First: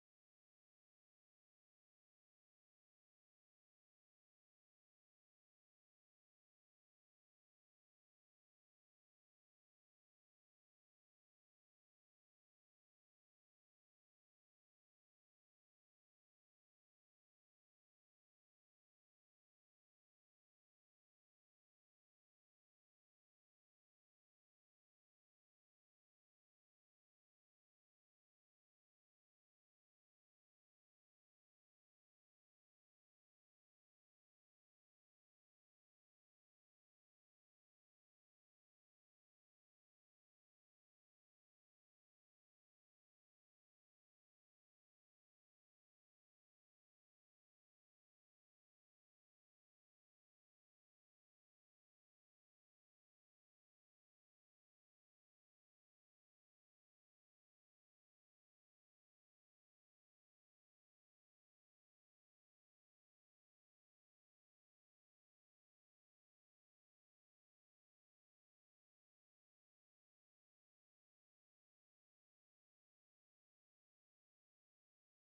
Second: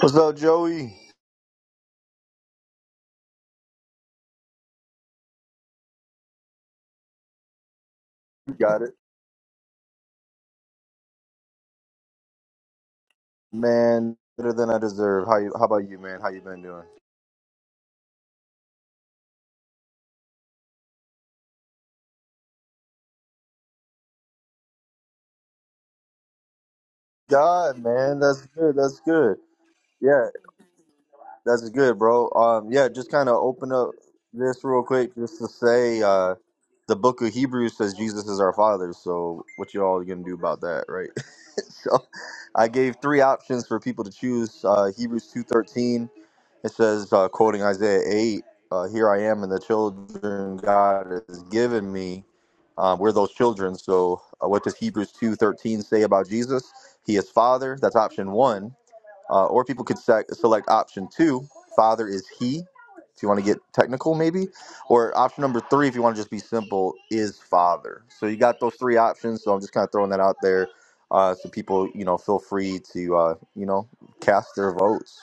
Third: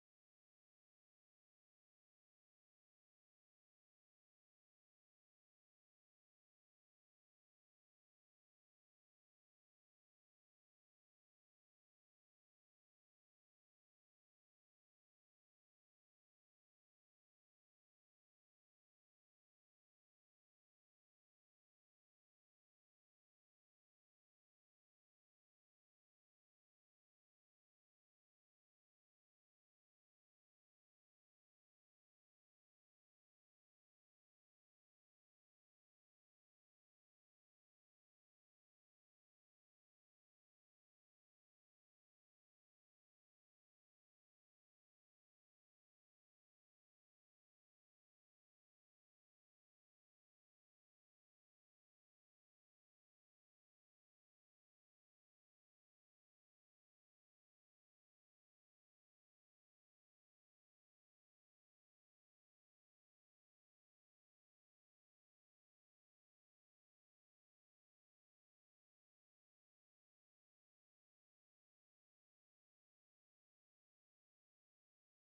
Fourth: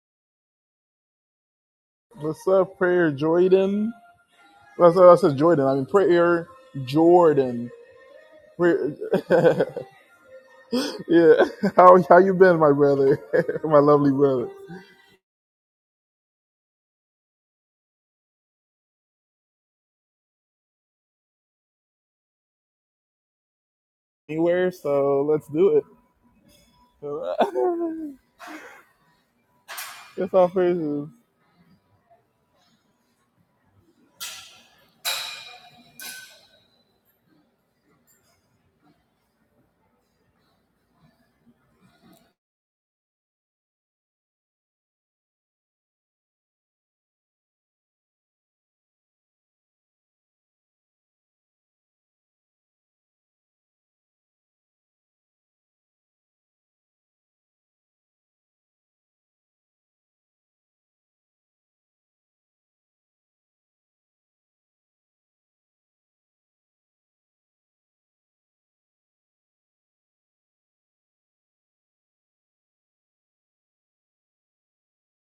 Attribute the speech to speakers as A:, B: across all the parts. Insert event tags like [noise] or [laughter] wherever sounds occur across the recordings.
A: What's up, Joey?
B: What's up, Prayer Jordan? That's what I said Jordan. I mean Prayer Jordan.
A: You Got it,
B: Prayer, [laughs] yeah. How how you been, my brother? [laughs] my lovely
A: man.
B: brother.
A: Better than I deserve. How you? How about you, man? How you been doing?
B: Anywhere, so let's do it.
A: God,
B: [laughs]
A: man, that's good. That's good. Yeah,
B: That's all praises.
A: that's good, bro. Um, yeah, just kind of open up this real quick, just to say, uh, the Book of Hebrews says Jesus is our Father. So, what you all gonna do about that, right? [laughs] so, I gave three options for people to choose: uh, Hebrews two thirteen. It says, uh, quoting Isaiah 8, uh, Here I am, and the children God has given me. Um, we're those children. So, uh, what does Hebrews 2.13 say about Jesus? He is Father. That's option one. Uh, or people could sec- select option two Father is He, if you want to get technical, maybe. Or option number three, if you want to just be simple, is Father. So, you got those three options. So, I'm just kind of throwing that out there. Uh, so people, you know, feel free to, uh, you know, cast their votes.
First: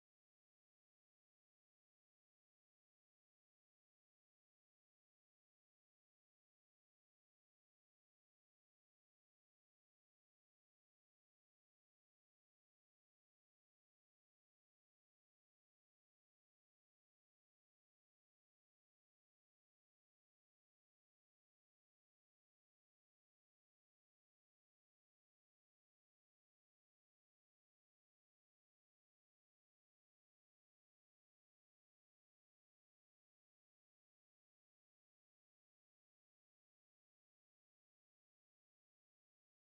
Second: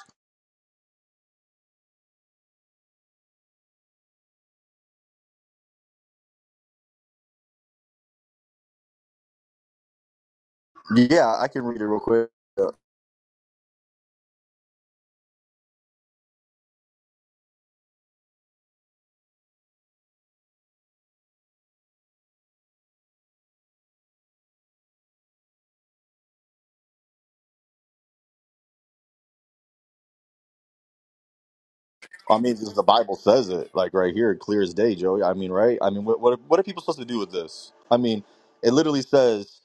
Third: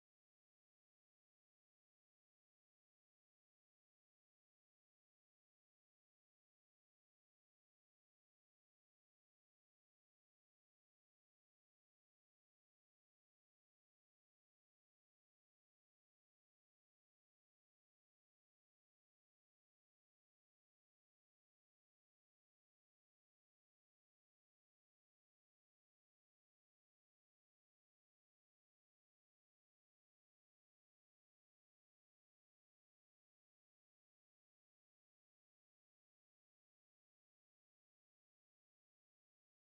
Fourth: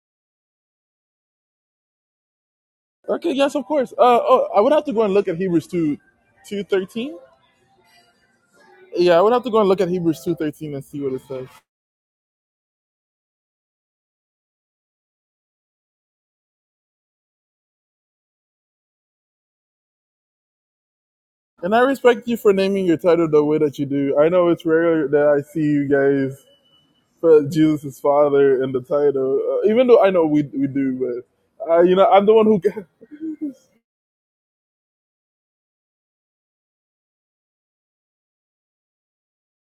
B: Okay, yes, of course. Uh, oh, I would have to go and look at Hebrews two, two thirteen. Yeah, I would have to go and look at Hebrews two thirteen and see what it
A: Yeah,
B: says.
A: I can read it real quick. Uh,
B: And I respect you for naming your title the way that you do. I know it's rare that I see you guys for Jesus' father in the title. Uh, even though I know we we do, but uh, you know I'm the
A: I
B: one
A: mean,
B: who
A: just the Bible says it, like right here, clear as day, Joey. I mean, right? I mean, what, what, are, what are people supposed to do with this? I mean, it literally says,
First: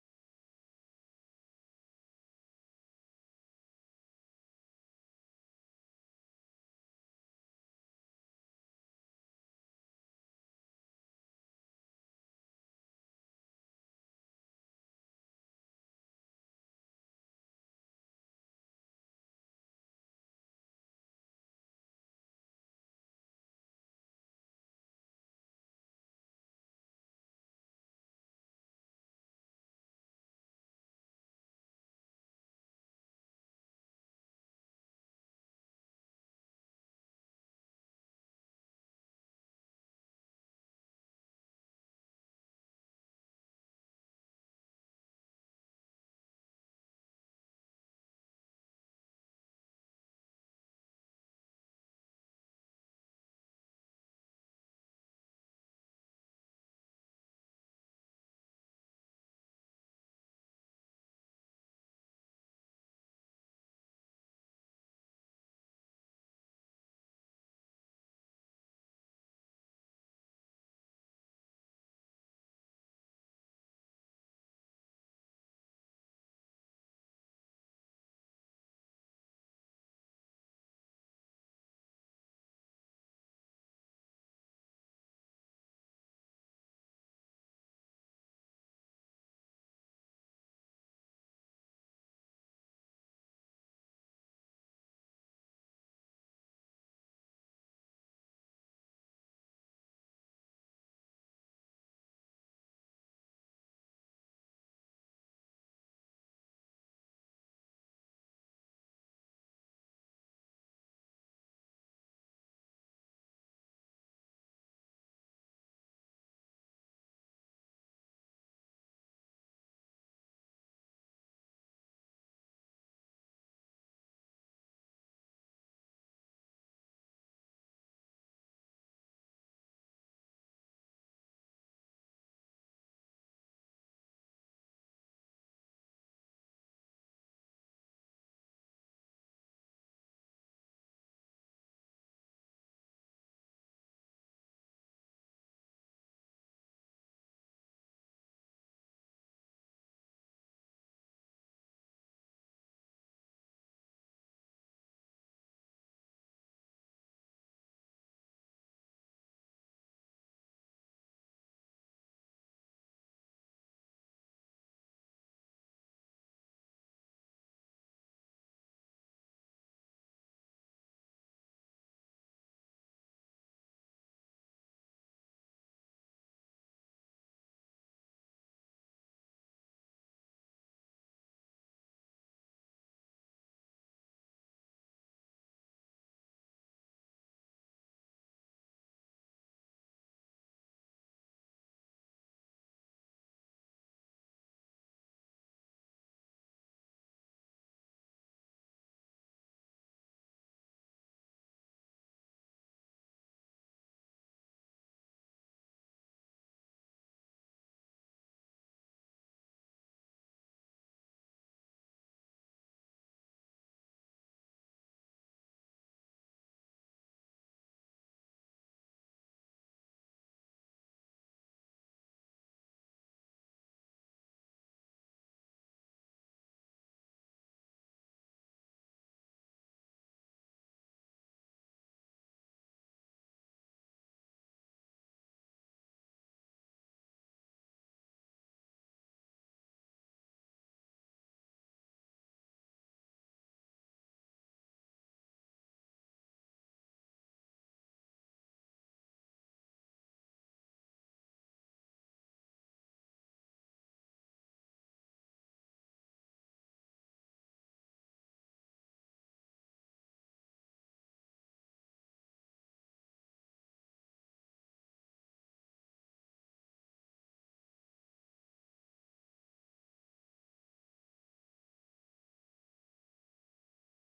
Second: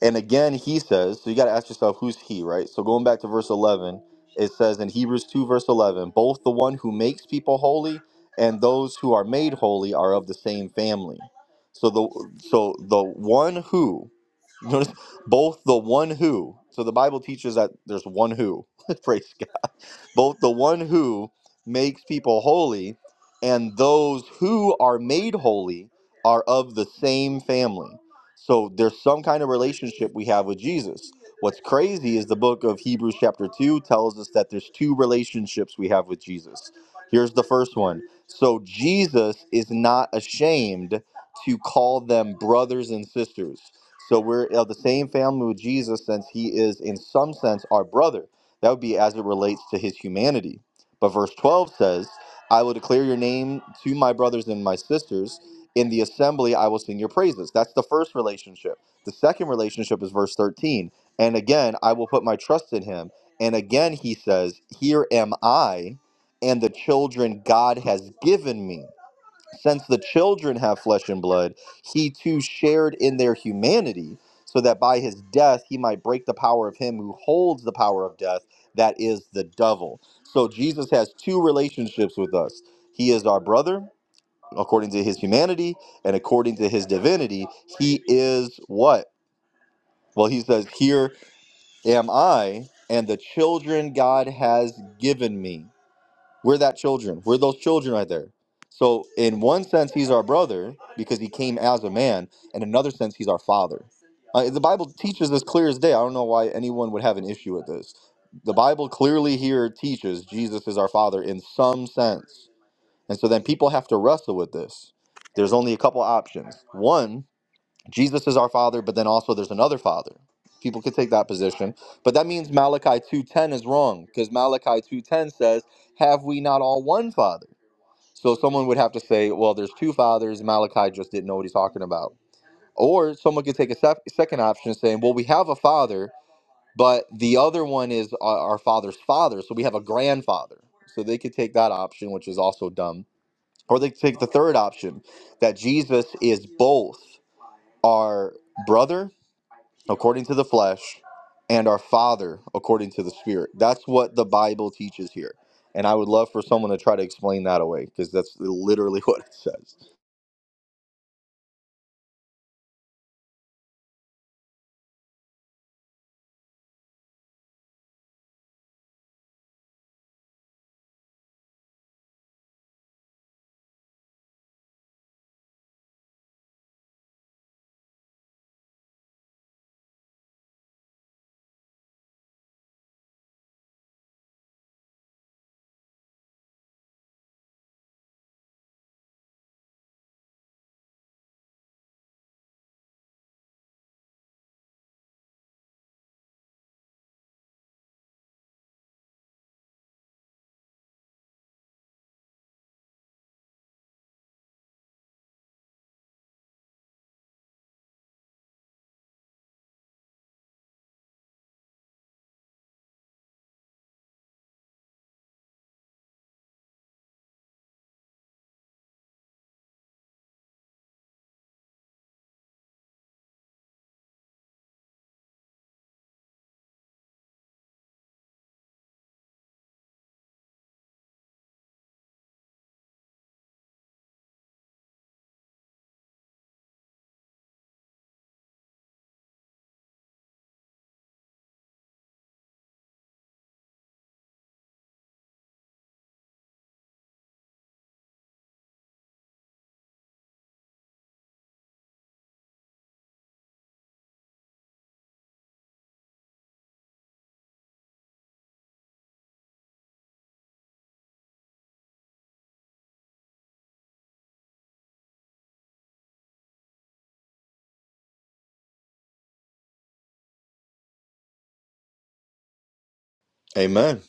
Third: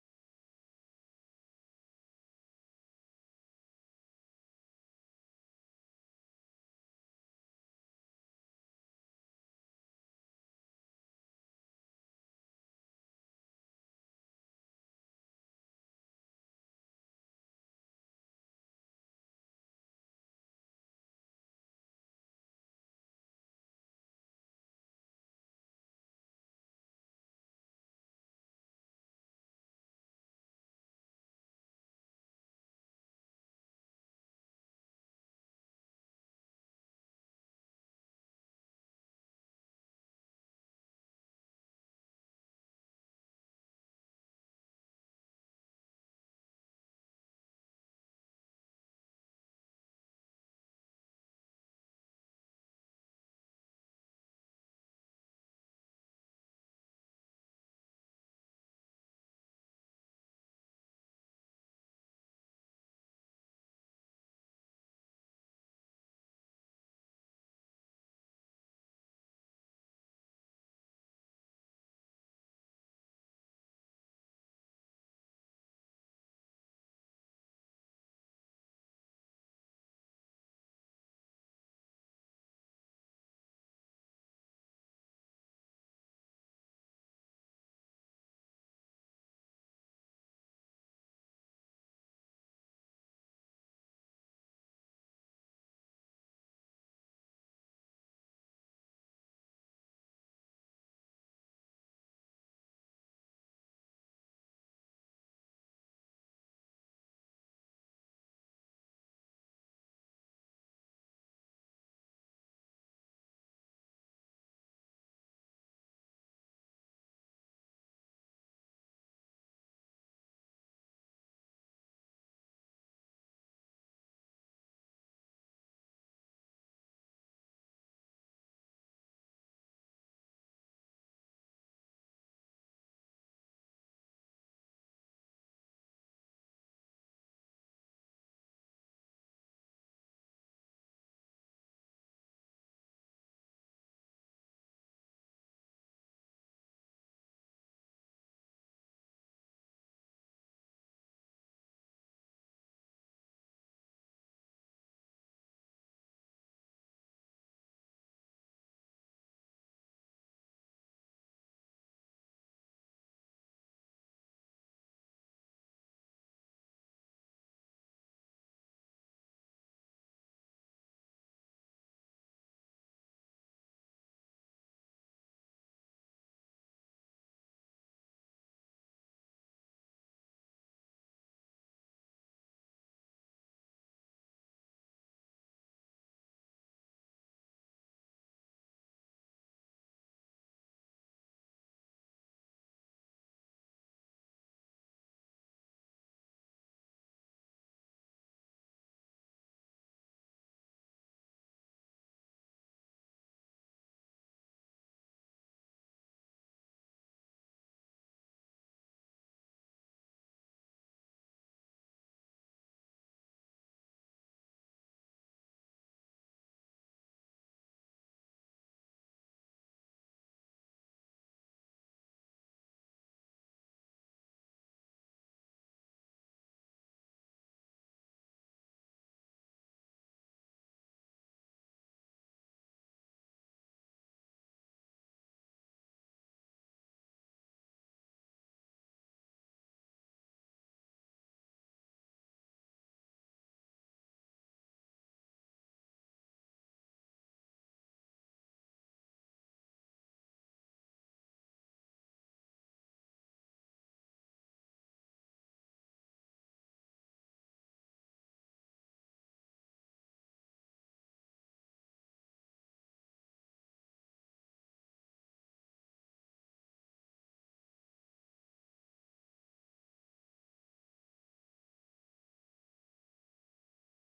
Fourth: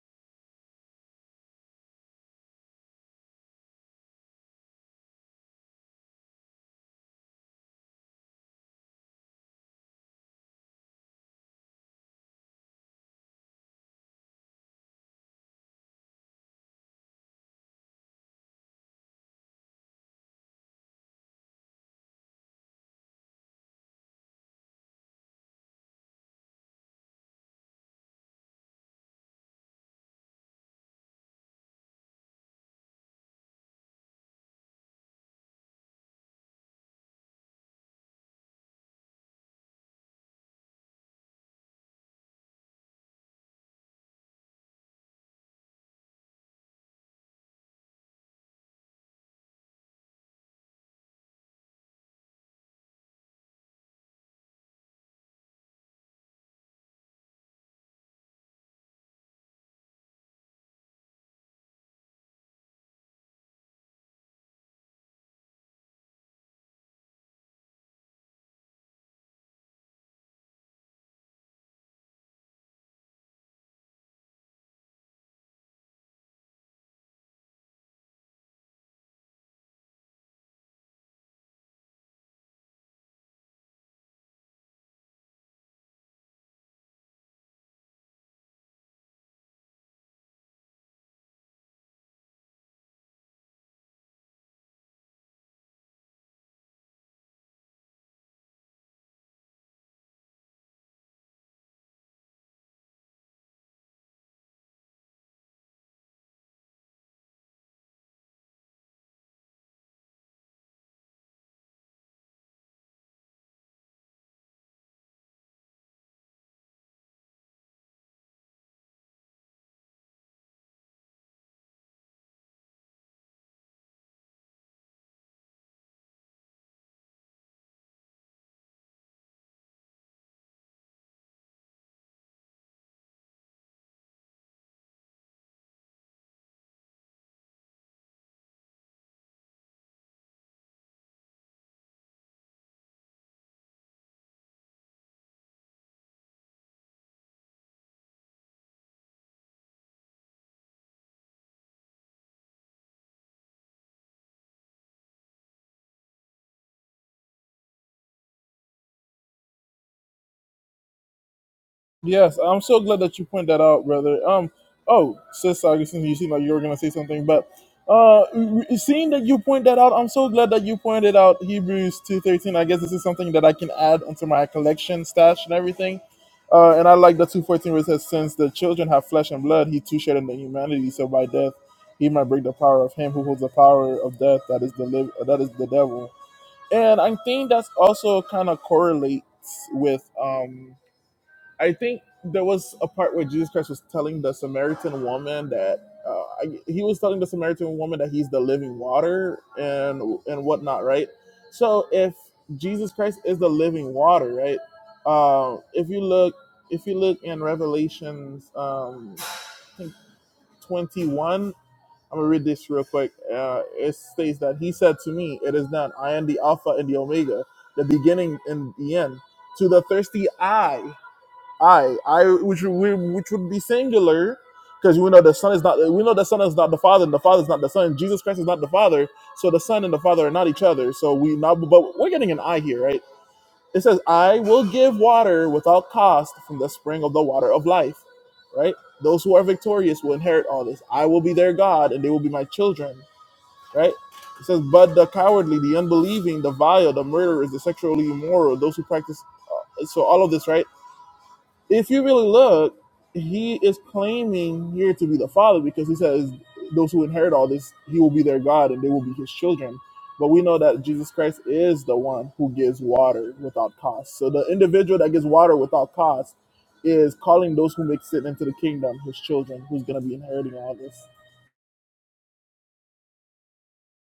A: and again, he says, so you got to ask yourself, who's he, right? So going back to verse 11, it says in Hebrews 2, verse 11, both the one who makes people holy and those who are made holy are of the same family. So the so the one who [laughs] notice both the one who so the Bible teaches that there's one who [laughs] praise both the one who makes people holy and those who are made holy are of the same family. So there's some kind of relationship we have with Jesus. What's crazy is the book of Hebrews, chapter 2, tells us that there's two relationships we have with Jesus. Here's the first one. So Jesus is not ashamed to call them brothers and sisters. So we're of the same family with Jesus since he is, in some sense, our brother that would be as it relates to his humanity. But verse 12 says, I will declare your name to my brothers and my sisters. In the assembly, I will sing your praises. That's the first relationship. The second relationship is verse 13. And again, I will put my trust in him. And again, he says, Here am I and the children God has given me. Since the children have flesh and blood, he too shared in their humanity, so that by his death he might break the power of him who holds the power of death, that is the devil. So Jesus has two relationships with us. He is our brother according to his humanity, and according to his divinity, he is what? Well, he says, Here am I, and the children God has given me. We're that children. We're those children right there. So, in one sense, he's our brother because he came as a man. In another sense, he's our father. Uh, the Bible teaches this clear as day. I don't know why anyone would have an issue with this. The Bible clearly here teaches Jesus is our father in some sense. And so then people have to wrestle with this. There's only a couple options. One, Jesus is our father, but then also there's another father. People could take that position, but that means Malachi 2:10 is wrong because Malachi 2:10 says, "Have we not all one father?" So someone would have to say, "Well, there's two fathers. Malachi just didn't know what he's talking about." Or someone could take a sec- second option saying, "Well, we have a father, but the other one is our, our father's father, so we have a grandfather." So they could take that option, which is also dumb. Or they could take the third option that Jesus is both our brother according to the flesh and our father according to the spirit that's what the bible teaches here and i would love for someone to try to explain that away because that's literally [laughs] what it says
B: Yes, I'm so glad that you point that out, brother. Um, oh, Sis Augustine, you seem like you were gonna say something, but uh, re- seeing that you point that out, I'm so glad that you pointed out Hebrews two thirteen. I guess this is something that I can add onto my collection stash and everything. Uh, and I like the two fourteen where it says, "Since the children have flesh and blood, he too shared in the humanity. So by death, he might break the power of him who holds the power of death. That is the live. That is the devil." And I think that's also kind of correlates with um I think there was a part where Jesus Christ was telling the Samaritan woman that uh, I, he was telling the Samaritan woman that he's the living water and and whatnot, right? So if Jesus Christ is the living water, right? Uh, if you look, if you look in Revelations, um, I think twenty one. I'm gonna read this real quick. Uh, it states that he said to me, "It is done. I am the Alpha and the Omega, the beginning and the end." To the thirsty eye, I, I, which we, which would be singular, because we know the son is not. We know the son is not the father, and the father is not the son. Jesus Christ is not the father, so the son and the father are not each other. So we now, but we're getting an I here, right? It says, "I will give water without cost from the spring of the water of life." Right? Those who are victorious will inherit all this. I will be their God, and they will be my children. Right? It says, "But the cowardly, the unbelieving, the vile, the murderers, the sexually immoral, those who practice." So all of this, right? if you really look, he is claiming here to be the father because he says those who inherit all this, he will be their God and they will be his children. But we know that Jesus Christ is the one who gives water without cost. So the individual that gives water without cost is calling those who make sin into the kingdom his children, who's going to be inheriting all this.
A: amen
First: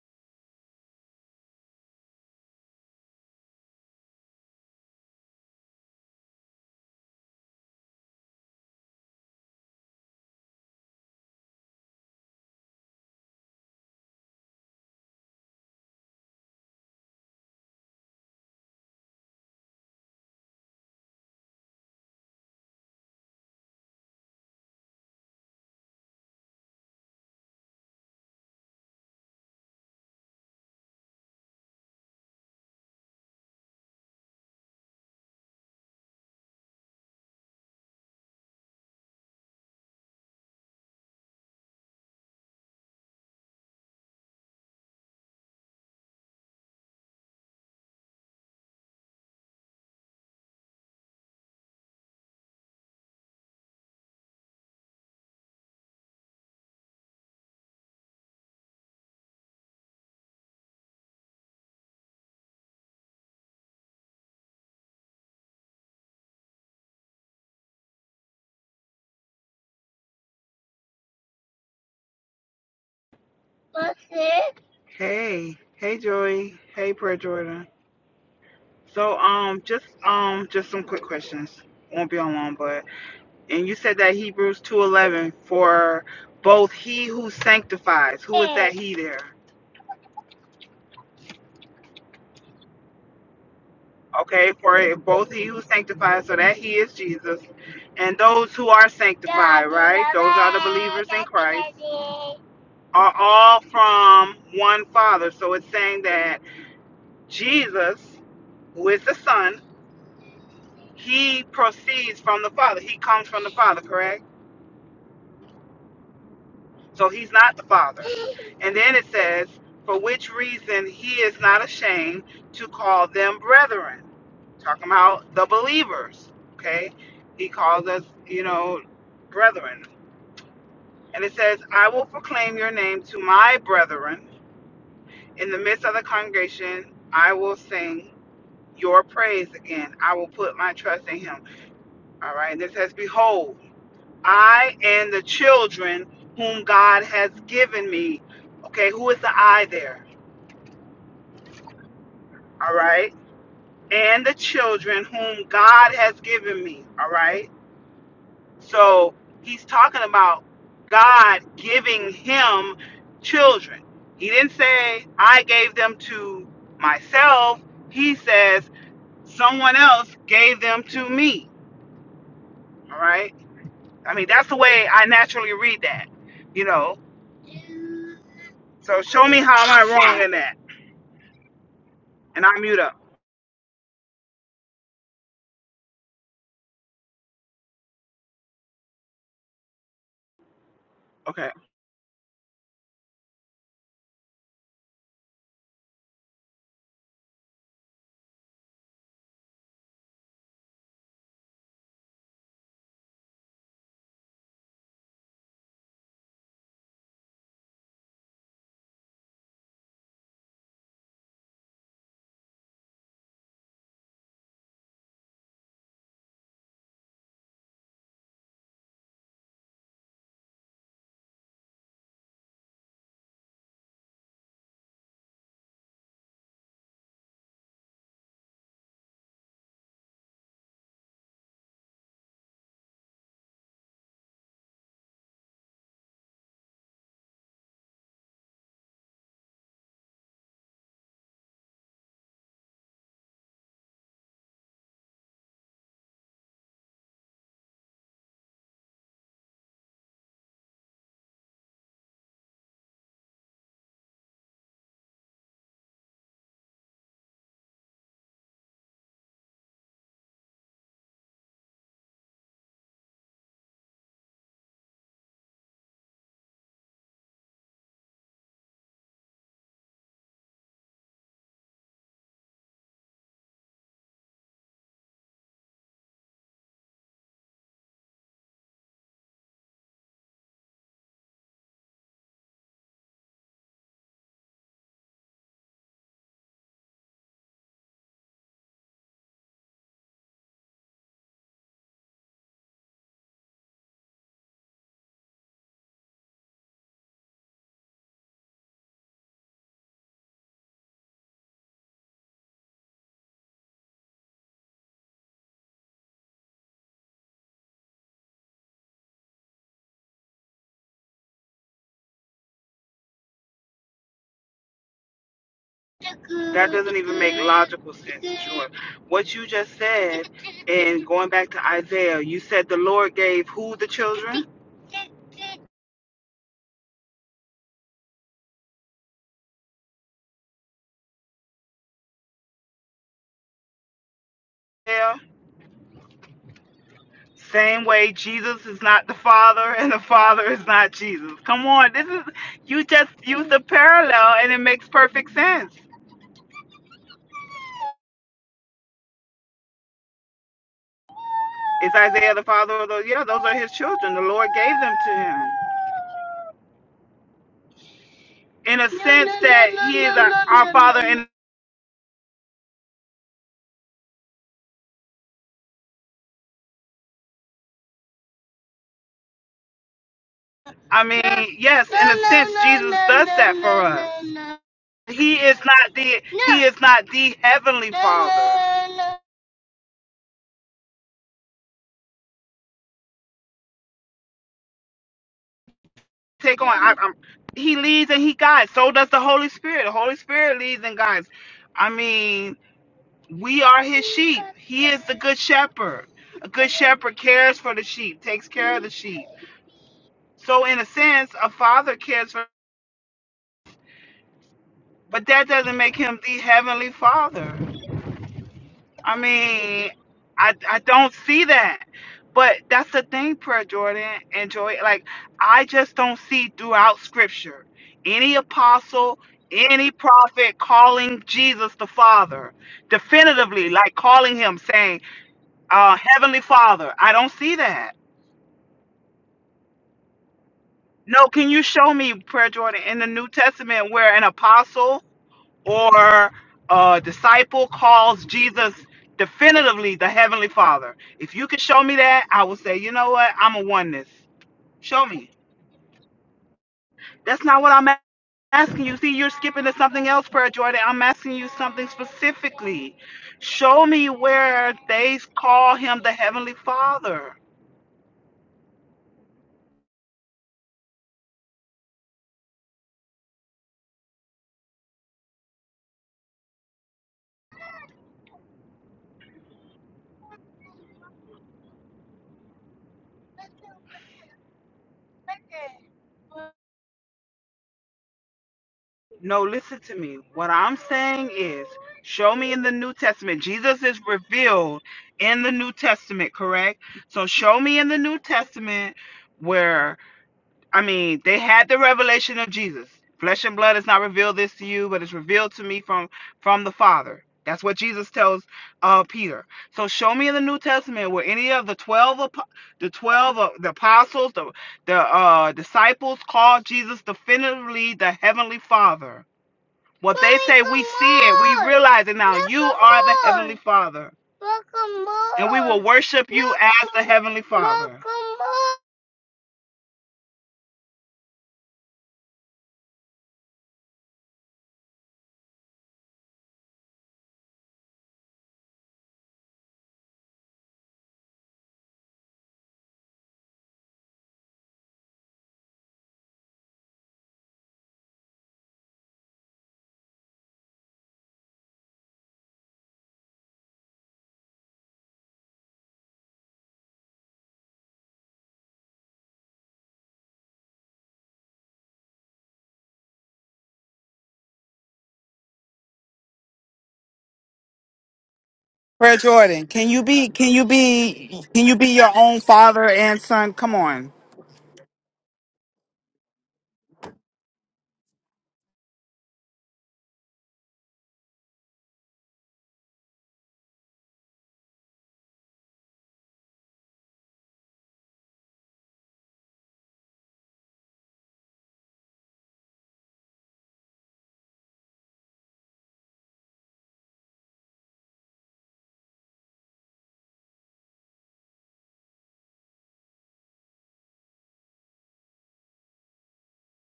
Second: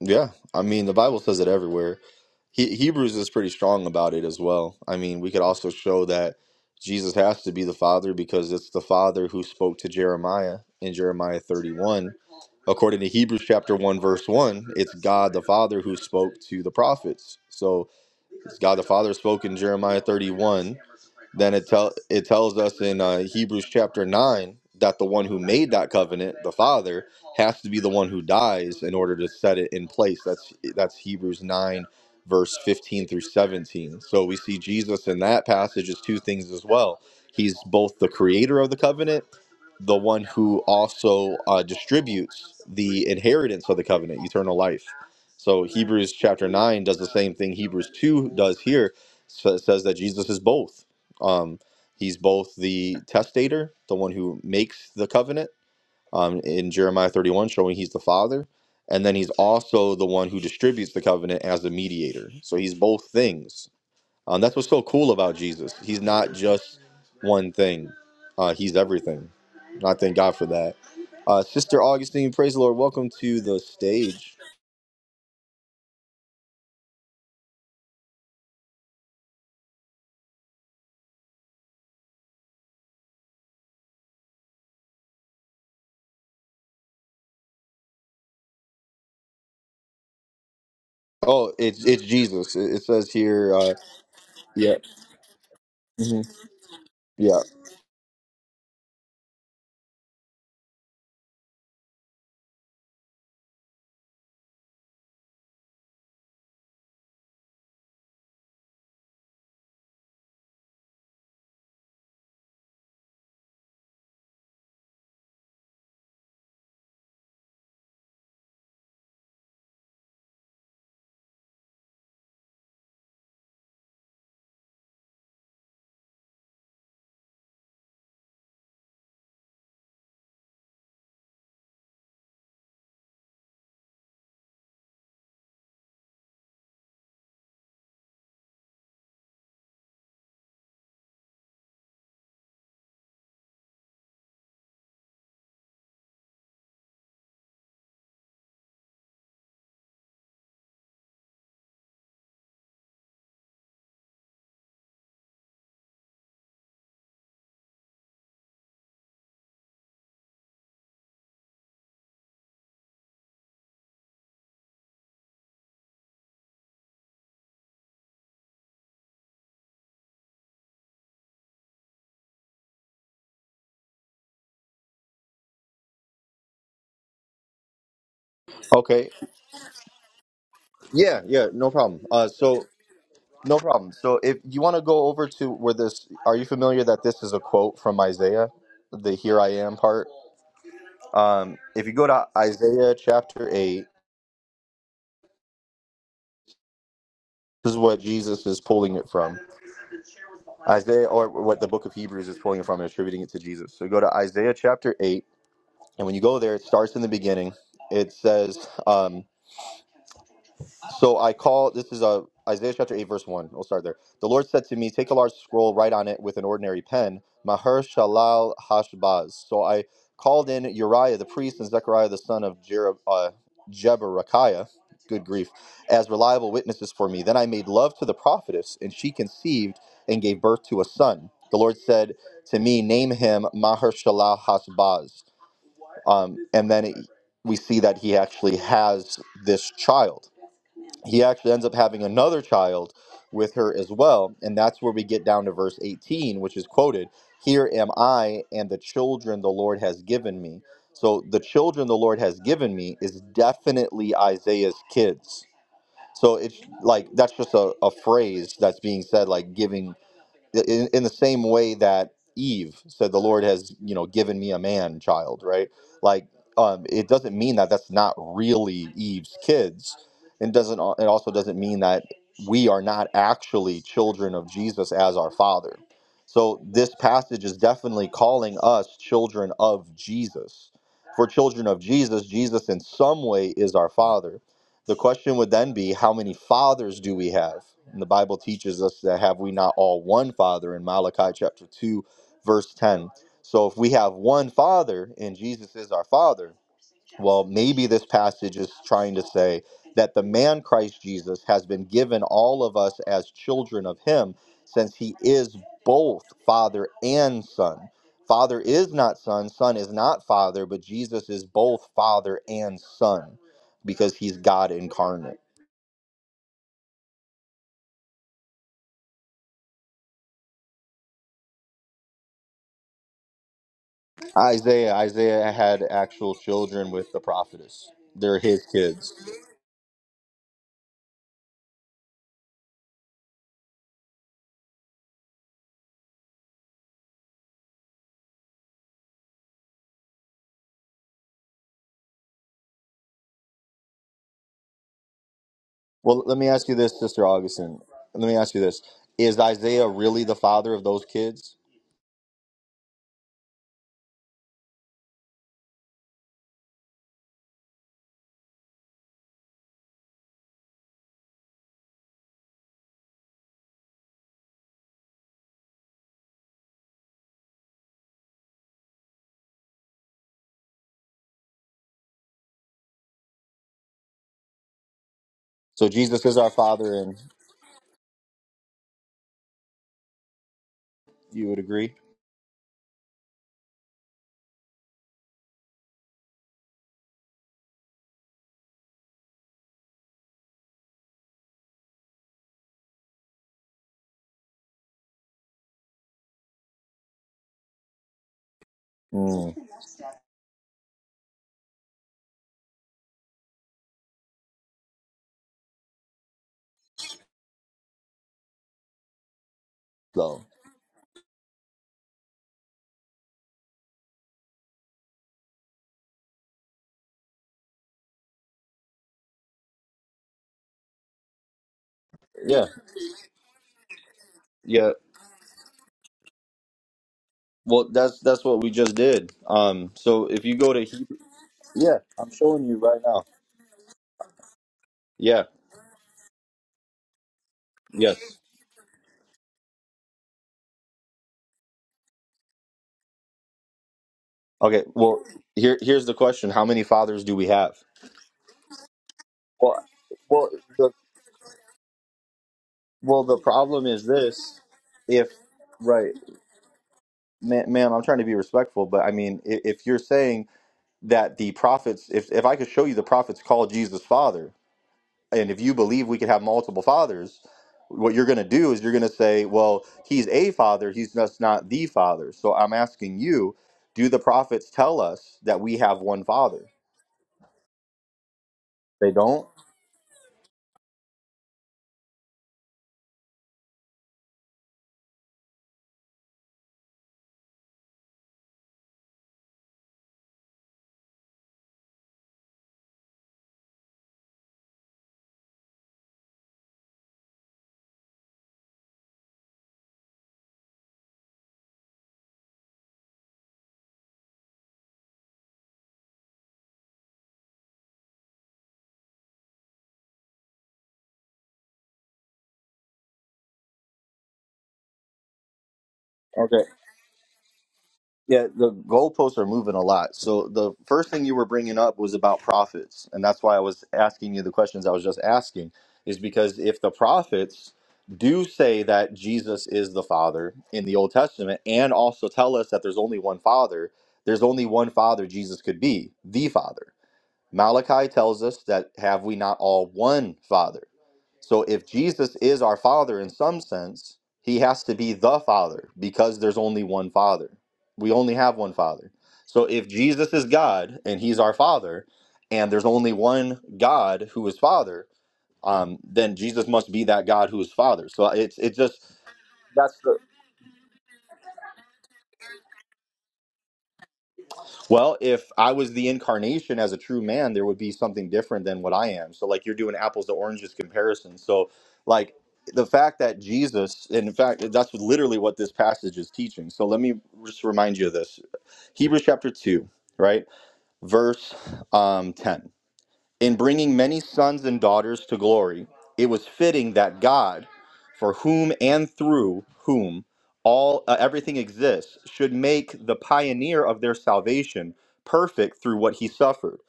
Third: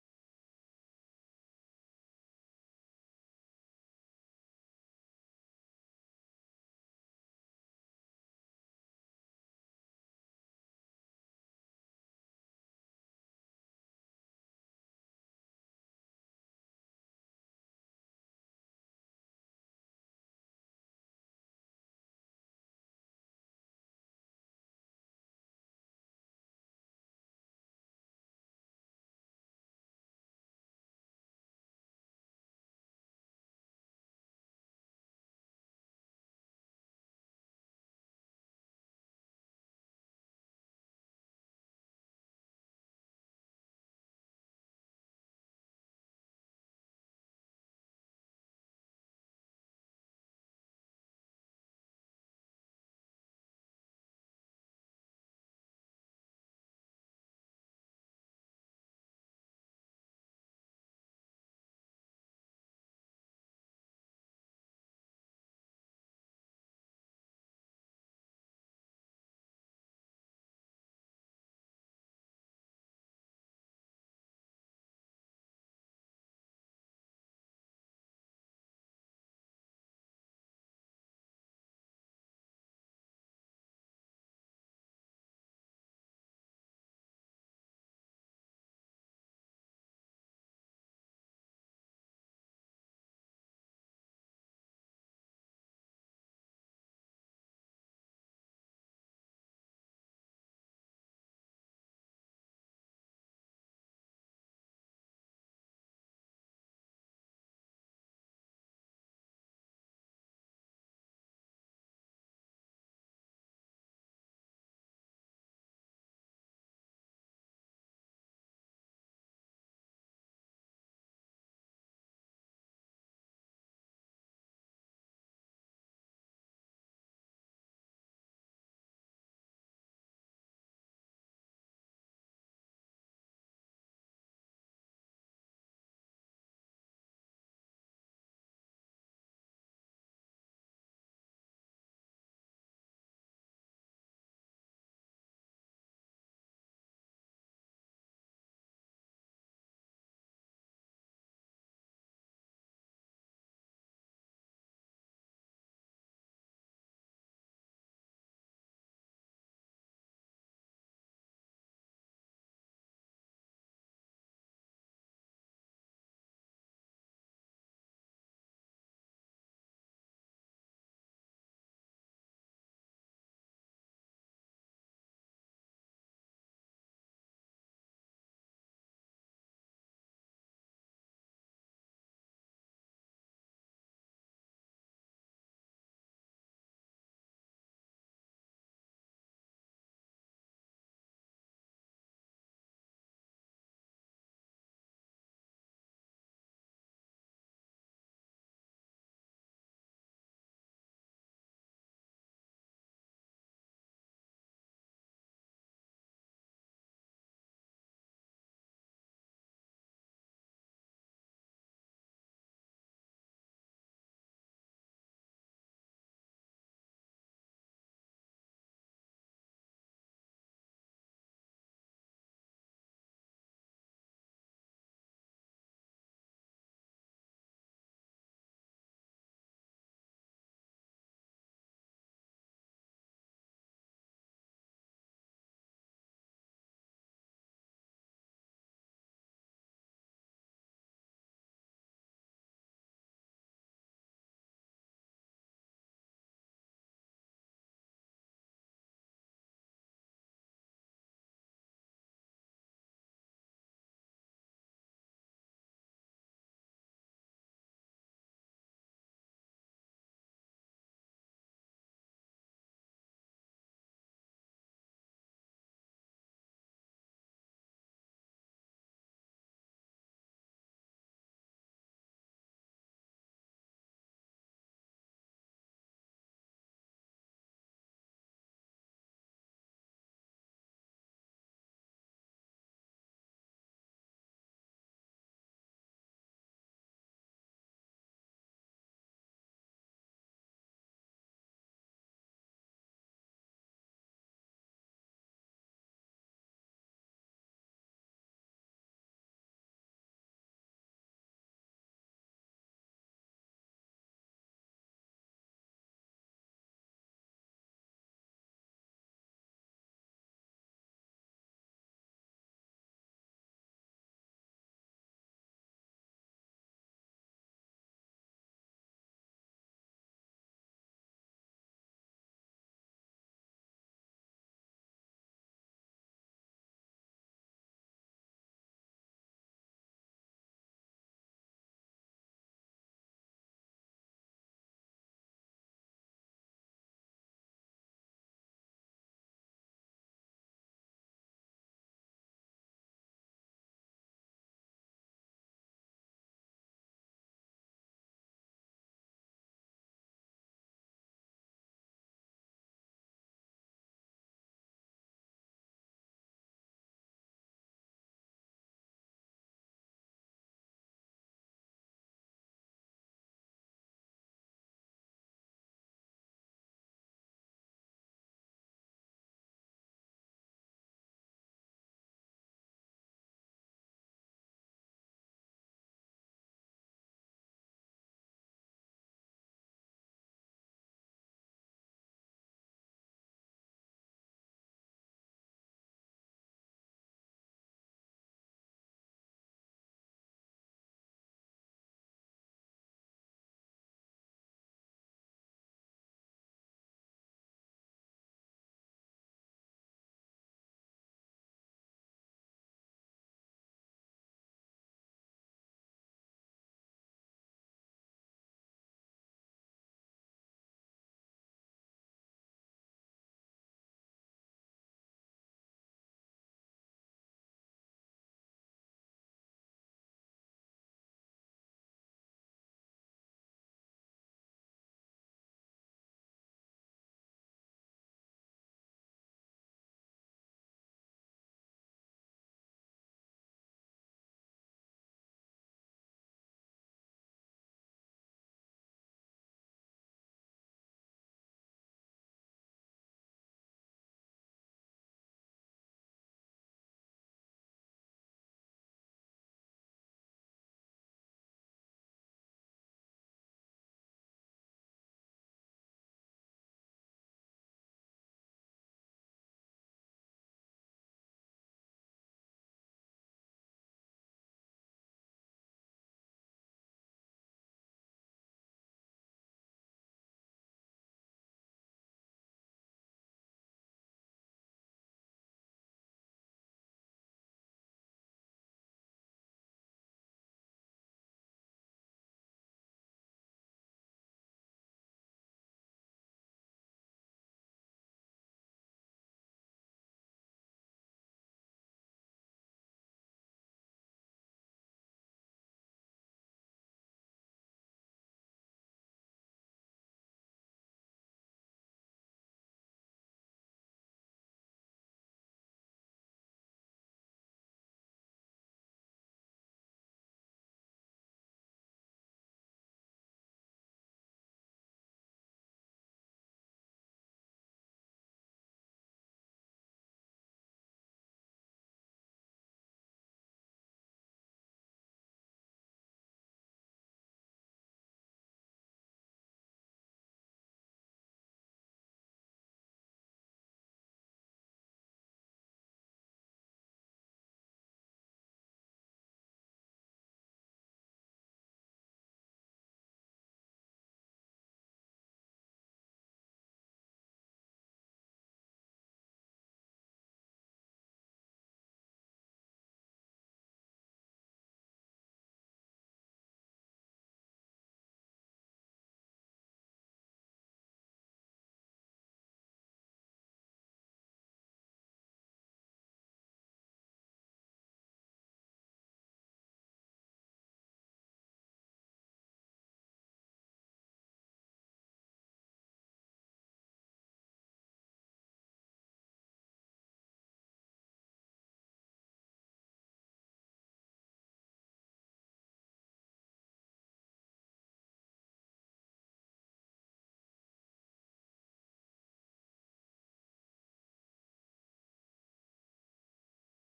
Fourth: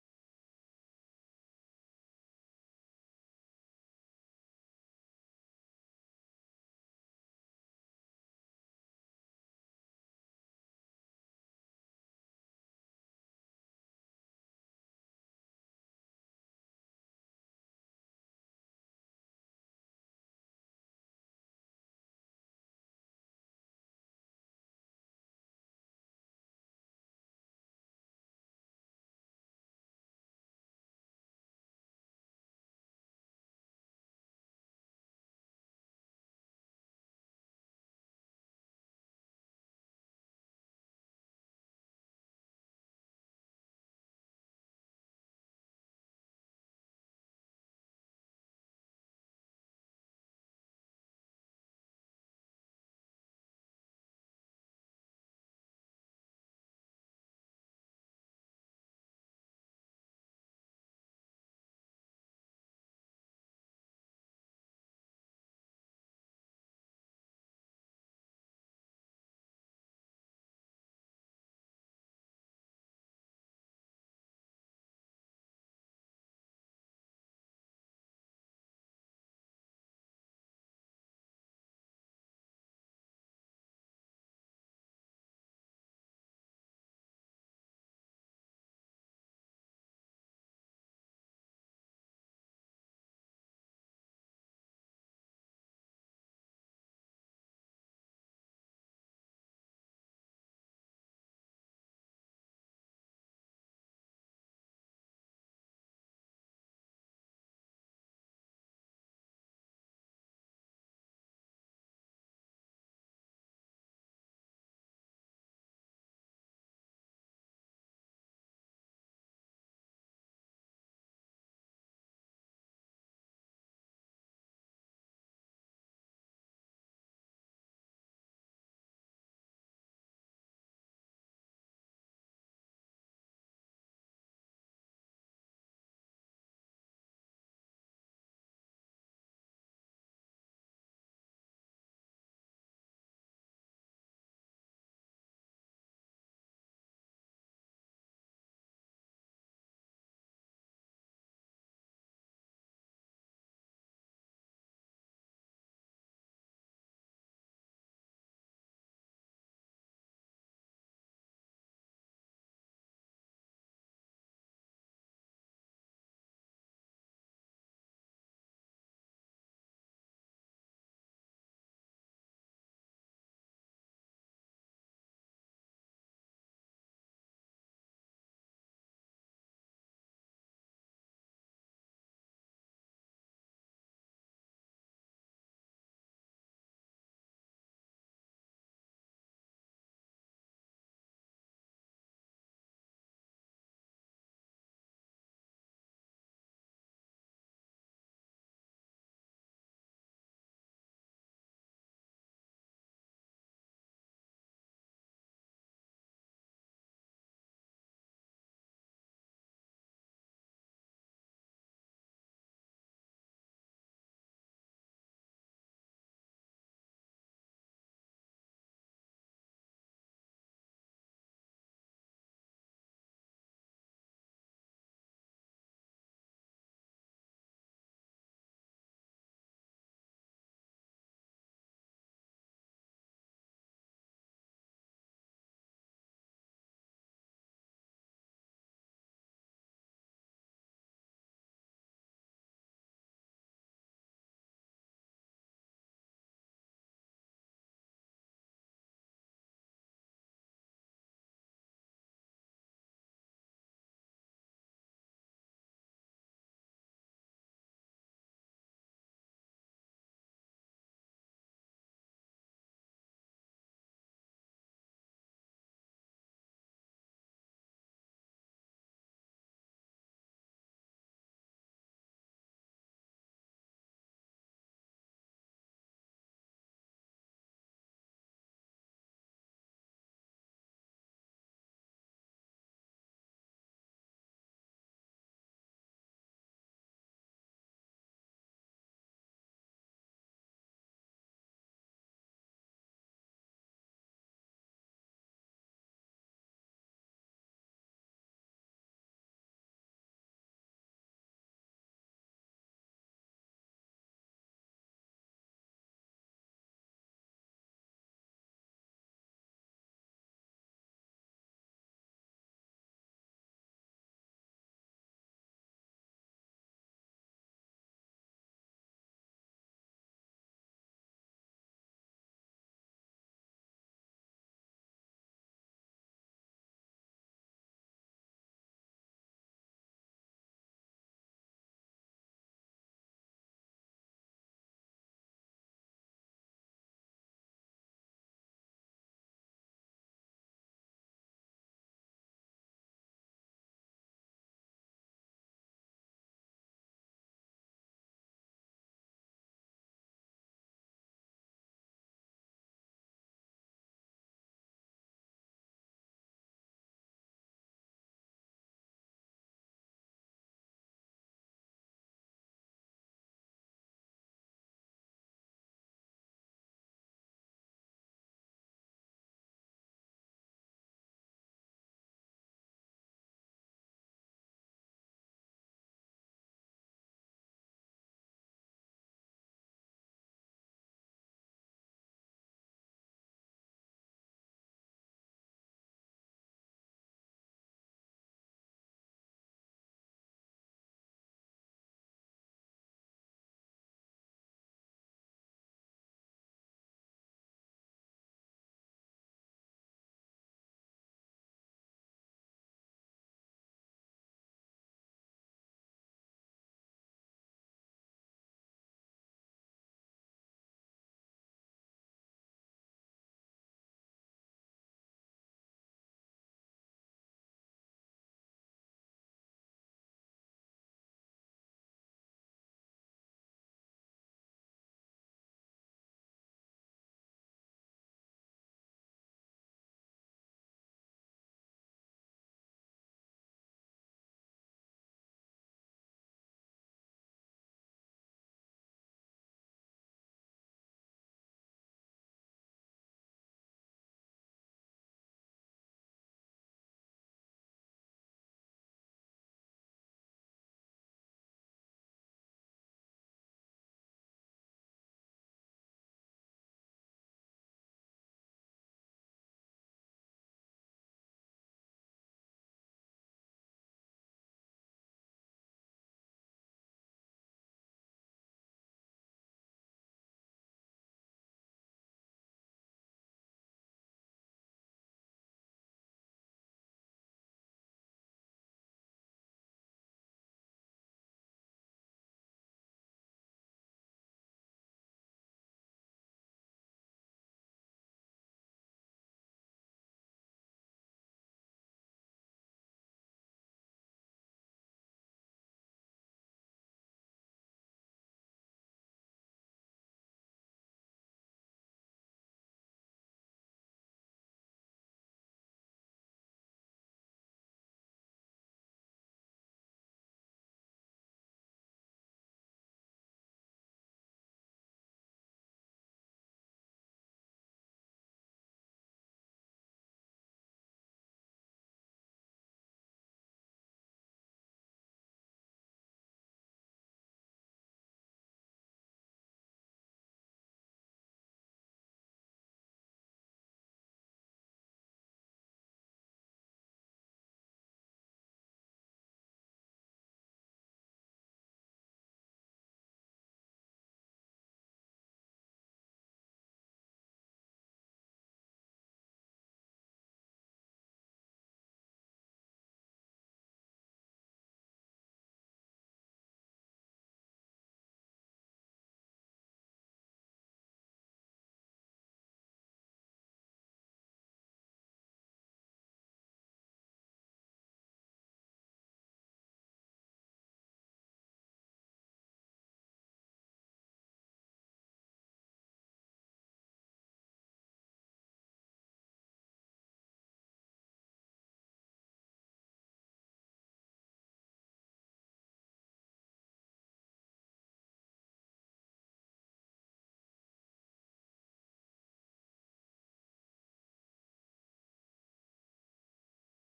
A: yeah i mean the bible says it everywhere he- hebrews is pretty strong about it as well i mean we could also show that jesus has to be the father because it's the father who spoke to jeremiah in jeremiah 31 according to hebrews chapter 1 verse 1 it's god the father who spoke to the prophets so God the Father spoke in Jeremiah 31. Then it tell it tells us in uh, Hebrews chapter nine that the one who made that covenant, the Father, has to be the one who dies in order to set it in place. That's that's Hebrews nine, verse fifteen through seventeen. So we see Jesus in that passage as two things as well. He's both the creator of the covenant, the one who also uh, distributes the inheritance of the covenant, eternal life. So Hebrews chapter 9 does the same thing Hebrews 2 does here. So it says that Jesus is both. Um, he's both the testator, the one who makes the covenant um, in Jeremiah 31, showing he's the father. And then he's also the one who distributes the covenant as the mediator. So he's both things. Um, that's what's so cool about Jesus. He's not just one thing, uh, he's everything. And I thank God for that. Uh, Sister Augustine, praise the Lord. Welcome to the stage.
C: Hey, hey Joy, hey Prayer Jordan. So um just um just some quick questions. Won't be on long, but and you said that Hebrews 2:11 for both he who sanctifies. Who is that he there?
A: Oh, it's it's Jesus. It, it says here. Uh,
C: Okay,
A: yeah.
C: for both he who
A: hmm
C: sanctifies, so that he is
A: Yeah.
C: Jesus, and those who are sanctified, right? Those are the believers in Christ. Are all from one Father. So it's saying that Jesus, who is the Son, he proceeds from the Father. He comes from the Father, correct? So he's not the Father. And then it says, for which reason he is not ashamed to call them brethren. Talking about the believers, okay? He calls us, you know, brethren. And it says, I will proclaim your name to my brethren. In the midst of the congregation, I will sing your praise again. I will put my trust in him. All right. And it says, Behold, I and the children whom God has given me. Okay, who is the I there? All right. And the children whom God has given me. All right. So he's talking about God giving him children. He didn't say, I gave them to myself. He says, someone else gave them to me. All right. I mean, that's the way I naturally read that, you know. So
A: Okay.
C: show me how am I wrong in that?
A: Yeah. Yeah. No problem. Uh,
C: And I
A: so
C: mute up.
A: no problem. So if you want to go over to where this, are you familiar that this is a quote from Isaiah, the "Here I am" part?
C: Okay.
A: Um, if you go to Isaiah chapter eight, this is what Jesus is pulling it from. Isaiah, or what the book of Hebrews is pulling it from and attributing it to Jesus. So go to Isaiah chapter eight, and when you go there, it starts in the beginning. It says. um, So I call, this is uh Isaiah chapter 8, verse 1. We'll start there. The Lord said to me, Take a large scroll, write on it with an ordinary pen, Maher Shalal Hashbaz. So I called in Uriah the priest and Zechariah the son of Jer- uh, Jeberechiah, good grief, as reliable witnesses for me. Then I made love to the prophetess, and she conceived and gave birth to a son. The Lord said to me, Name him Maher Shalal Hashbaz. Um, and then it, we see that he actually has this child he actually ends up having another child with her as well. And that's where we get down to verse 18, which is quoted Here am I and the children the Lord has given me. So the children the Lord has given me is definitely Isaiah's kids. So it's like that's just a, a phrase that's being said, like giving in, in the same way that Eve said, "The Lord has, you know, given me a man child." Right? Like, um, it doesn't mean that that's not really Eve's kids, and doesn't al- it also doesn't mean that we are not actually children of Jesus as our Father. So this passage is definitely calling us children of Jesus. For children of Jesus, Jesus in some way is our Father the question would then be how many fathers do we have? And the Bible teaches us that have we not all one father in Malachi chapter 2, verse 10. So if we have one father and Jesus is our father, well, maybe this passage is trying to say that the man Christ Jesus has been given all of us as children of him, since he is both Father and Son. Father is not Son, Son is not Father, but Jesus is both Father and Son because he's God incarnate.
C: That doesn't even make logical sense, Sure. What you just said, and going back to Isaiah, you said the Lord gave who the children?
A: Isaiah, Isaiah had actual children with the prophetess. They're his kids.
C: Yeah. Same way Jesus is not the Father and the Father is not Jesus. Come on, this is you just used a parallel and it makes perfect sense.
A: Well, let me ask you this, Sister Augustine. Let me ask you this. Is Isaiah really the father of those kids?
C: Is Isaiah the father of those? Yeah, those are his children. The Lord gave them to him. In a sense that he is our, our father in I mean, yes, in a sense, Jesus does that for us. He is
A: So
C: not the
A: Jesus is our
C: He is
A: Father,
C: not
A: and
C: the heavenly Father.
A: you would agree.
C: Take on. I, I'm, he leads and he guides. So does the Holy Spirit. The Holy Spirit leads and guides. I mean, we are his sheep. He is the good shepherd. A good shepherd cares for the sheep, takes care of the sheep.
A: Mm.
C: So in a sense, a father cares for but that doesn't make him the heavenly father. I mean,
A: So
C: I I don't see that. But that's the thing, Prayer Jordan and Joy. Like, I just don't see throughout Scripture any apostle, any prophet calling Jesus the Father
A: yeah,
C: definitively, like calling him,
A: yeah.
C: saying, uh, "Heavenly Father." I don't see
A: Well,
C: that.
A: that's that's what we just did. Um. So if you go to Hebrew,
C: No, can you show
A: yeah,
C: me,
A: I'm
C: Prayer
A: showing you
C: Jordan, in
A: right
C: the
A: now.
C: New Testament where an apostle?
A: Yeah.
C: or a disciple
A: Yes.
C: calls Jesus definitively the Heavenly Father. If you can show me that, I will say, you know what? I'm a oneness.
A: Okay.
C: Show
A: Well,
C: me.
A: here here's the question: How many fathers do
C: That's
A: we
C: not what
A: have?
C: I'm a- asking you. See, you're skipping to
A: Well,
C: something else, Prayer
A: well,
C: Jordan.
A: the
C: I'm asking you something specifically.
A: well the
C: Show
A: problem is
C: me
A: this:
C: where they
A: if
C: call him the
A: right,
C: Heavenly Father.
A: man, ma'am, I'm trying to be respectful, but I mean, if, if you're saying that the prophets, if if I could show you the prophets call Jesus Father, and if you believe we could have multiple fathers what you're going to do is you're going to say well he's a father he's just not the father so i'm asking you do the prophets tell us that we have one father they
C: No,
A: don't
C: listen to me. What I'm saying is, show me in the New Testament. Jesus is revealed in the New Testament, correct? So show me in the New Testament where, I mean, they had the revelation of Jesus. Flesh and blood has not revealed this to you, but it's revealed to me from from the Father. That's what Jesus tells uh, Peter. So show me in the New Testament where any of the twelve, apo- the twelve, uh, the apostles, the the uh, disciples called Jesus definitively the heavenly Father what they say, we see it. We realize it now. You are the Heavenly Father. And we will worship you
A: Okay.
C: as the Heavenly Father.
A: Yeah, the goalposts are moving a lot. So the first thing you were bringing up was about prophets, and that's why I was asking you the questions I was just asking. Is because if the prophets do say that Jesus is the Father in the Old Testament, and also tell us that there's only one Father, there's only one Father Jesus could be, the Father. Malachi tells us that have we not all one Father? So if Jesus is our Father in some sense, he has to be the Father because there's only one Father. We only have one Father. So if Jesus is God and he's our Father, and there's only one God who is Father, um, then Jesus must be that God who is Father. So it's it just
C: Prayer Jordan, can
A: that's
C: you
A: the
C: be can you be can you be your own father and son? Come on.
A: Well, if I was the incarnation as a true man, there would be something different than what I am. So, like, you're doing apples to oranges comparison. So, like, the fact that Jesus, and in fact, that's literally what this passage is teaching. So, let me just remind you of this Hebrews chapter 2, right? Verse um, 10. In bringing many sons and daughters to glory, it was fitting that God, for whom and through whom all uh, everything exists, should make the pioneer of their salvation perfect through what he suffered,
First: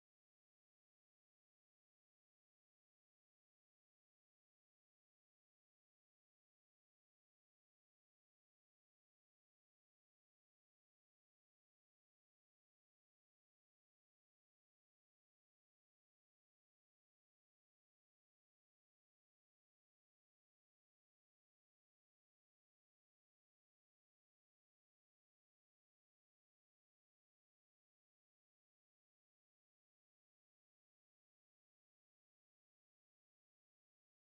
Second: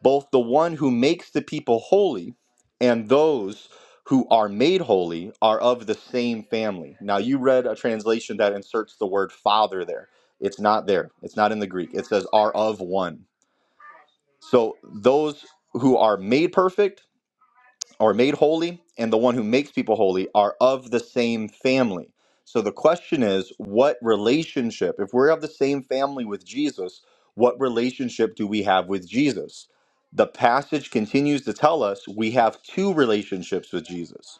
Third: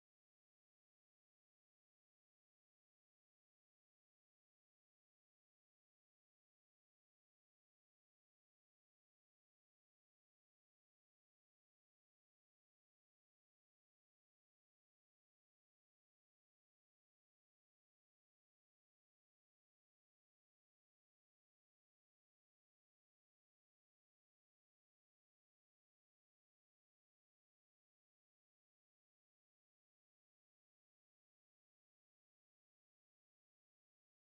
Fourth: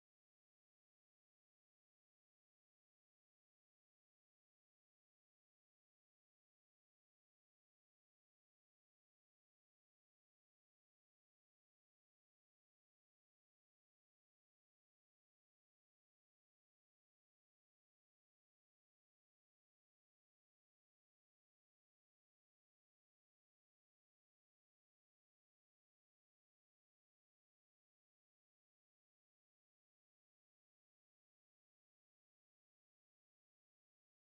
A: both the one who makes the people holy and those who are made holy are of the same family. Now you read a translation that inserts the word father there. It's not there. It's not in the Greek. It says are of one. So those who are made perfect or made holy, and the one who makes people holy are of the same family. So the question is, what relationship, if we're of the same family with Jesus, what relationship do we have with Jesus? The passage continues to tell us we have two relationships with Jesus.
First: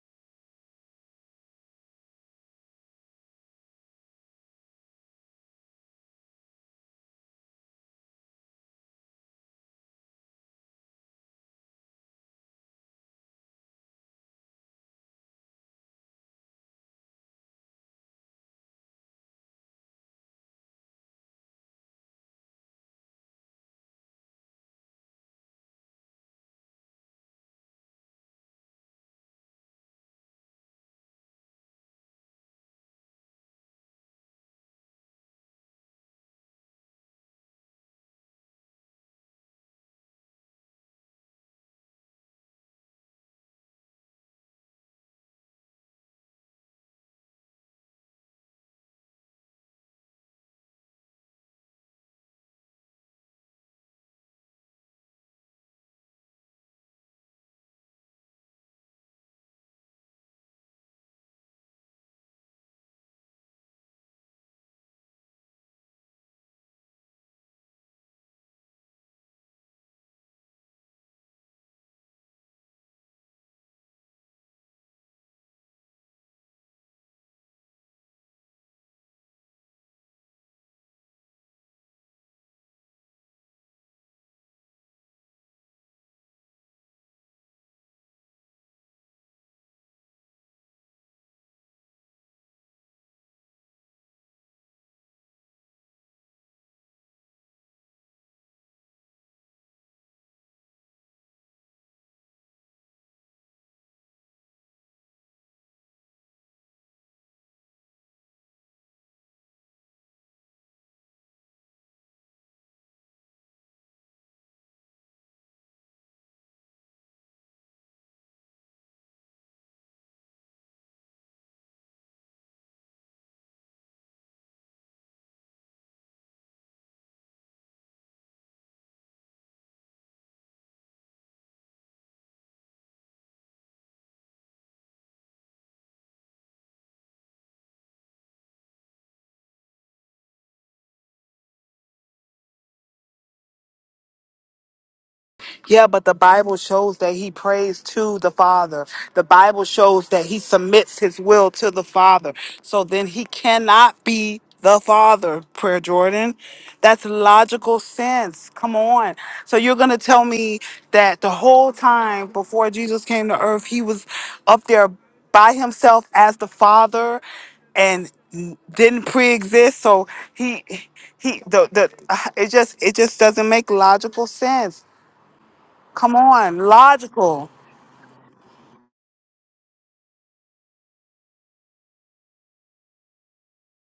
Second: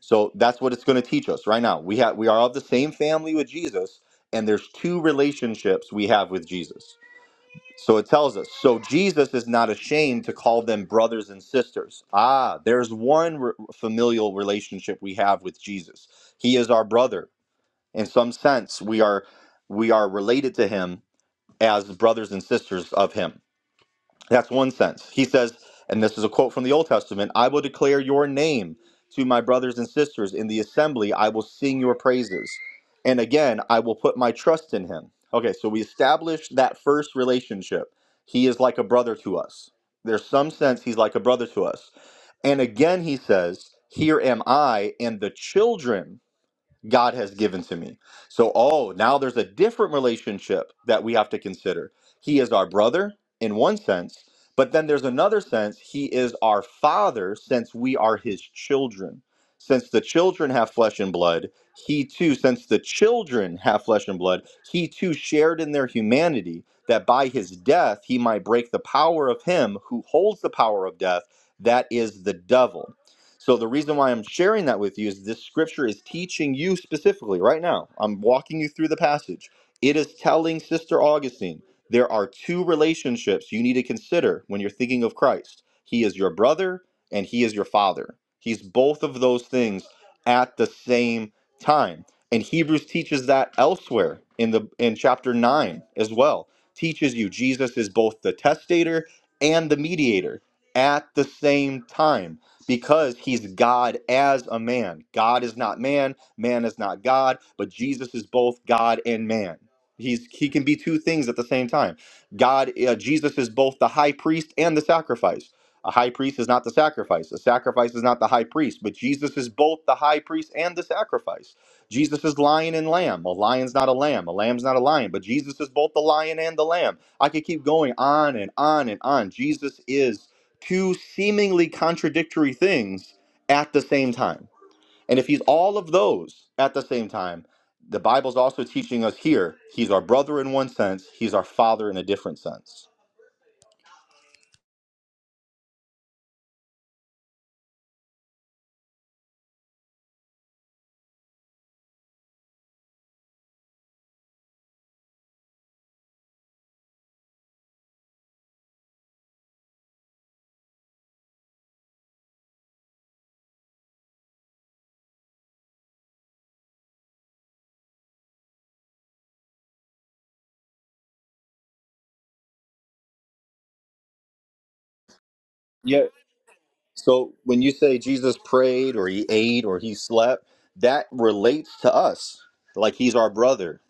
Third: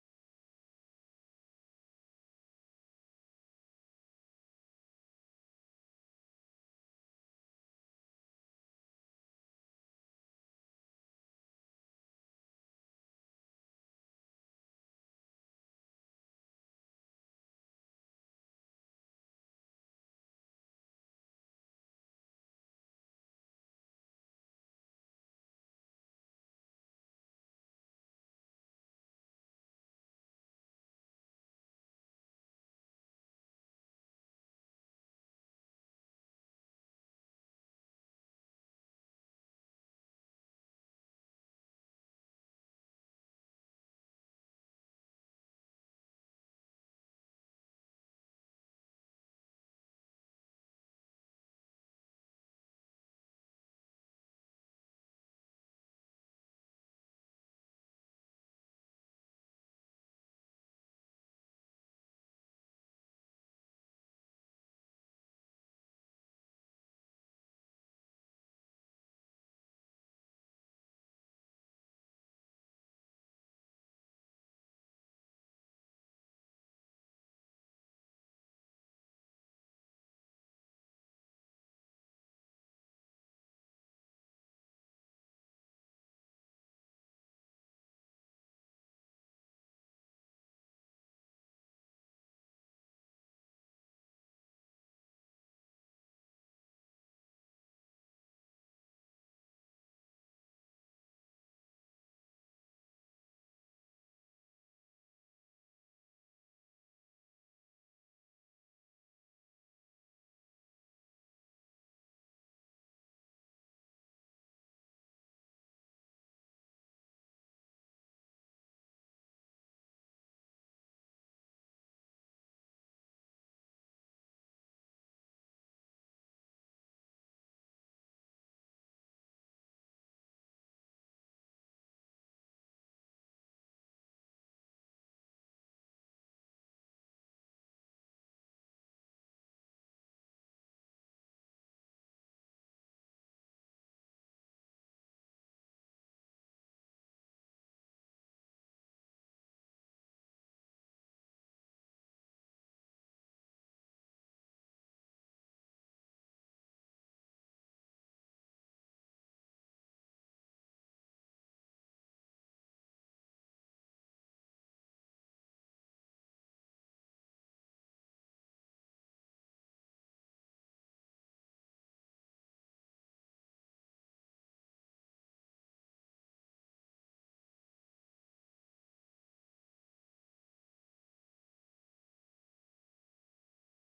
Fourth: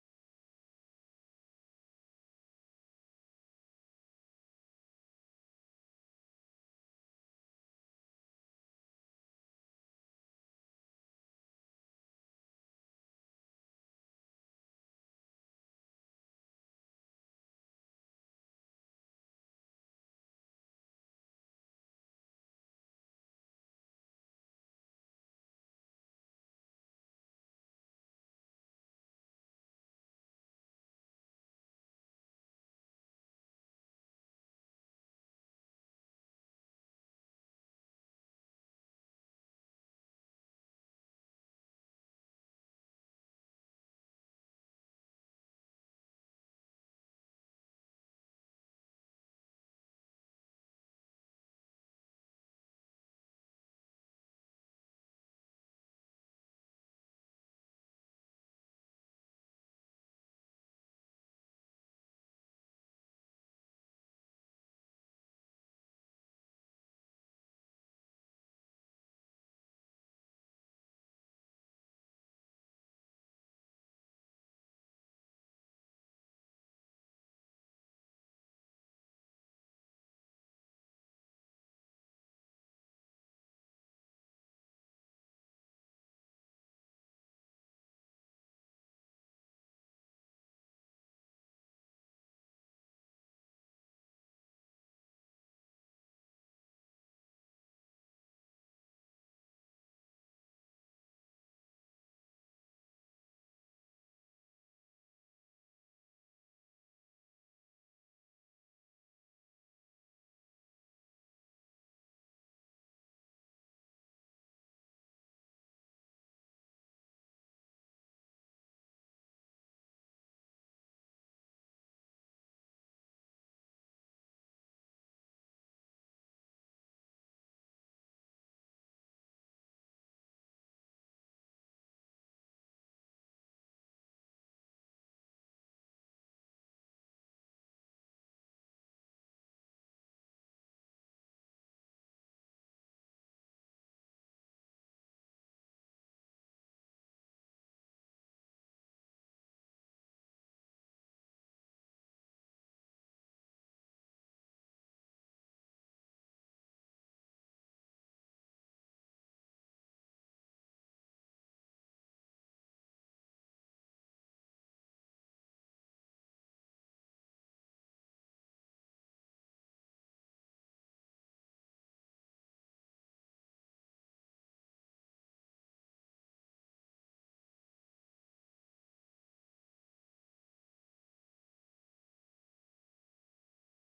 A: So that's what it's going to teach us right now. We have we are of the same family with Jesus, and there's two relationships we have with Jesus. So it tells us. So Jesus is not ashamed to call them brothers and sisters. Ah, there's one re- familial relationship we have with Jesus. He is our brother. In some sense, we are we are related to him as brothers and sisters of him. That's one sense. He says, and this is a quote from the Old Testament I will declare your name to my brothers and sisters in the assembly. I will sing your praises. And again, I will put my trust in him. Okay, so we established that first relationship. He is like a brother to us. There's some sense he's like a brother to us. And again, he says, Here am I and the children God has given to me. So, oh, now there's a different relationship that we have to consider. He is our brother in one sense, but then there's another sense, he is our father since we are his children. Since the children have flesh and blood, he too, since the children have flesh and blood, he too shared in their humanity that by his death he might break the power of him who holds the power of death, that is the devil. So the reason why I'm sharing that with you is this scripture is teaching you specifically right now. I'm walking you through the passage. It is telling Sister Augustine there are two relationships you need to consider when you're thinking of Christ. He is your brother and he is your father. He's both of those things at the same time. And Hebrews teaches that elsewhere in the in chapter 9 as well. Teaches you Jesus is both the testator and the mediator at the same time because he's God as a man. God is not man, man is not God, but Jesus is both God and man. He's he can be two things at the same time. God uh, Jesus is both the high priest and the sacrifice. A high priest is not the sacrifice. A sacrifice is not the high priest, but Jesus is both the high priest and the sacrifice. Jesus is lion and lamb. A lion's not a lamb. A lamb's not a lion, but Jesus is both the lion and the lamb. I could keep going on and on and on. Jesus is two seemingly contradictory things at the same time. And if he's all of those at the same time, the Bible's also teaching us here he's our brother in one sense, he's our father in a different sense.
C: Yeah, but the Bible shows that he prays to the Father. The Bible shows that he submits his will to the Father. So then he cannot be the Father, Prayer Jordan. That's logical sense. Come on. So you're going to tell me that the whole time before Jesus came to earth, he was up there by himself as the Father and didn't pre-exist so he he the the [sighs] it just it just doesn't make logical sense
A: Yeah,
C: Come on,
A: So
C: logical.
A: when you say Jesus prayed or he ate or he slept, that relates to us. Like he's our brother.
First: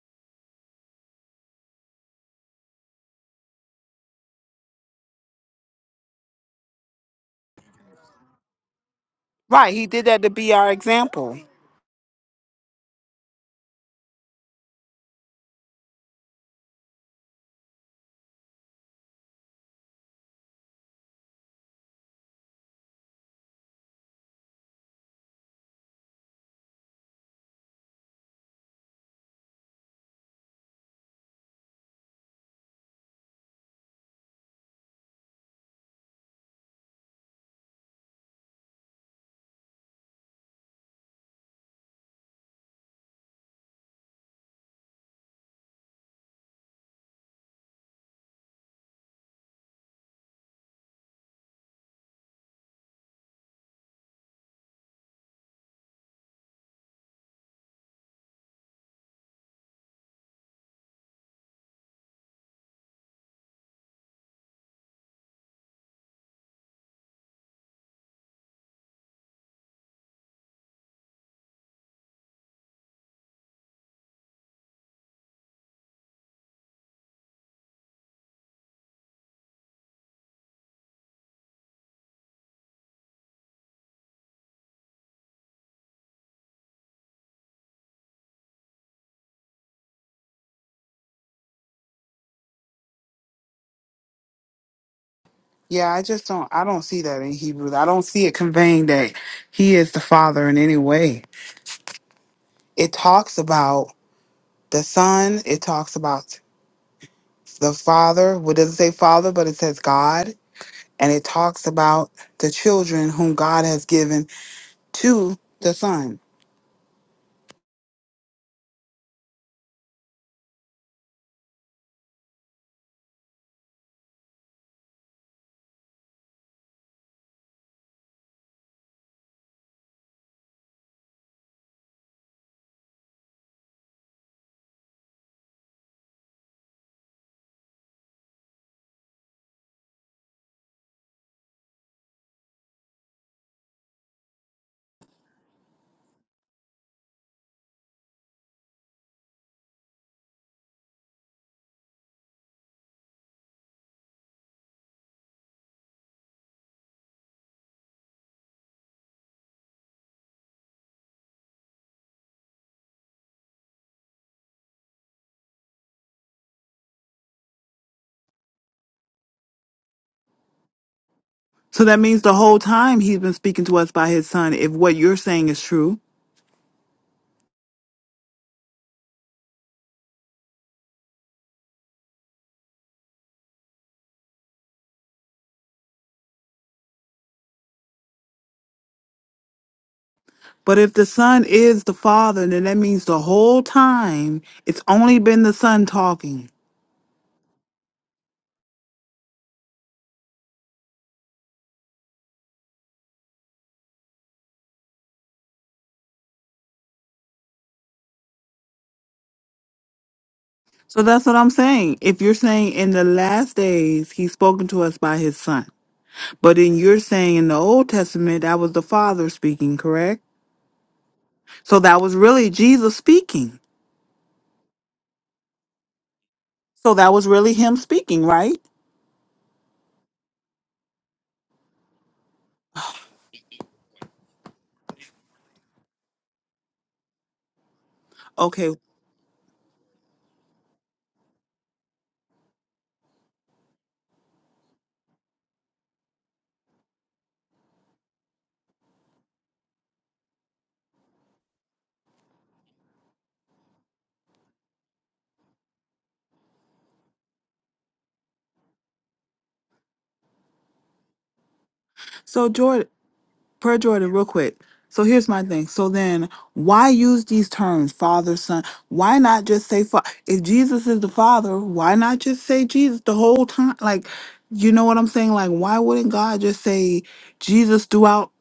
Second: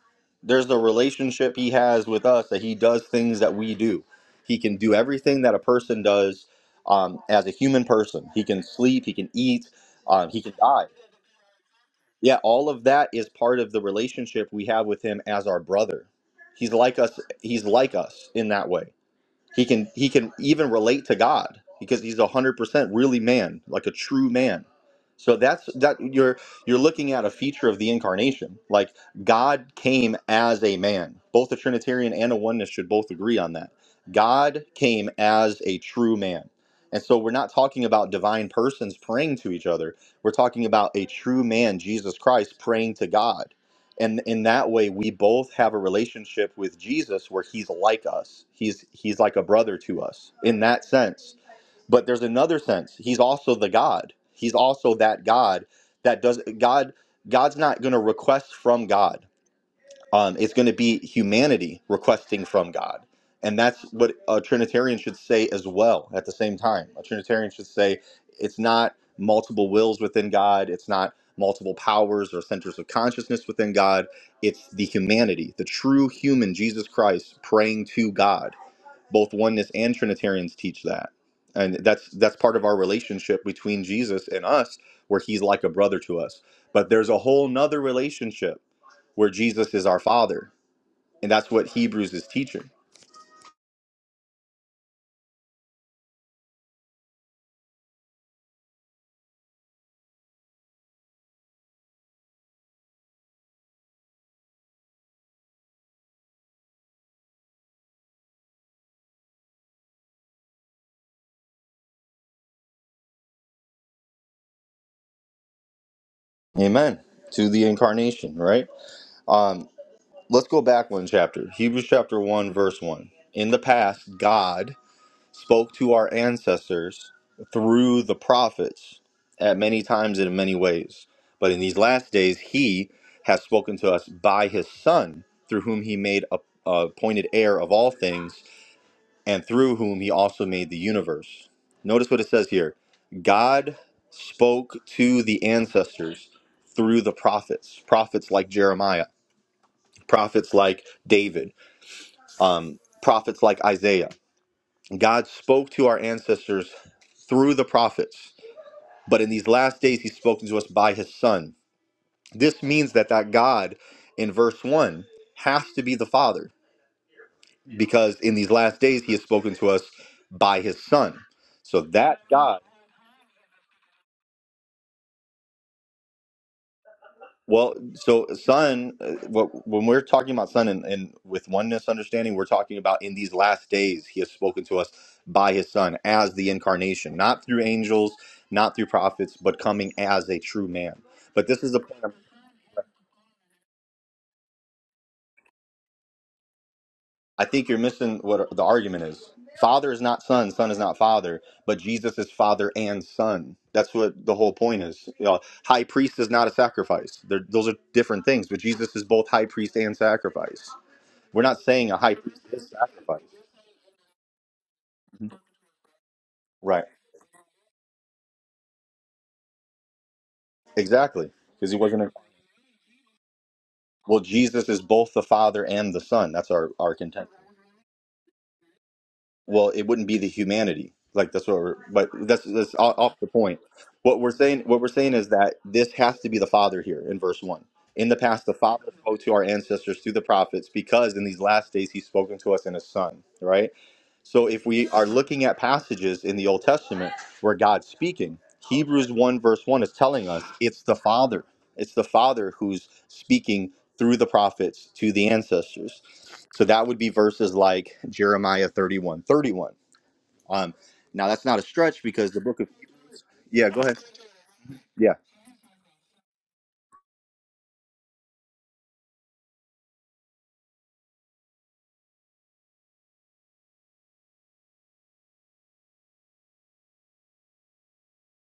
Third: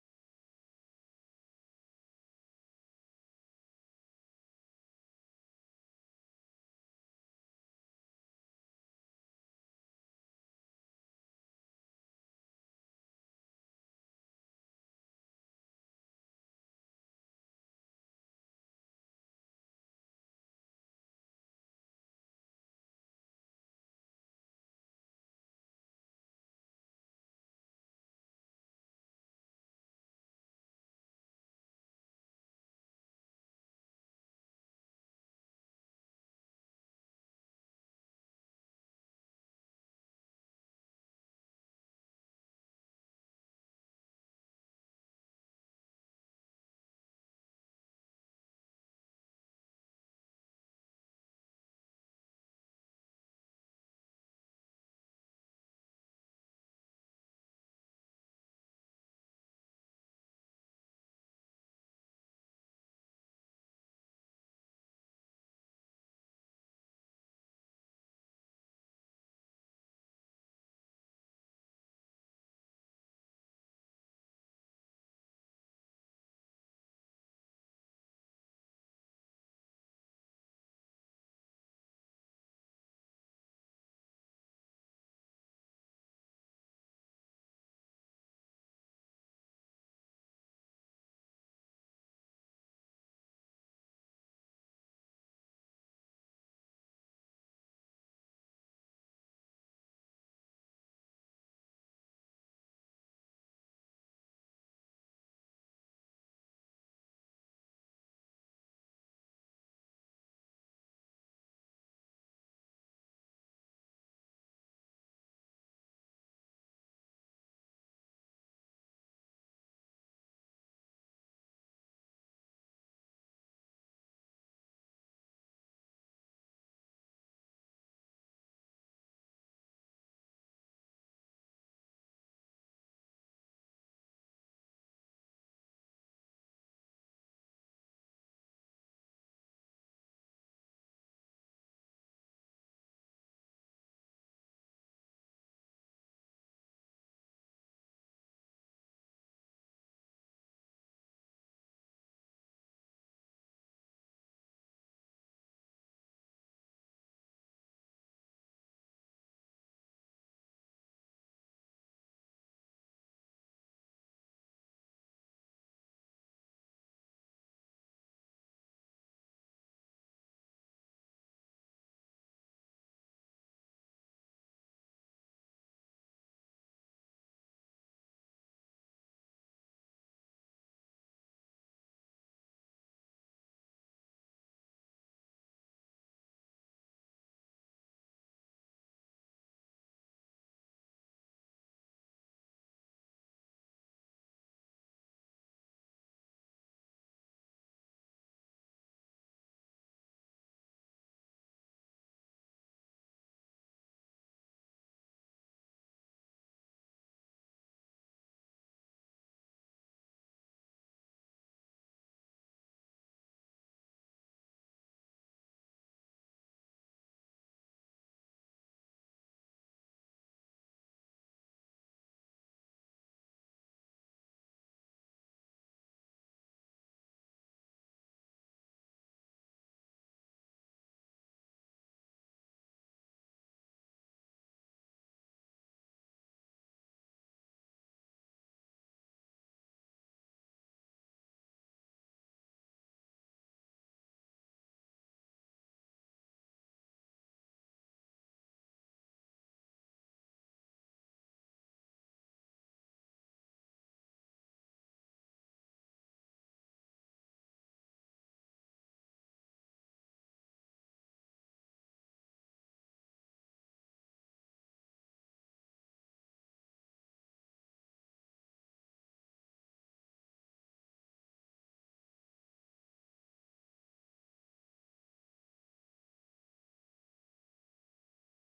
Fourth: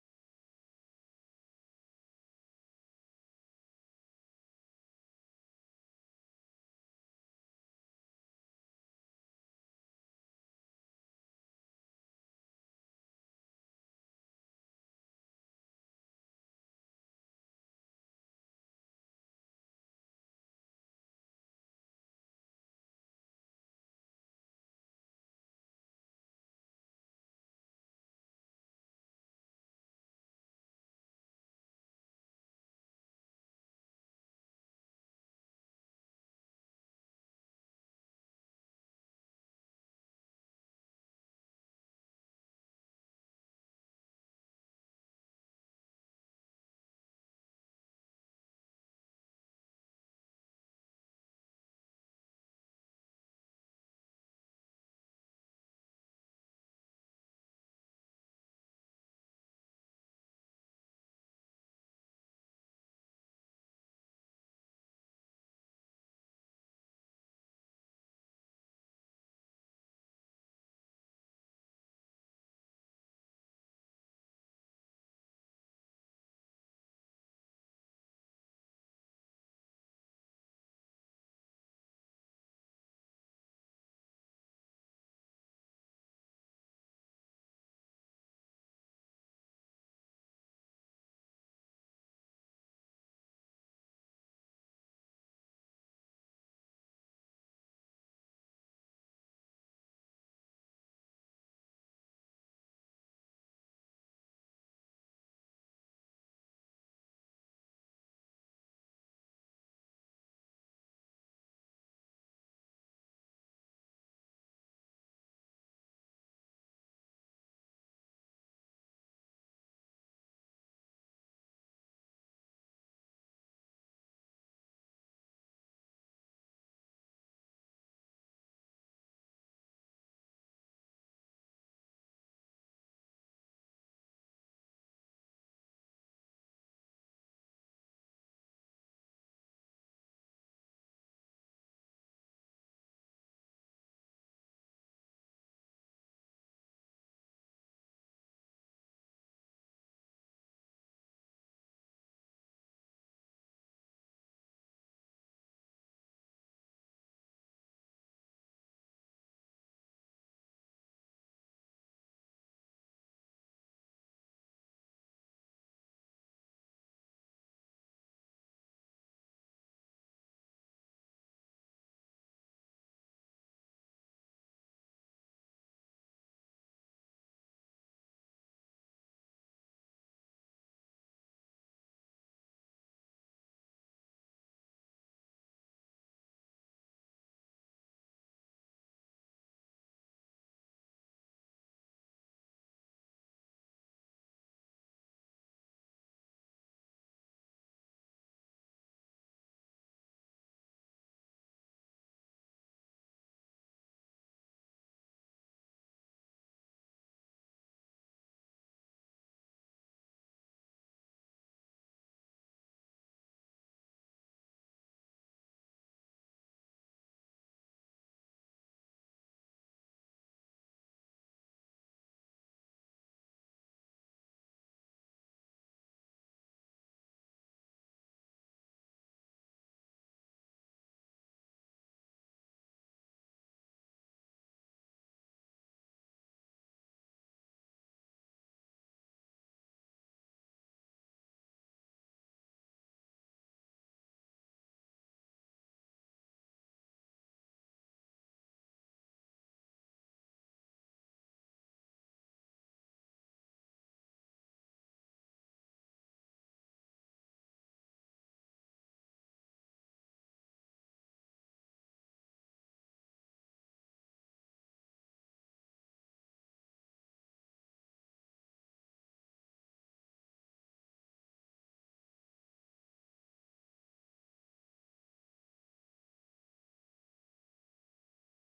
A: There's a relationship he has with us that he does things that we do. He can do everything that a person does um, as a human person. He can sleep, he can eat,
C: Right, he did that to
A: um, he can
C: be our
A: die.
C: example.
A: Yeah, all of that is part of the relationship we have with him as our brother. He's like us. He's like us in that way. He can he can even relate to God because he's a hundred percent really man, like a true man. So that's that you're you're looking at a feature of the incarnation. Like God came as a man. Both a Trinitarian and a oneness should both agree on that. God came as a true man. And so we're not talking about divine persons praying to each other. We're talking about a true man, Jesus Christ, praying to God and in that way we both have a relationship with jesus where he's like us he's he's like a brother to us in that sense but there's another sense he's also the god he's also that god that does god god's not going to request from god um, it's going to be humanity requesting from God. And that's what a Trinitarian should say as well at the same time. A Trinitarian should say it's not multiple wills within God, it's not multiple powers or centers of consciousness within God. It's the humanity, the true human Jesus Christ praying to God. Both oneness and Trinitarians teach that. And that's that's part of our relationship between Jesus and us, where he's like a brother to us. But there's a whole nother relationship where Jesus is our father and that's what Hebrews is teaching.
C: Yeah, I just don't I don't see that in Hebrews. I don't see it conveying that he is the father in any way. It talks about the son, it talks about the father. What doesn't say father, but it says God. And it talks about the children whom God has given to the son.
A: Amen. To the incarnation, right? Um, let's go back one chapter. Hebrews chapter 1, verse 1. In the past, God spoke to our ancestors through the prophets at many times and in many ways. But in these last days, He has spoken to us by His Son, through whom He made a a appointed heir of all things and through whom he also made the universe. Notice what it says here God spoke to the ancestors through the prophets, prophets like Jeremiah, prophets like David, um, prophets like Isaiah. God spoke to our ancestors through the prophets, but in these last days, he's spoken to us by his son. This means that that God in verse 1 has to be the Father because in these last days, he has spoken to us by his son. So
C: So that
A: that
C: means the
A: God.
C: whole time he's been speaking to us by his son, if what you're saying is true.
A: Well, so sun, uh, what- when we're talking about sun and, and with oneness understanding, we're talking about in these last days, he has spoken to us by his son as the incarnation, not through angels, not through prophets, but coming as a true
C: But if
A: man.
C: the son
A: But this is the
C: is the
A: point. I'm-
C: father, then that means the whole time it's only been the son talking.
A: I think you're missing what the argument is. Father is not son, son is not father, but Jesus is father and son. That's what the whole point is. You know, high priest is not a sacrifice. They're, those are different things, but Jesus is both high priest and sacrifice.
C: So that's what
A: We're
C: I'm
A: not saying a
C: saying.
A: high
C: If you're
A: priest is
C: saying in the
A: sacrifice.
C: last days he's spoken to us by his son, but then
A: Right.
C: you're saying in the Old Testament that was the father speaking, correct?
A: Exactly. Because he
C: So that
A: wasn't. A,
C: was really Jesus speaking.
A: well, Jesus is both the Father and the Son. That's our
C: So
A: our
C: that was
A: contention.
C: really him speaking, right?
A: Well, it wouldn't be the humanity. Like that's what we're. But that's that's o- off the point. What we're saying. What we're saying is that this has to be the Father here in verse one. In the past, the
C: Okay.
A: Father spoke to our ancestors through the prophets, because in these last days He's spoken to us in His Son. Right. So if we are looking at passages in the Old Testament where God's speaking, Hebrews 1 verse 1 is telling us it's the Father. It's the Father who's speaking through the prophets to the ancestors. So that would be verses like Jeremiah 31, 31. Um, now that's not a stretch because the
C: So
A: book of
C: Jordan,
A: Yeah,
C: Per
A: go ahead.
C: Jordan, real quick. So
A: Yeah.
C: here's my thing. So then, why use these terms, Father, Son? Why not just say, fa- if Jesus is the Father, why not just say Jesus the whole time? Like, you know what I'm saying? Like, why wouldn't God just say Jesus throughout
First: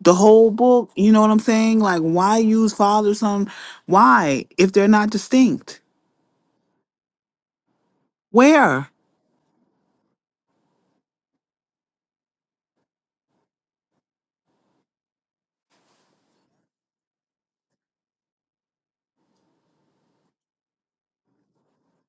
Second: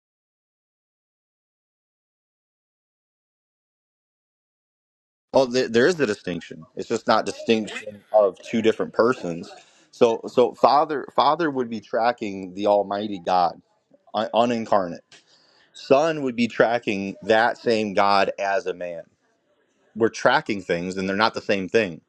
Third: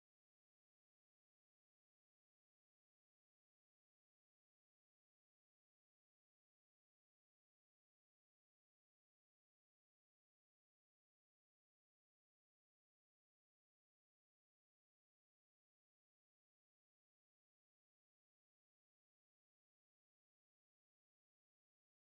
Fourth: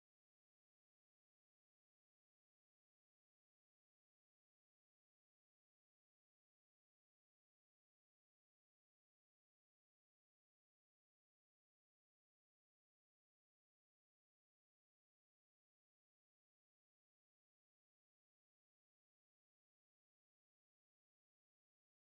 C: the whole book? You know what I'm saying? Like, why use Father, Son? Why, if they're not
A: Oh, there,
C: distinct?
A: there is a distinction. It's just not distinction of two
C: Where?
A: different persons. So so Father Father would be tracking the Almighty God un- unincarnate. Son would be tracking that same God as a man. We're tracking things, and they're not the same thing.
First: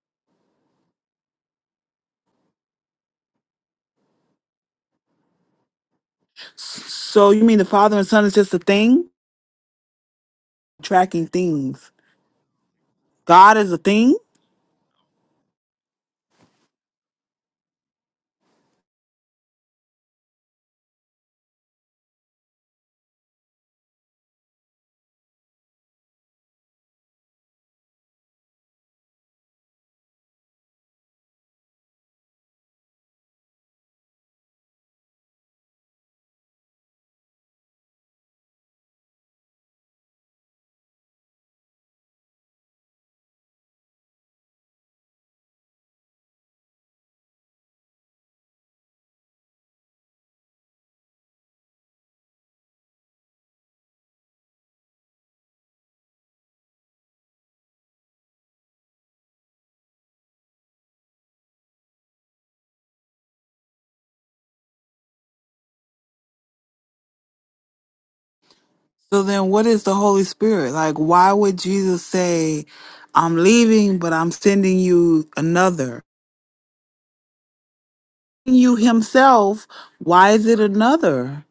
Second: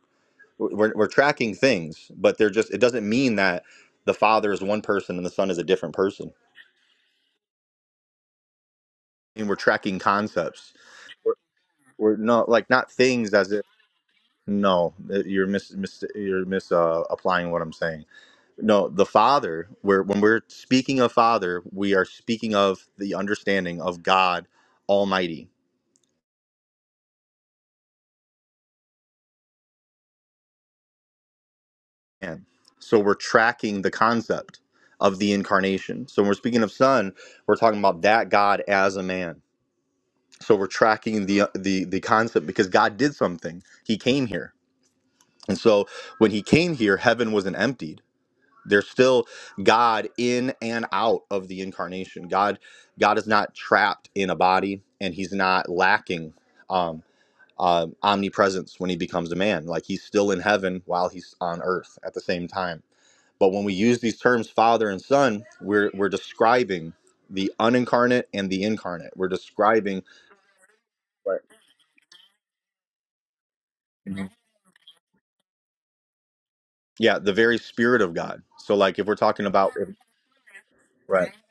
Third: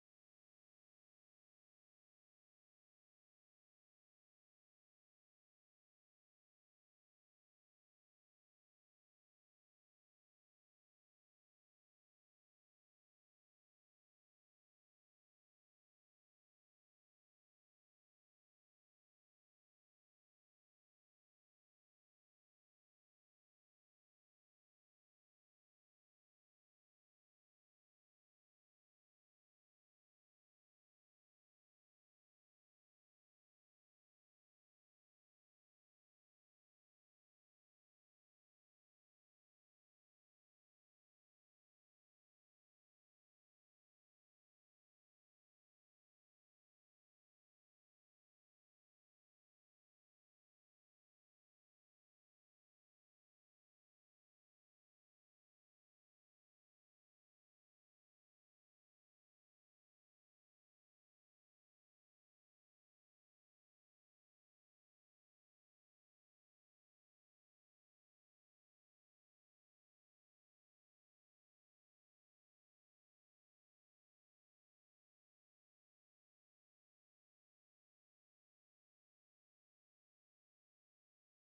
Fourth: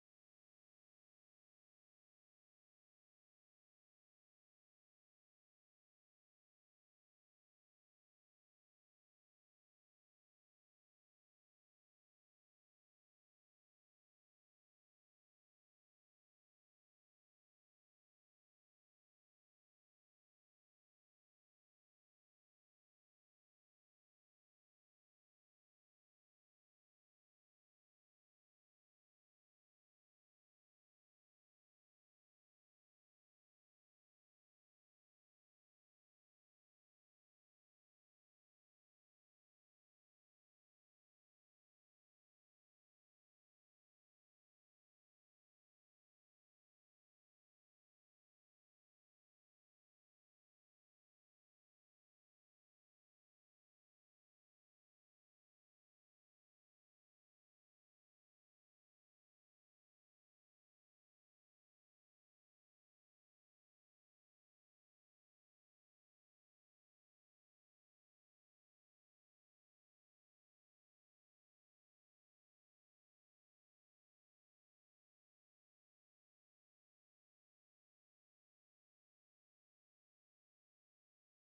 A: We're, we're tracking things, but they're just, it doesn't mean that the Father is one person and the Son is a different person.
C: S- So you mean the Father and Son is just a thing?
A: And we're tracking concepts.
C: Tracking
A: We're,
C: things.
A: we're not like not things as
C: God
A: if,
C: is a thing?
A: no, you're mis, mis you're mis uh, applying what I'm saying. No, the Father, we're, when we're speaking of Father, we are speaking of the understanding of God Almighty man. So we're tracking the concept of the incarnation. So when we're speaking of son, we're talking about that God as a man. So we're tracking the uh, the the concept because God did something. He came here. And so when he came here, heaven wasn't emptied. There's still God in and out of the incarnation. God God is not trapped in a body and he's not lacking um uh, omnipresence when he becomes a man. Like he's still in heaven while he's on earth at the same time but when we use these terms father and son, we're we're describing the unincarnate and the incarnate.
C: So
A: We're
C: then what is the
A: describing
C: Holy Spirit? Like why
A: right.
C: would Jesus say, I'm leaving, but
A: Mhm.
C: I'm sending you another?
A: yeah, the very spirit of God.
C: You
A: So like if we're talking
C: himself,
A: about if-
C: why is it
A: right.
C: another?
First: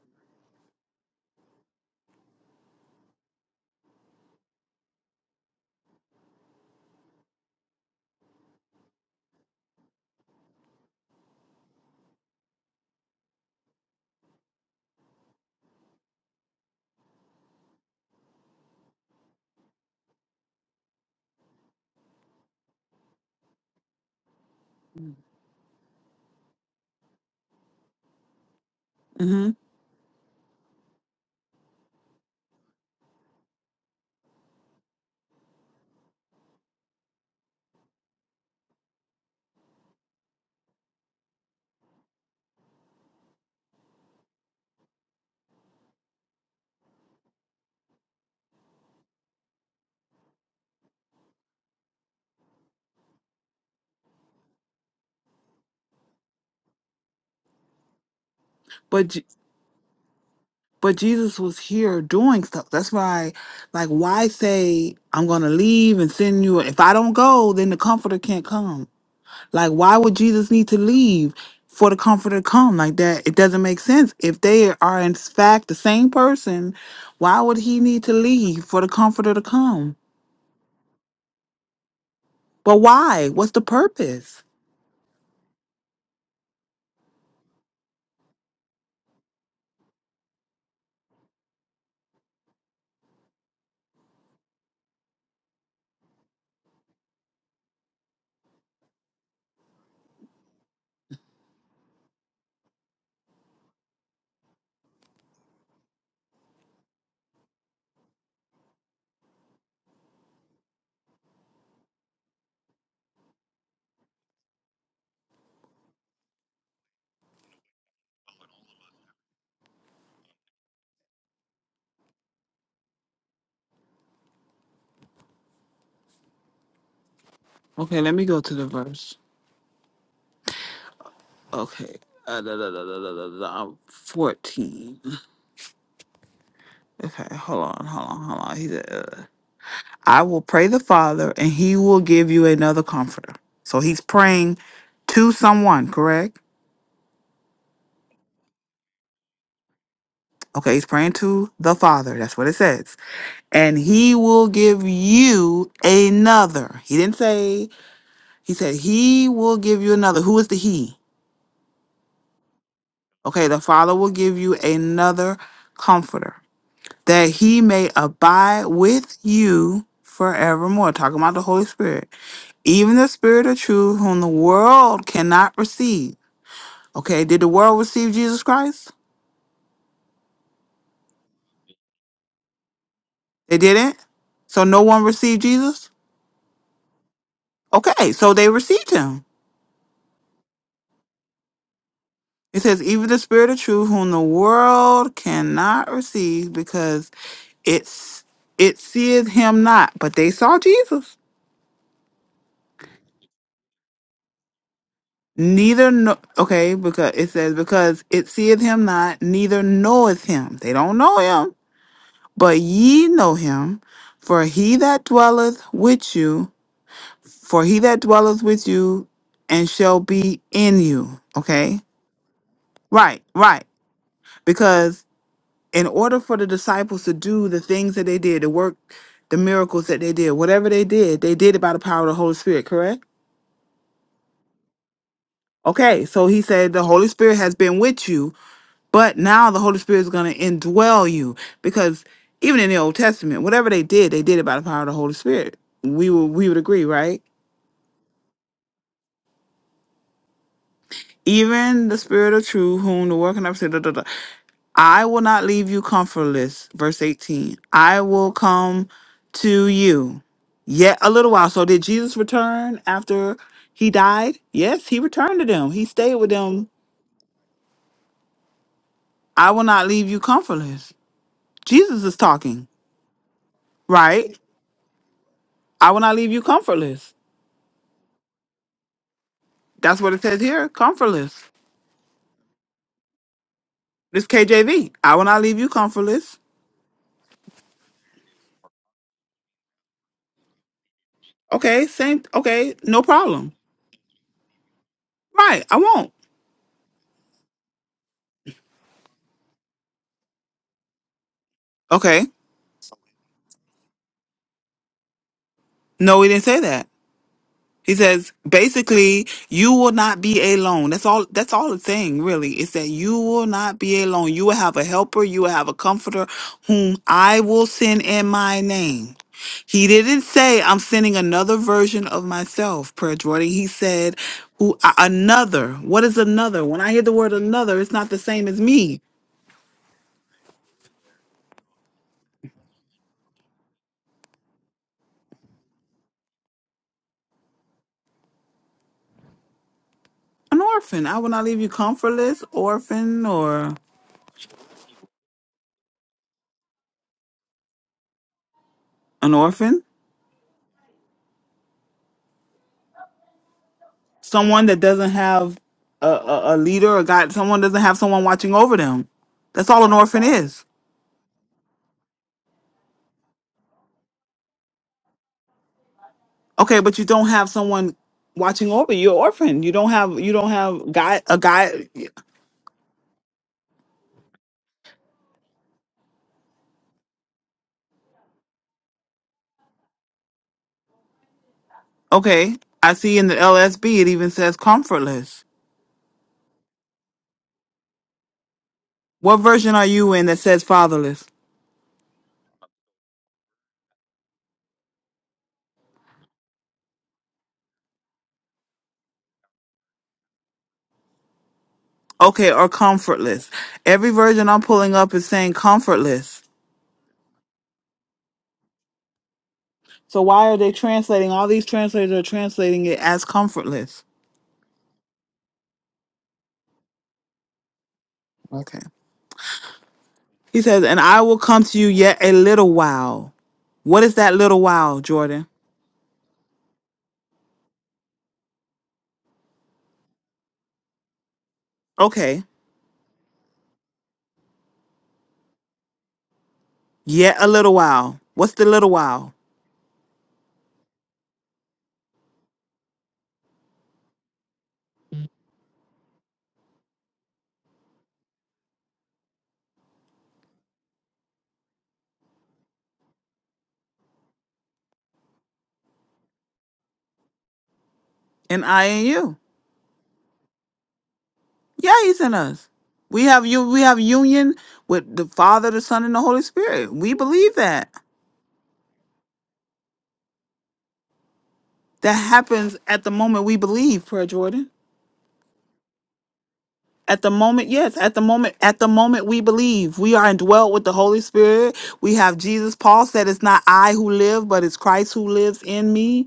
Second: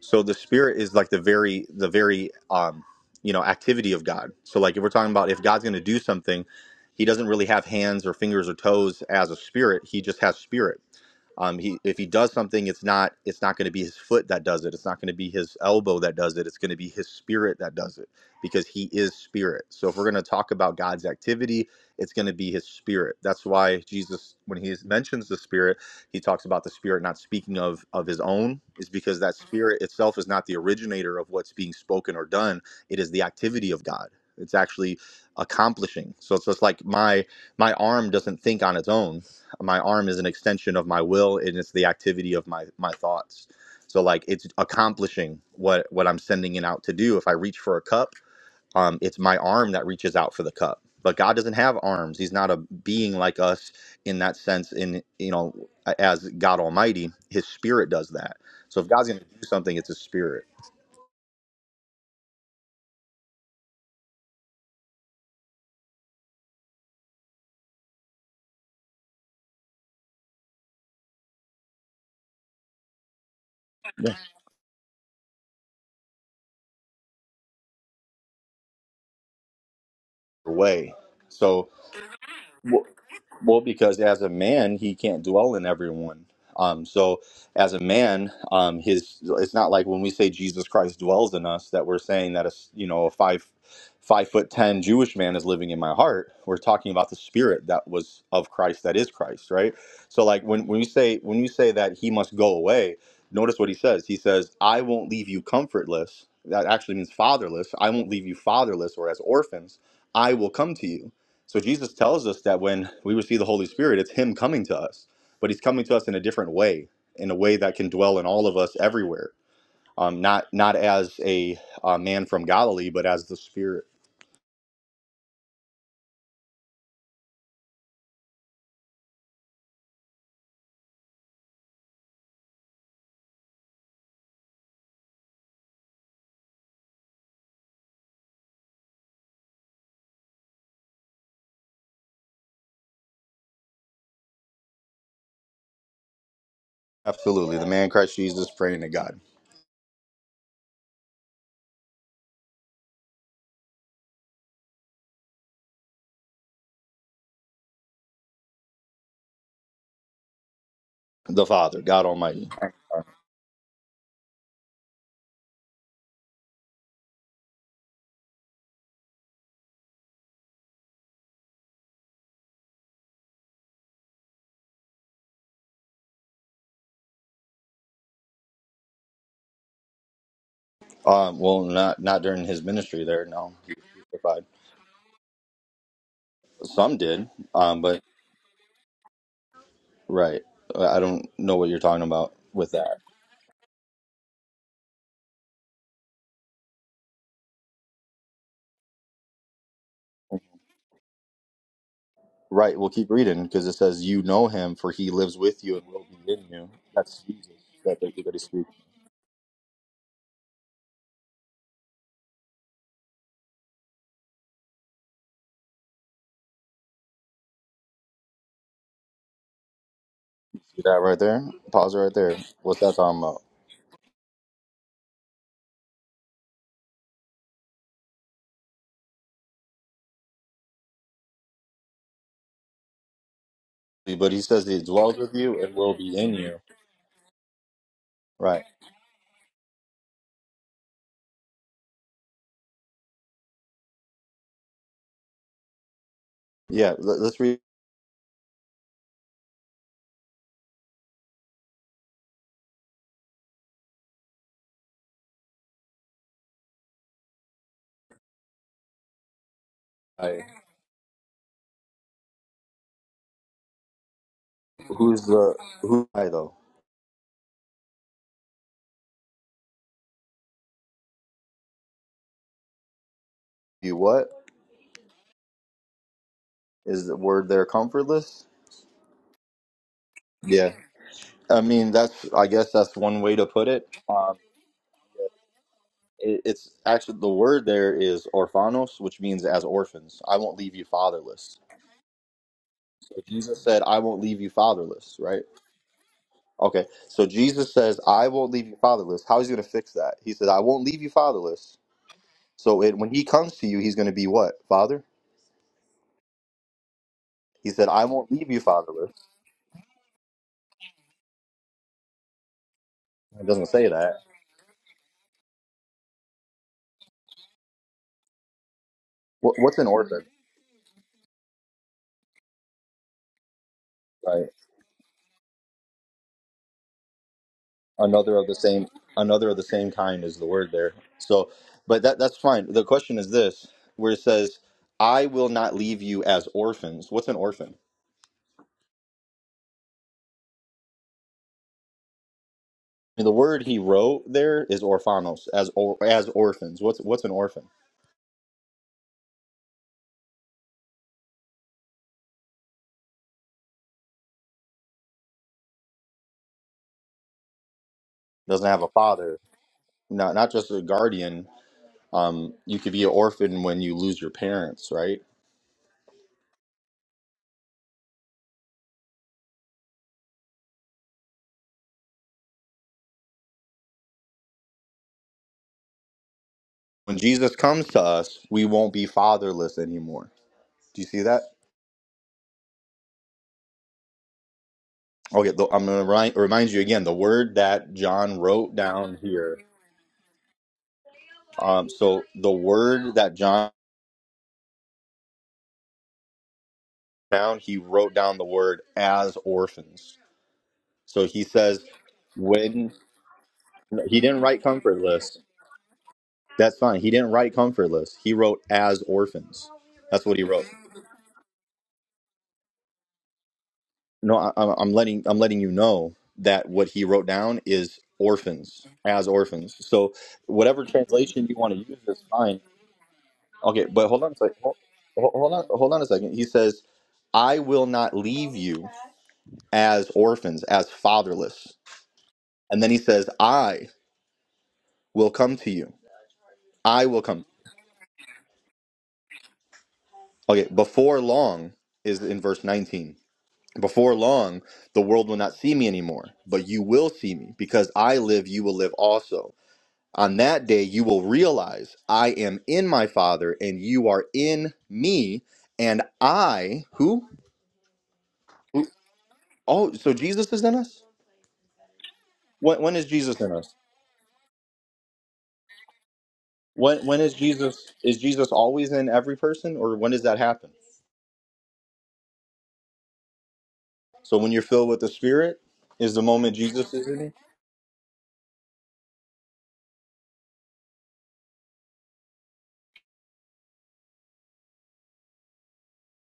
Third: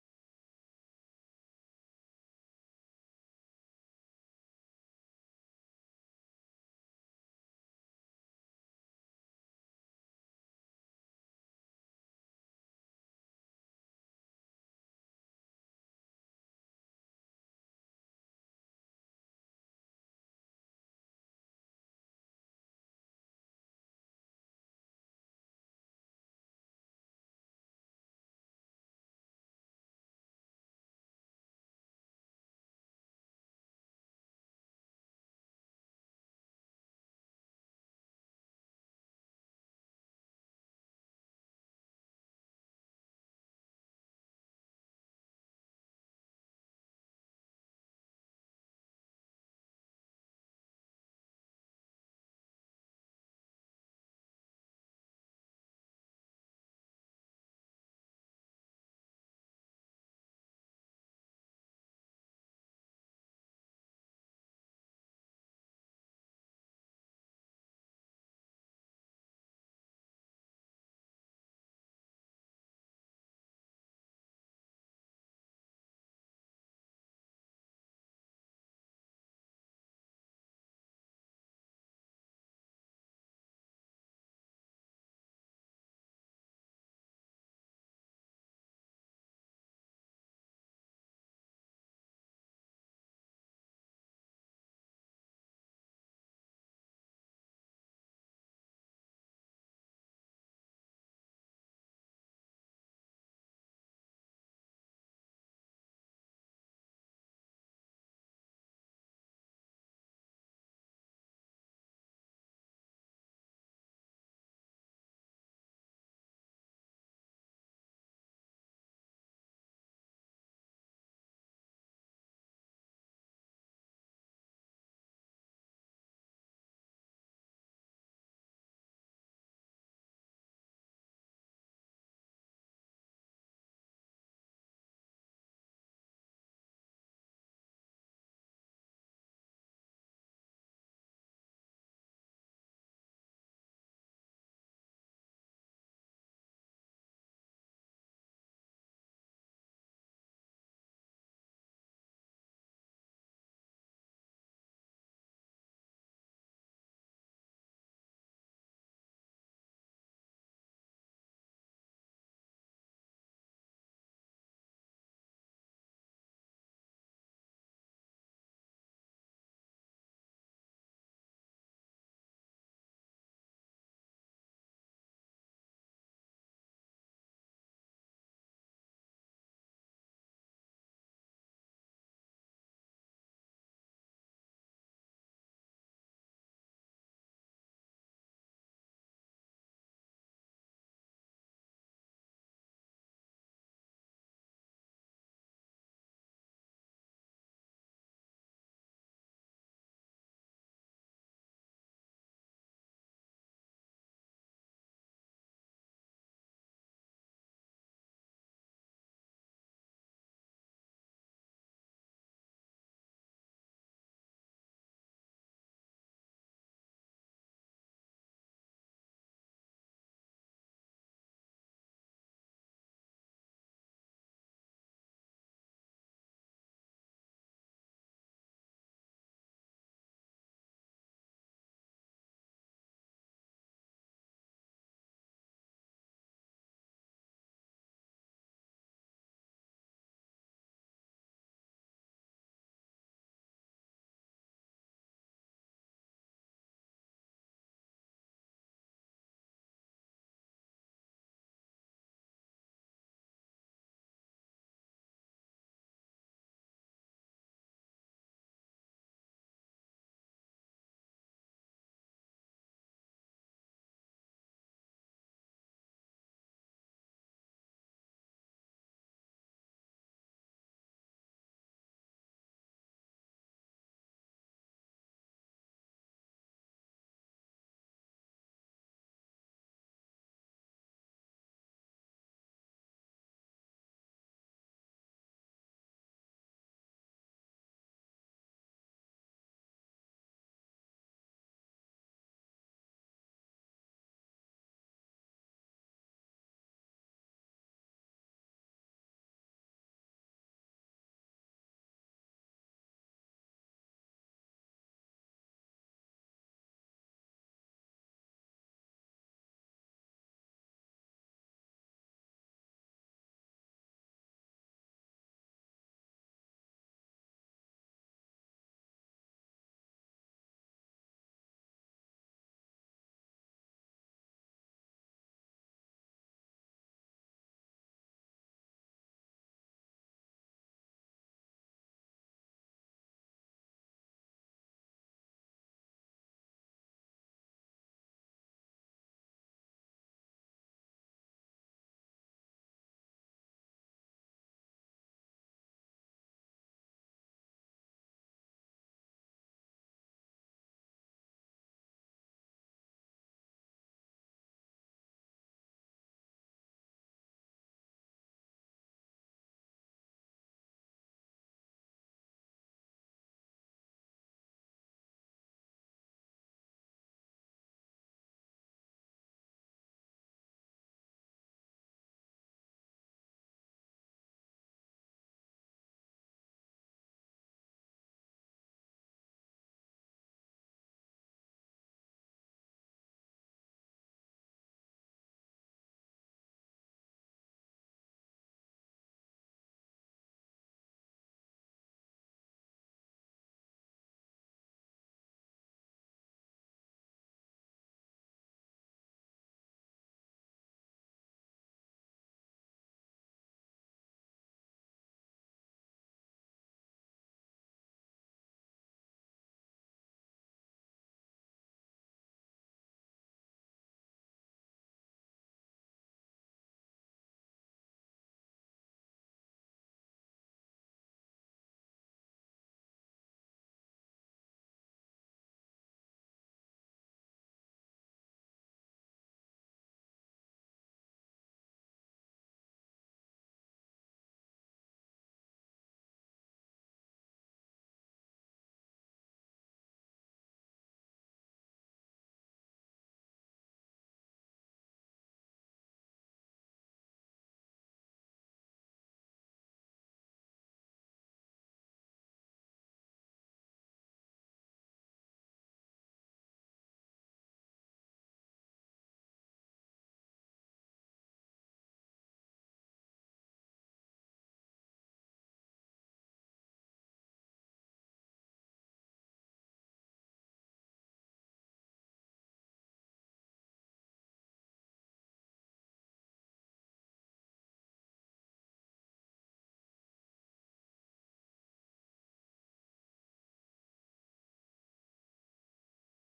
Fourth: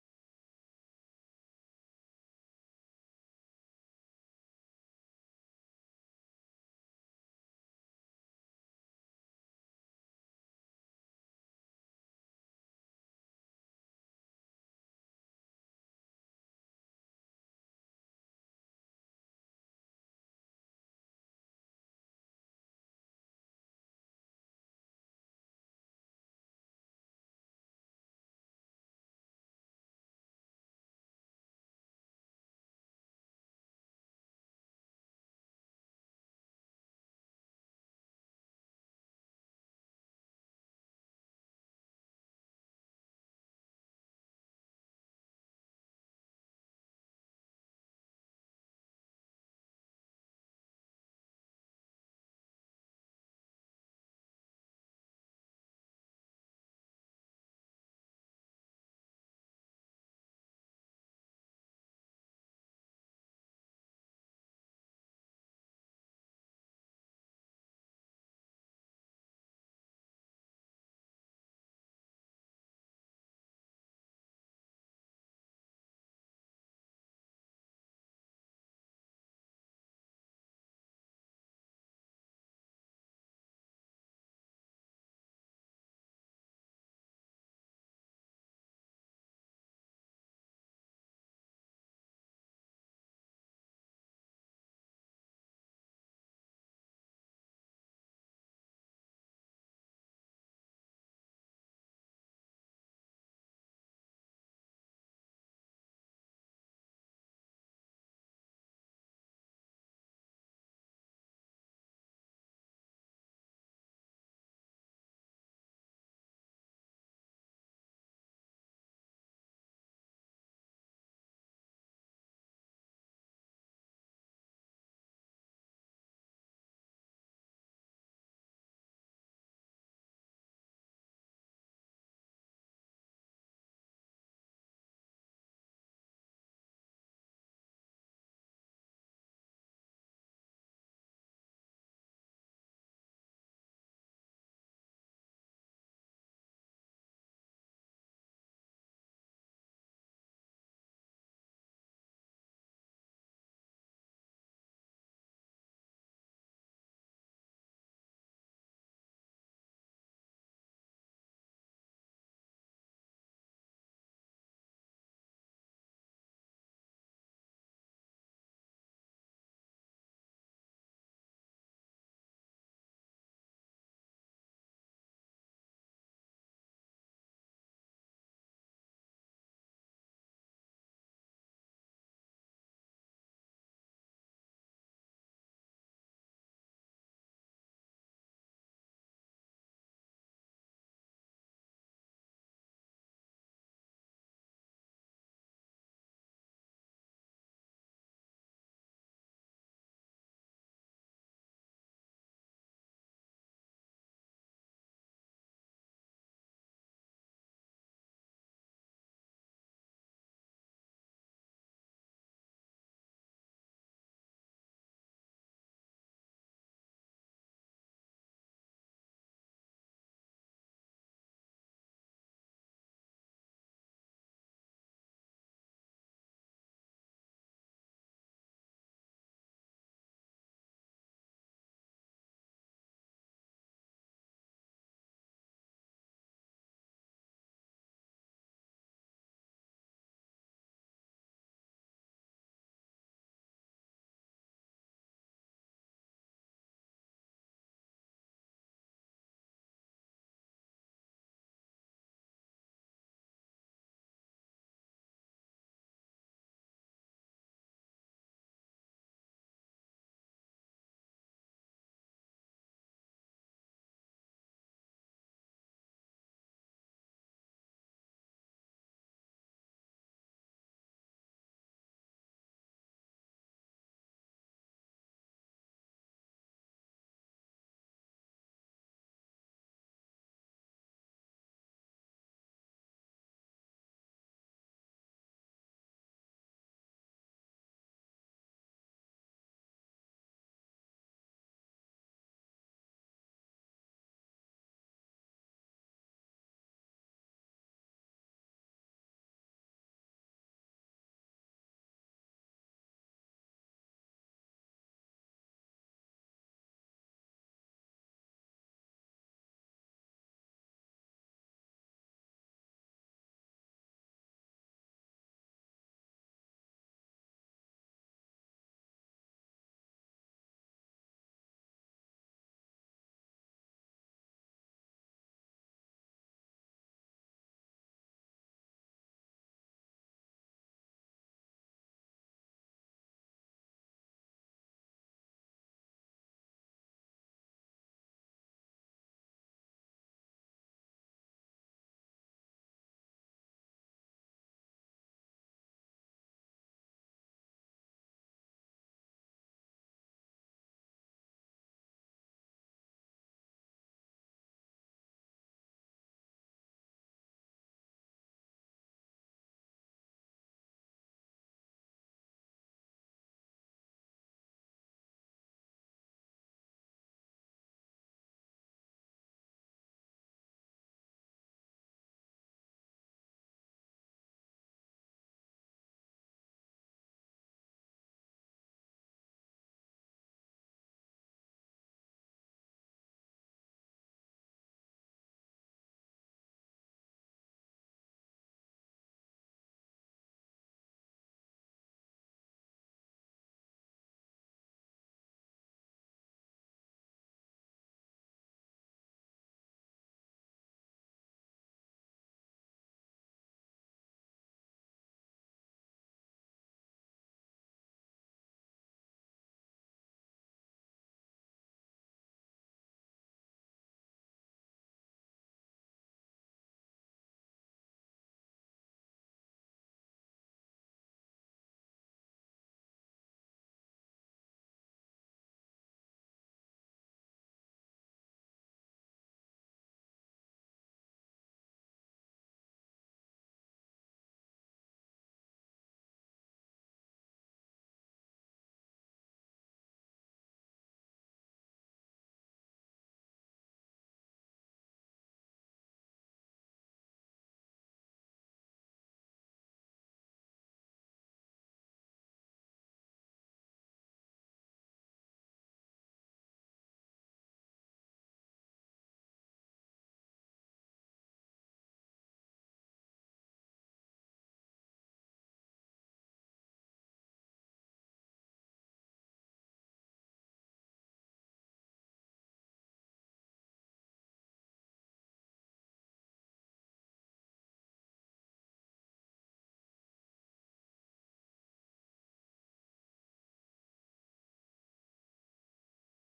A: So the spirit is like the very the very um you know activity of God. So like if we're talking about if God's going to do something, he doesn't really have hands or fingers or toes as a spirit. He just has spirit. Um, he if he does something, it's not it's not going to be his foot that does it. It's not going to be his elbow that does it. It's going to be his spirit that does it because he is spirit. So if we're going to talk about God's activity, it's going to be his spirit. That's why Jesus, when he mentions the spirit, he talks about the spirit not speaking of of his own, is because that
C: hmm
A: spirit itself is not the originator of what's being spoken or done. It is the activity of God. It's actually accomplishing. So it's just like my my arm doesn't think on its own my arm is an extension of my will and it's the activity of my my thoughts so like it's accomplishing what what i'm sending it out to do if i reach for a cup um it's my arm that reaches out for the cup but god doesn't have arms he's not a being like us in that sense in you know as god almighty his spirit does that so if
C: But
A: god's going
C: J-
A: to do something it's his spirit
C: but Jesus was here doing stuff. That's why, like, why say I'm gonna leave and send you? If I don't go, then the Comforter can't come. Like, why would Jesus need to leave for the comforter to come? Like that, it doesn't make sense.
A: Yeah.
C: If they are in fact the same person, why would he need to leave for the comforter to come?
A: way so
C: But why? What's the
A: Well, because as a
C: purpose?
A: man, he can't dwell in everyone. Um, so as a man, um, his it's not like when we say Jesus Christ dwells in us that we're saying that a s- you know a five five foot ten Jewish man is living in my heart. We're talking about the spirit that was of Christ that is Christ, right? So like when when you say when you say that he must go away, notice what he says. He says, "I won't leave you comfortless." That actually means fatherless. I won't leave you fatherless or as orphans. I will come to you so Jesus tells us that when we receive the Holy Spirit, it's Him coming to us, but He's coming to us in a different way, in a way that can dwell in all of us everywhere. Um, not not as a uh, man from Galilee, but as the Spirit.
C: Okay, let me go to the verse. Okay. Uh, da, da, da, da, da, da, da, 14. Okay, hold on, hold on, hold on. He said, uh, I will pray the Father, and he will give you another comforter. So he's praying to someone, correct?
A: Absolutely, the man Christ Jesus praying to God,
C: Okay, he's praying to the Father. That's what it says. and he will give you another. He didn't say, he said, he will give you another. Who is the he?
A: the Father, God Almighty.
C: Okay, the Father will give you another comforter that he may abide with you forevermore. Talking about the Holy Spirit. Even the Spirit of truth, whom the world cannot receive. Okay, did the world receive Jesus Christ?
A: Um, well, not not during His ministry there. No,
C: They
A: He was
C: didn't.
A: crucified.
C: So no one received Jesus?
A: Some did, um, but
C: Okay, so they received him.
A: right. I I don't know what you're talking about
C: It
A: with
C: says,
A: that.
C: even the spirit of truth, whom the world cannot receive, because it's it seeth him not, but they saw Jesus.
A: Right. We'll keep reading because it says, "You know him, for he lives with you and
C: Neither
A: will
C: no
A: be in you."
C: okay, because
A: That's
C: it
A: Jesus
C: says,
A: that
C: because
A: they
C: it
A: that he
C: seeth
A: speaks.
C: him not, neither knoweth him. They don't know him, but ye know him, for he that dwelleth with you, for he that dwelleth with you and shall be in
A: See that right
C: you.
A: there?
C: Okay?
A: Pause it right there. What's that talking
C: Right,
A: about?
C: right. Because in order for the disciples to do the things that they did, the work, the miracles that they did, whatever they did, they did it by the power of the Holy Spirit, correct?
A: But he says he dwells with you and will
C: Okay,
A: be
C: so
A: in
C: he
A: you.
C: said the Holy Spirit has been with you,
A: Right.
C: but now the Holy Spirit is going to indwell you because even in the Old Testament, whatever they did, they did it by the power of the Holy Spirit. We would we would agree,
A: Yeah. Let,
C: right?
A: us read.
C: Even the Spirit of Truth, whom the working of I will not leave you comfortless. Verse 18. I will come to you
A: Right.
C: yet a little while. So did Jesus return after he died? Yes, he
A: Who's
C: returned to
A: the
C: them. He
A: who?
C: stayed
A: I
C: with
A: though.
C: them. I will not leave you comfortless. Jesus is talking,
A: You what
C: right? I will not leave you
A: is
C: comfortless.
A: the word there? Comfortless.
C: That's what it says here,
A: Yeah.
C: comfortless.
A: I mean, that's I guess that's one way to put it.
C: This
A: Um,
C: KJV. I will not leave you comfortless.
A: it, it's actually the word there is orphanos, which means as orphans. I won't leave you fatherless
C: Okay, same okay, no problem.
A: Jesus said, I won't leave you fatherless, right?
C: Right, I won't.
A: Okay, so Jesus says, I won't leave you fatherless. How is he going to fix that? He said, I won't leave you fatherless.
C: Okay.
A: So it, when he comes to you, he's going to be what? Father?
C: No, he didn't say that.
A: He said,
C: He
A: I won't
C: says,
A: leave you fatherless.
C: basically, you will not be alone. That's all, that's all it's saying, really, is that you
A: It
C: will
A: doesn't
C: not
A: say
C: be
A: that.
C: alone. You will have a helper. You will have a comforter whom I will send in my name.
A: What, what's an
C: He didn't
A: orphan?
C: say, I'm sending another version of myself, Prayer Jordan. He said,
A: Right?
C: who a- another. What is another? When I hear the word another, it's not the
A: Another of
C: same
A: the
C: as
A: same,
C: me.
A: another of the same kind is the word there. So, but that that's fine. The question is this, where it says, I will not leave you as orphans. What's an orphan?
C: An orphan. I will not leave you comfortless, orphan,
A: The word
C: or
A: he wrote there is orphanos, as or, as orphans. What's what's an orphan?
C: an orphan. someone that doesn't have a, a, a leader or God, someone doesn't have someone watching
A: doesn't
C: over
A: have a
C: them.
A: father
C: That's all an orphan
A: not not
C: is.
A: just a guardian um, you could be an orphan when you lose your parents right
C: Okay, but you don't have someone watching over you. You're an orphan. You don't have you don't have guy a guy.
A: when jesus comes to us we won't be fatherless anymore do you see that
C: Okay, I see in the LSB it even says comfortless.
A: okay the, i'm going to remind, remind you again the word that john wrote down
C: What
A: here
C: version are you in that says fatherless?
A: um, so the word that john wrote down he wrote down the word as orphans so he says
C: Okay, or
A: when
C: comfortless. Every
A: he didn't
C: version I'm
A: write
C: pulling up is
A: comfortless
C: saying comfortless.
A: that's fine he didn't write comfortless he wrote as orphans
C: So
A: that's what he
C: why are
A: wrote
C: they translating? All these translators are translating it as comfortless.
A: No, I, I'm I'm letting I'm letting you know that what he wrote down is
C: Okay.
A: orphans as orphans. So
C: He says,
A: whatever
C: And I will
A: translation you
C: come
A: want
C: to
A: to
C: you
A: use
C: yet
A: is
C: a
A: fine.
C: little while.
A: Okay,
C: What
A: but
C: is
A: hold on
C: that
A: a second.
C: little
A: Hold,
C: while, Jordan?
A: hold on, hold on a second. He says, "I will not leave you as orphans, as fatherless."
C: Okay,
A: And then he says, "I will come to you. I will
C: yet
A: come."
C: a little while. What's the little while?
A: Okay, before long is in verse 19. Before long, the world will not see me anymore, but you will see me because I live, you will live also On that day, you will realize I am in my Father, and you are in me, and I who?
C: And I and you.
A: Oh, so Jesus is in us.
C: Yeah, he's in us.
A: When, when is
C: We
A: Jesus
C: have
A: in
C: you
A: us?
C: we have union with the Father, the Son, and the Holy Spirit.
A: When
C: We
A: when is
C: believe that.
A: Jesus? Is Jesus always in every person, or when does that happen?
C: That happens at the moment we believe, prayer
A: So when you're
C: Jordan.
A: filled with the Spirit, is the moment Jesus is in
C: At the
A: you.
C: moment, yes, at the moment, at the moment we believe. We are indwelt with the Holy Spirit. We have Jesus. Paul said it's not I who live, but it's Christ who lives in me.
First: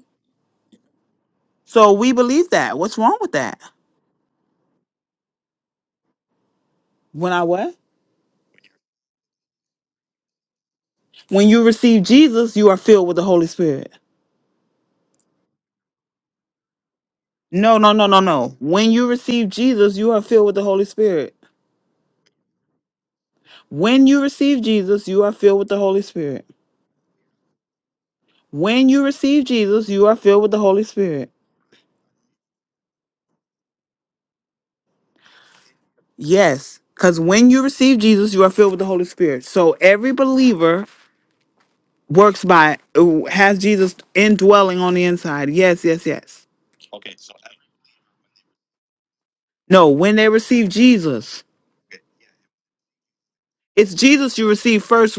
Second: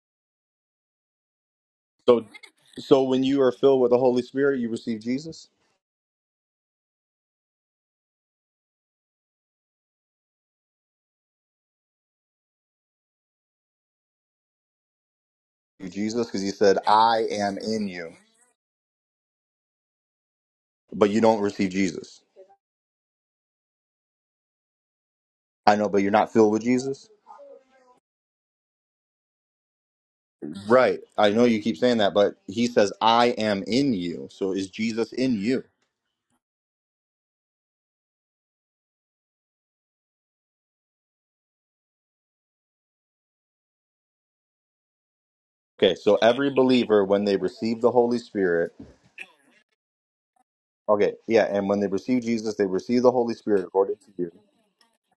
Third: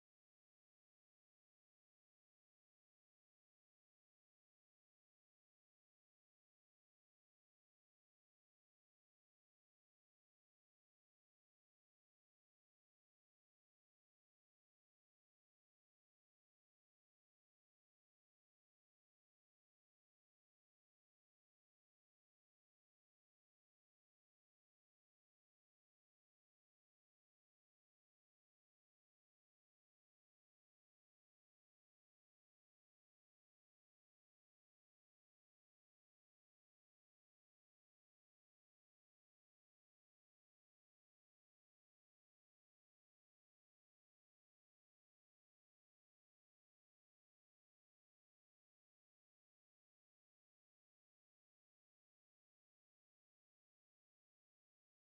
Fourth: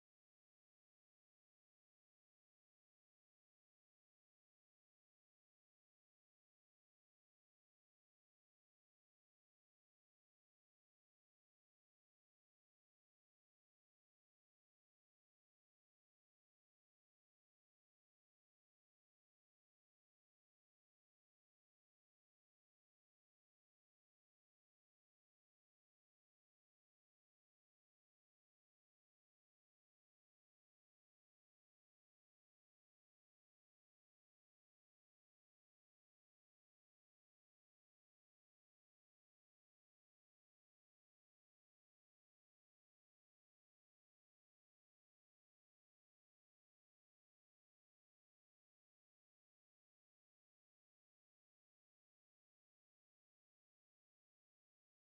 C: So we
A: So
C: believe that. What's
A: so
C: wrong
A: when
C: with
A: you are
C: that?
A: filled with the Holy Spirit, you receive Jesus.
C: When I what? When you receive Jesus, you are filled with the Holy Spirit.
A: You Jesus, because He said, "I am
C: No,
A: in
C: no, no,
A: you,"
C: no, no. When you receive Jesus, you are filled with the Holy
A: but you
C: Spirit.
A: don't receive Jesus.
C: When you receive Jesus, you are filled with
A: I
C: the
A: know,
C: Holy
A: but you're not
C: Spirit.
A: filled with Jesus.
C: When you receive Jesus, you are filled with the Holy
A: Right. I
C: Spirit.
A: know you keep saying that, but he says, I am in you. So is Jesus in you?
C: Yes, because when you receive Jesus, you are filled with the Holy Spirit. So every believer works by, has Jesus indwelling on the inside. Yes,
A: Okay,
C: yes,
A: so
C: yes.
A: every believer, when they receive the Holy Spirit,
C: No, when they receive
A: okay,
C: Jesus.
A: yeah, and when they receive Jesus, they receive the Holy Spirit
C: It's
A: according to you.
C: Jesus you receive first,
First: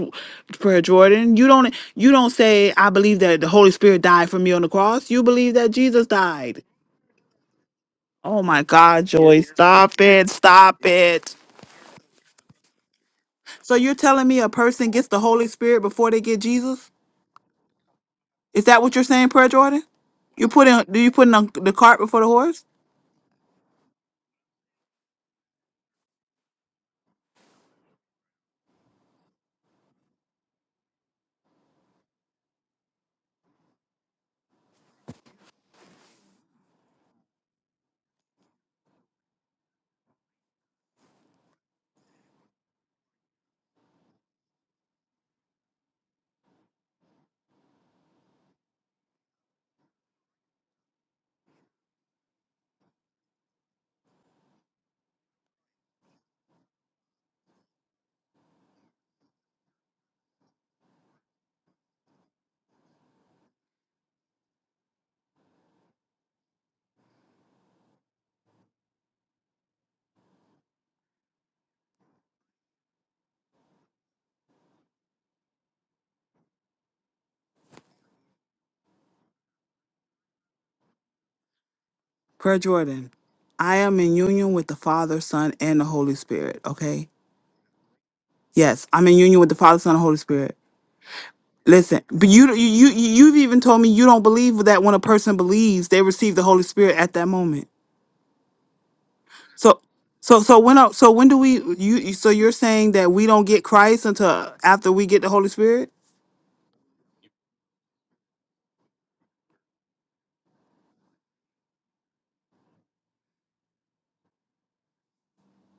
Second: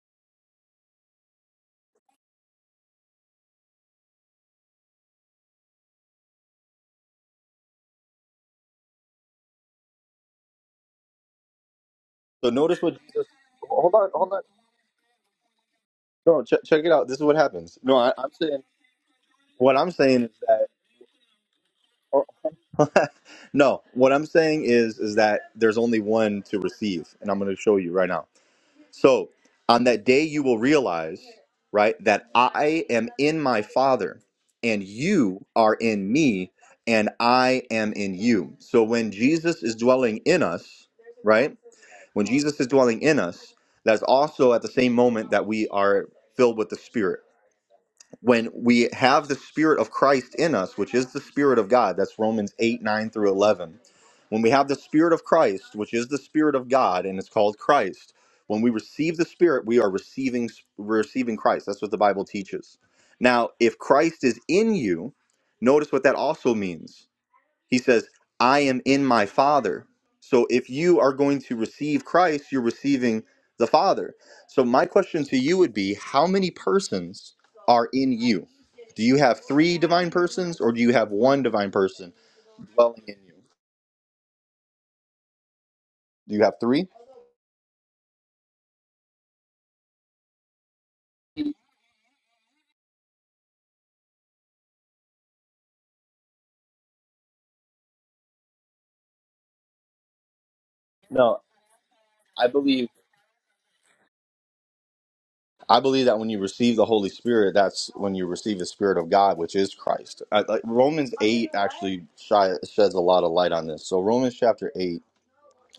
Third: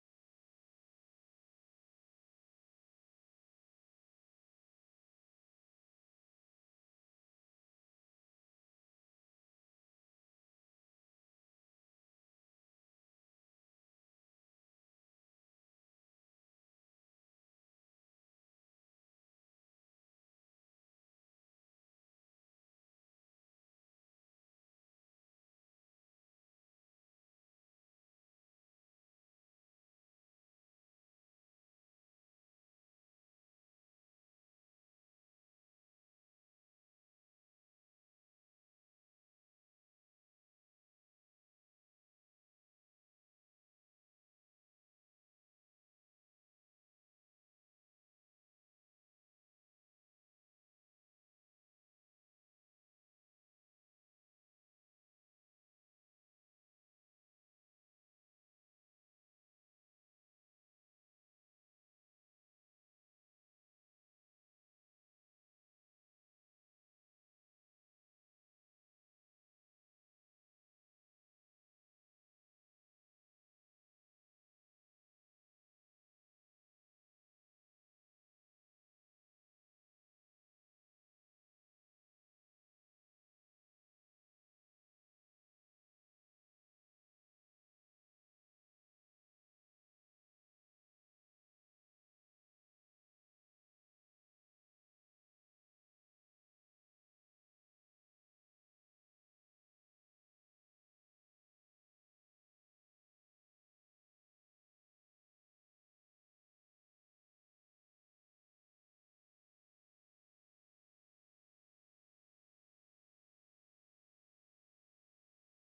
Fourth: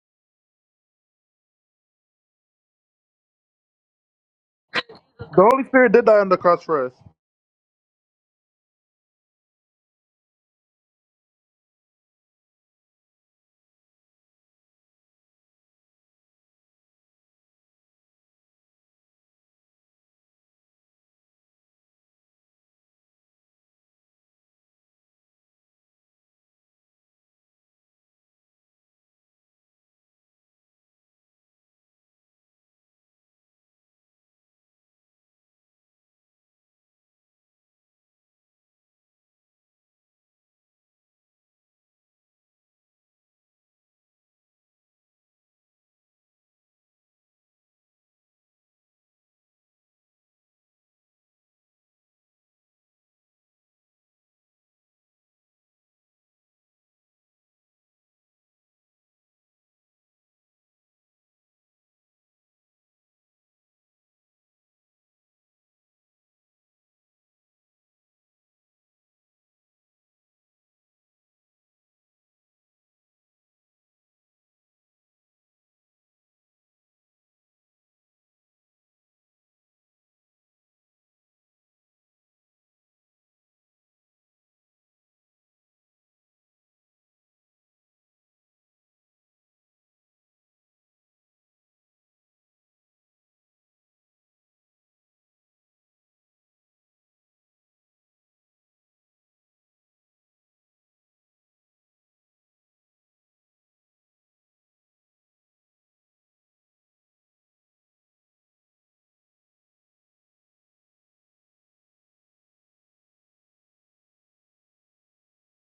C: Prayer Jordan. You don't you don't say I believe that the Holy Spirit died for me on the cross. You
B: The
C: believe
B: Holy
C: that
B: Spirit did
C: Jesus
B: die on the cross
C: died.
B: for us.
C: Oh my God, Joy! Stop it! Stop it!
A: So notice what Jesus,
C: So you're
A: hold on,
C: telling
A: hold
C: me
A: on.
C: a person gets the Holy Spirit before they get
A: No, ch- check
C: Jesus?
A: it out. This is what happens. No, I, I'm
C: Is
A: saying,
C: that what you're saying, Prayer
A: what
C: Jordan?
A: I'm saying
C: You
A: is
C: put in do you put in the cart before the horse?
A: that, [laughs] no, what I'm saying is, is that there's only one to receive, and I'm going to show you right now. So on that day, you will realize, right, that I am in my Father, and you are in me, and I am in you. So when Jesus is dwelling in us, right, when Jesus is dwelling in us, that's also at the same moment that we are filled with the Spirit when we have the spirit of christ in us which is the spirit of god that's romans 8 9 through 11 when we have the spirit of christ which is the spirit of god and it's called christ when we receive the spirit we are receiving receiving christ that's what the bible teaches now if christ is in you notice what that also means he says, I am in my Father. So if you are going to receive Christ, you're receiving the Father. So my question to you would be how many persons are in you? Do you have three divine persons or do you have one divine person
C: Prayer
A: dwelling
C: Jordan,
A: in you?
C: I am in union with the Father, Son, and the Holy
A: Do you have
C: Spirit.
A: three?
C: Okay. Yes, I'm in union with the Father, Son, and Holy Spirit. Listen, but you you you you've even told me you don't believe that when a person believes, they receive the Holy Spirit at that moment. So so so when are- so when do
A: No,
C: we you you- so
A: I
C: you're
A: believe.
C: saying that we don't get Christ until after we get the Holy
A: I
C: Spirit?
A: believe that when you receive the Holy Spirit, that's when you receive the Spirit of God, which is Christ. I, like Romans 8 actually shy, sheds a lot of light on this. So, Romans chapter 8.